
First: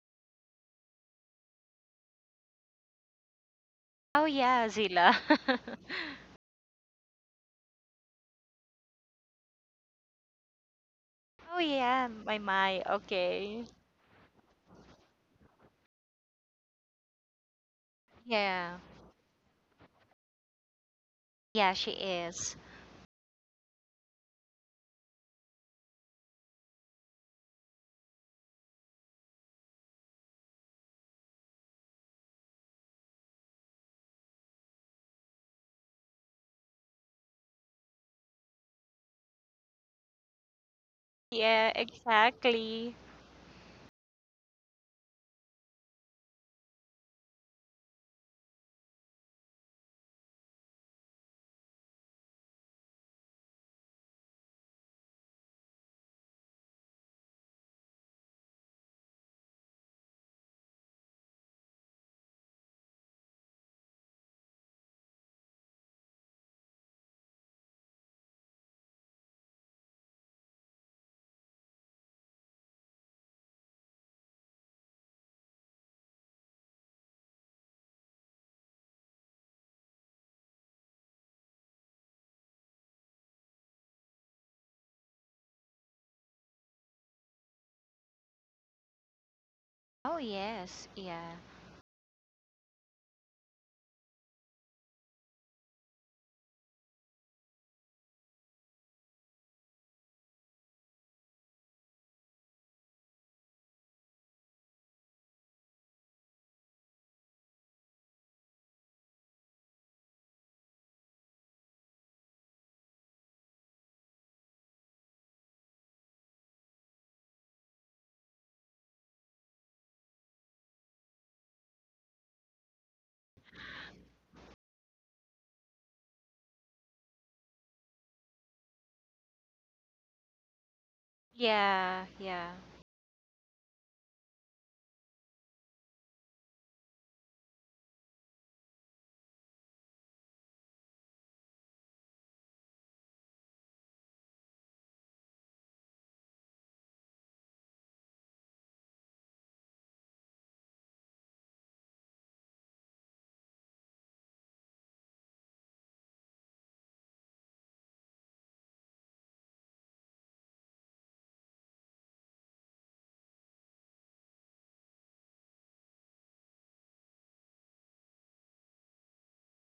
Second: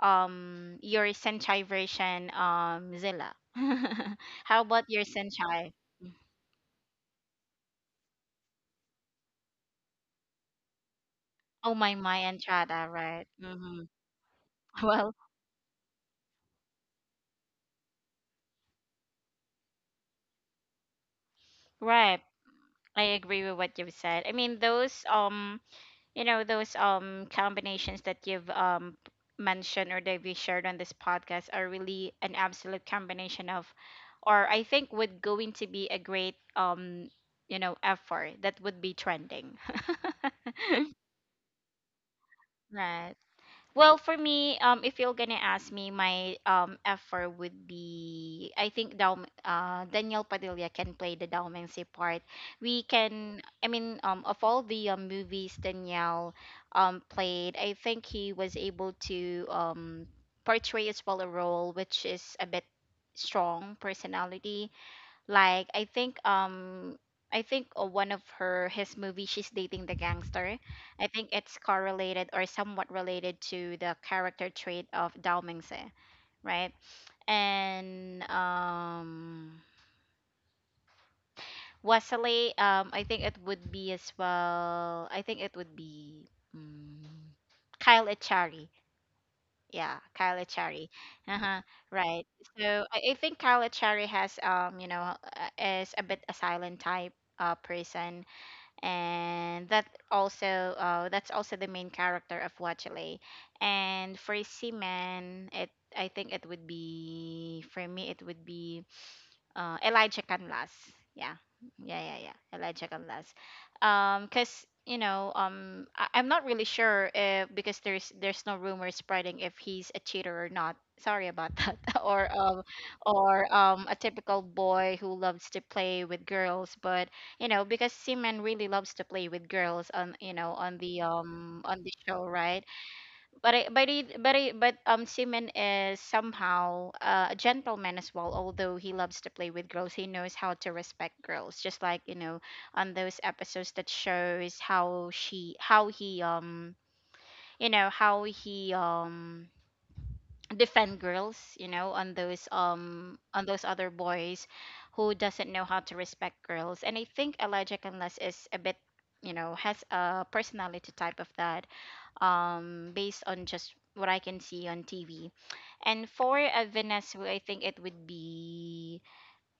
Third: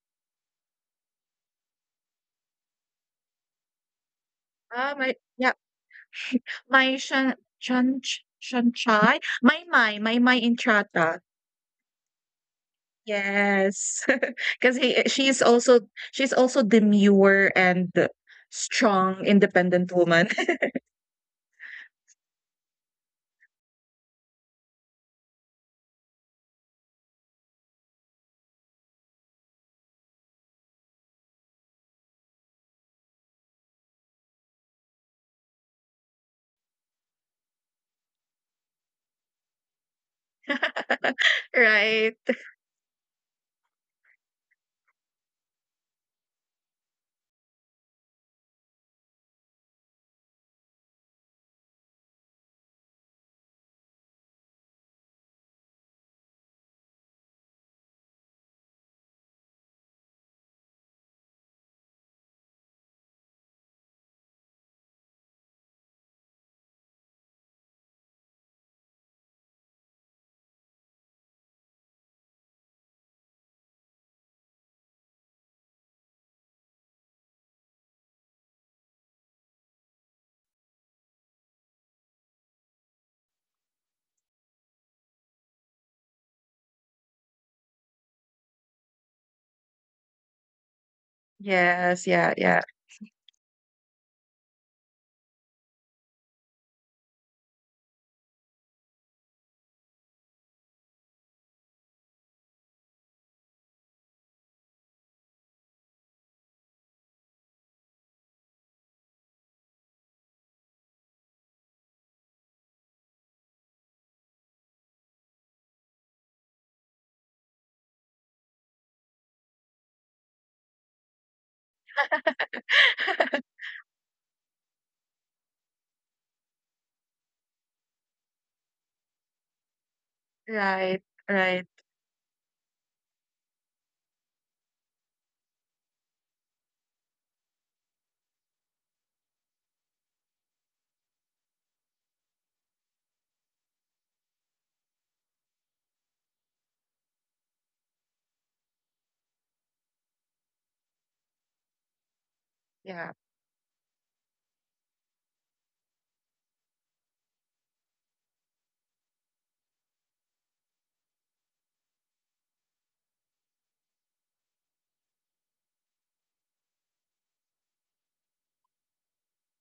A: your Senchai version, Zilla.
C: Oh,
A: How
C: yeah,
A: about
B: Ah,
A: your
C: Zila.
B: my yeah,
A: Senchai?
B: my shan shan chai, my my intrata.
C: Oh,
A: Oh, my
C: yeah,
A: my
C: my my.
A: Entrada, right?
C: Okay.
A: Mm-hmm.
B: Yes, because
A: Well,
B: she's also demure and
C: Yeah.
B: strong, independent woman,
C: Yeah, she
A: right.
C: is.
A: I agree with what you've said. I mean, those those combinations that you've mentioned or that we shared on this podcast are really an absolute combination of, or I think would going to be a great effort that would be trending.
C: Yeah,
B: right?
C: exactly.
A: Right. Well, for me, if you're gonna ask me, my effort would be I think Dal Daniel Padilla can play the Dalmancy part. We can, I mean, of all the movies Daniel played, I think he was able to portray as well a role which is a bit strong personality like I think one of her his movie she's dating the gangster. I think it's correlated or somewhat related to the character trait of Dao Mingse, right? And Wesley, I think it would be as well. I think it would be mm Kyle Echari. Yeah,
C: Oh,
A: Kylie
C: yes.
A: Cherry.
C: Yeah.
A: Uh-huh.
B: Yes,
A: Right.
B: yeah, yeah,
A: So I think Kylie Cherry has, is a bit a silent type person, and that also the main character of Watchley. And for Seaman, it I think it would be for me it would be Elijah Canlas. Yeah, yeah, yeah, yeah. Elijah Canlas. Because you know, I'm not really sure if because there's no rumor spreading if he's a cheater or not. Sorry about that. or um, or a typical boy who loves to play with girls. But you know, because Seaman really loves to play with girls on, you know, on
B: right,
A: the,
B: right,
A: on the
C: Yeah,
A: show,
C: yeah.
A: right? but I, but it, but I, but Simon is somehow, a gentleman as well. Although he loves to play with girls, he knows how to respect girls. Just like, you know, on those episodes that shows how he, how he, defend girls. You know,
B: yeah,
A: on those other boys, who doesn't know how to respect girls. And I think Elijah Canlas is a bit, you know, has a personality type of that, based on just what I can see on TV. And for a Venezuela, I think it would be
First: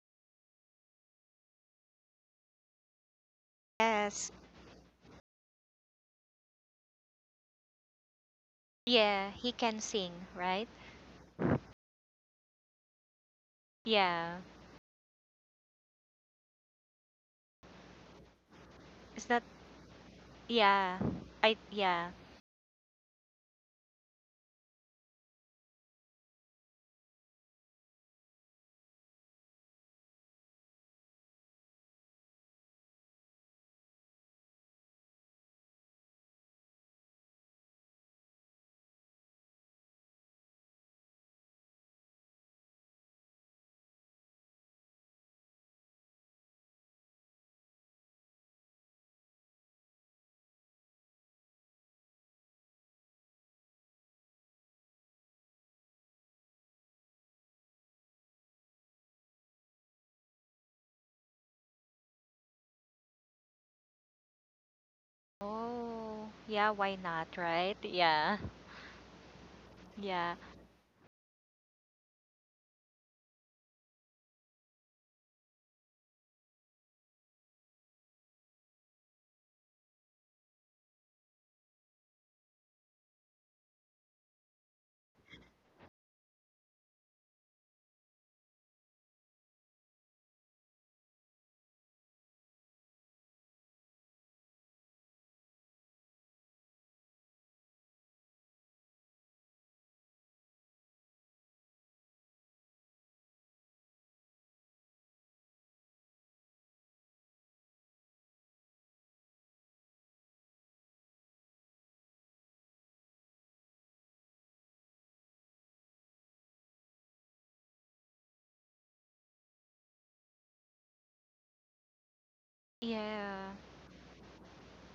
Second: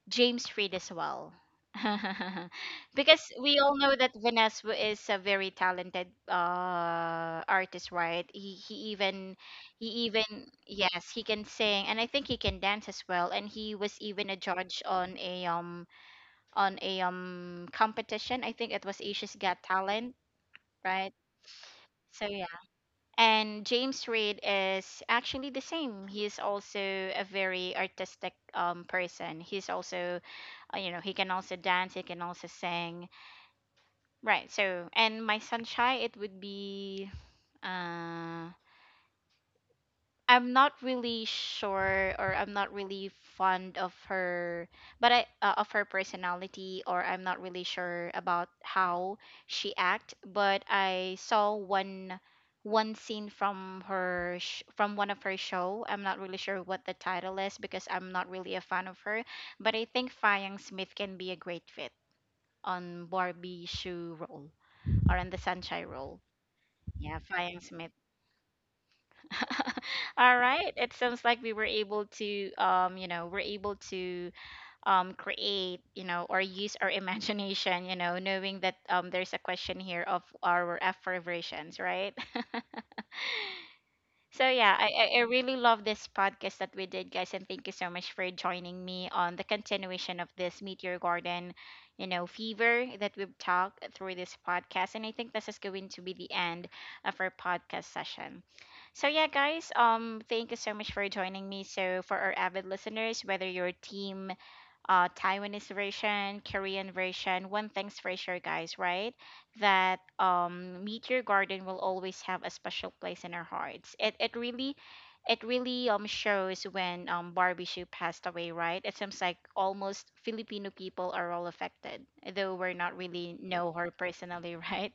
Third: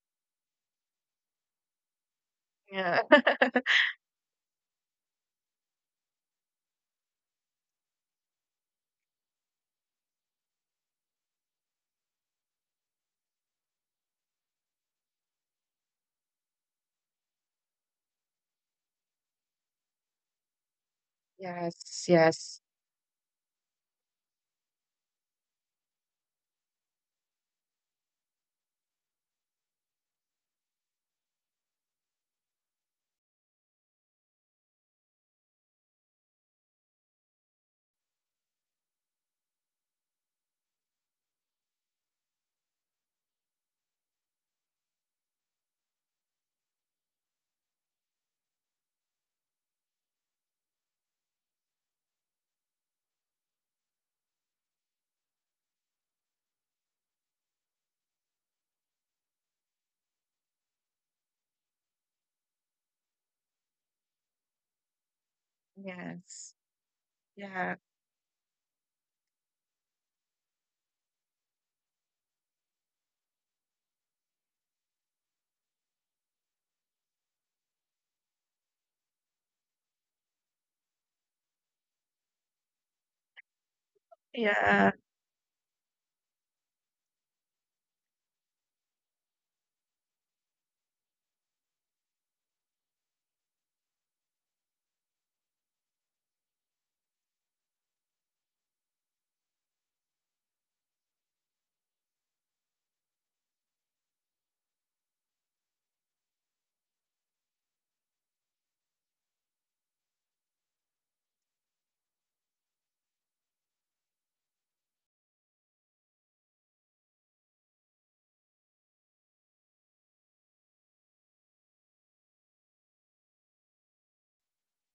A: James Reid as well.
B: yeah,
A: Because we all know that
C: Yes.
A: Vanessa is a very talented artist, right?
C: Yeah, he can
A: He
C: sing,
A: even
C: right?
A: Yes, he can sing, and I think he can dance as well, and he was even a
C: Yeah.
A: judge on a, competition. I think it was
C: Is
A: Asia's
C: that
A: Got Talent,
C: yeah.
A: right?
C: I
B: yes,
C: yeah.
A: So yeah.
B: yes,
A: And James Reid is actually the same. He's also a very artistic person. He's also, you know, he can also dance, he can also sing. Right. So, and my sunshine, it would be uh, I'm not really sure, or I'm not really fond of her, but I of her personality, or I'm not really sure about how she act, but I saw one scene from from one of her show. I'm not really sure what the title is because I'm not really a fan of her, but I think Fyang Smith can be a great fit on Barbie shoe role or on the sunshine role.
C: Oh,
B: yes,
C: yeah, why
A: Yeah,
C: not,
A: Fyang
B: yeah,
C: right?
A: Smith.
C: Yeah. Yeah.
A: All right. It sounds like we were able to, we're able to, create, you know, or use our imagination, you know, knowing that there's a question here of our affirmations, right? So yeah, I,
B: yeah,
A: I I really love this podcast that we did, guys, and thank you so much for joining me on the continuation of this Meteor Garden, you know, fever that we've talked through this podcast. And I think this is going to be the end of our podcast session. So yeah, guys, thank you so much for joining me. So for our avid listeners, whether you're team Taiwanese version, Korean version. One thing's for sure, guys, right? That Meteor Garden will always have a special place in our hearts. It really, it really shows when Barbie Hsu passed away, right? It seems like almost Filipino people are all affected, though we're not really
C: Yeah.
A: know her personally, right?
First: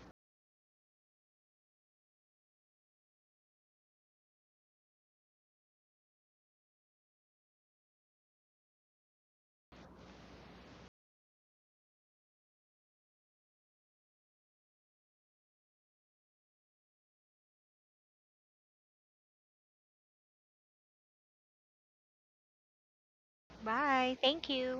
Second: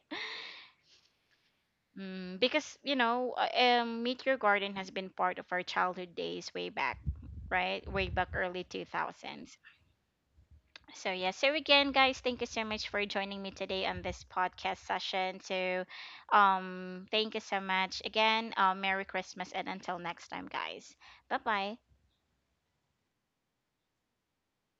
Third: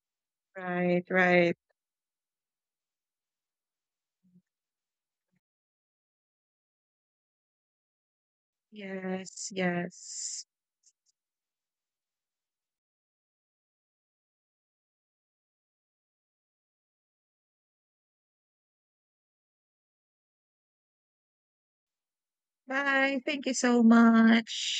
B: right, right,
A: Because you know, Meteor Garden has been part of our childhood days way back, right? Way back early
B: yes,
A: 2000s.
B: yes.
A: So yeah, so again, guys, thank you so much for joining me today on this podcast session. So, thank you so much again. Merry Christmas, and until next time, guys. Bye bye.
B: Bye. Thank you so
C: Bye.
B: much.
C: Thank you.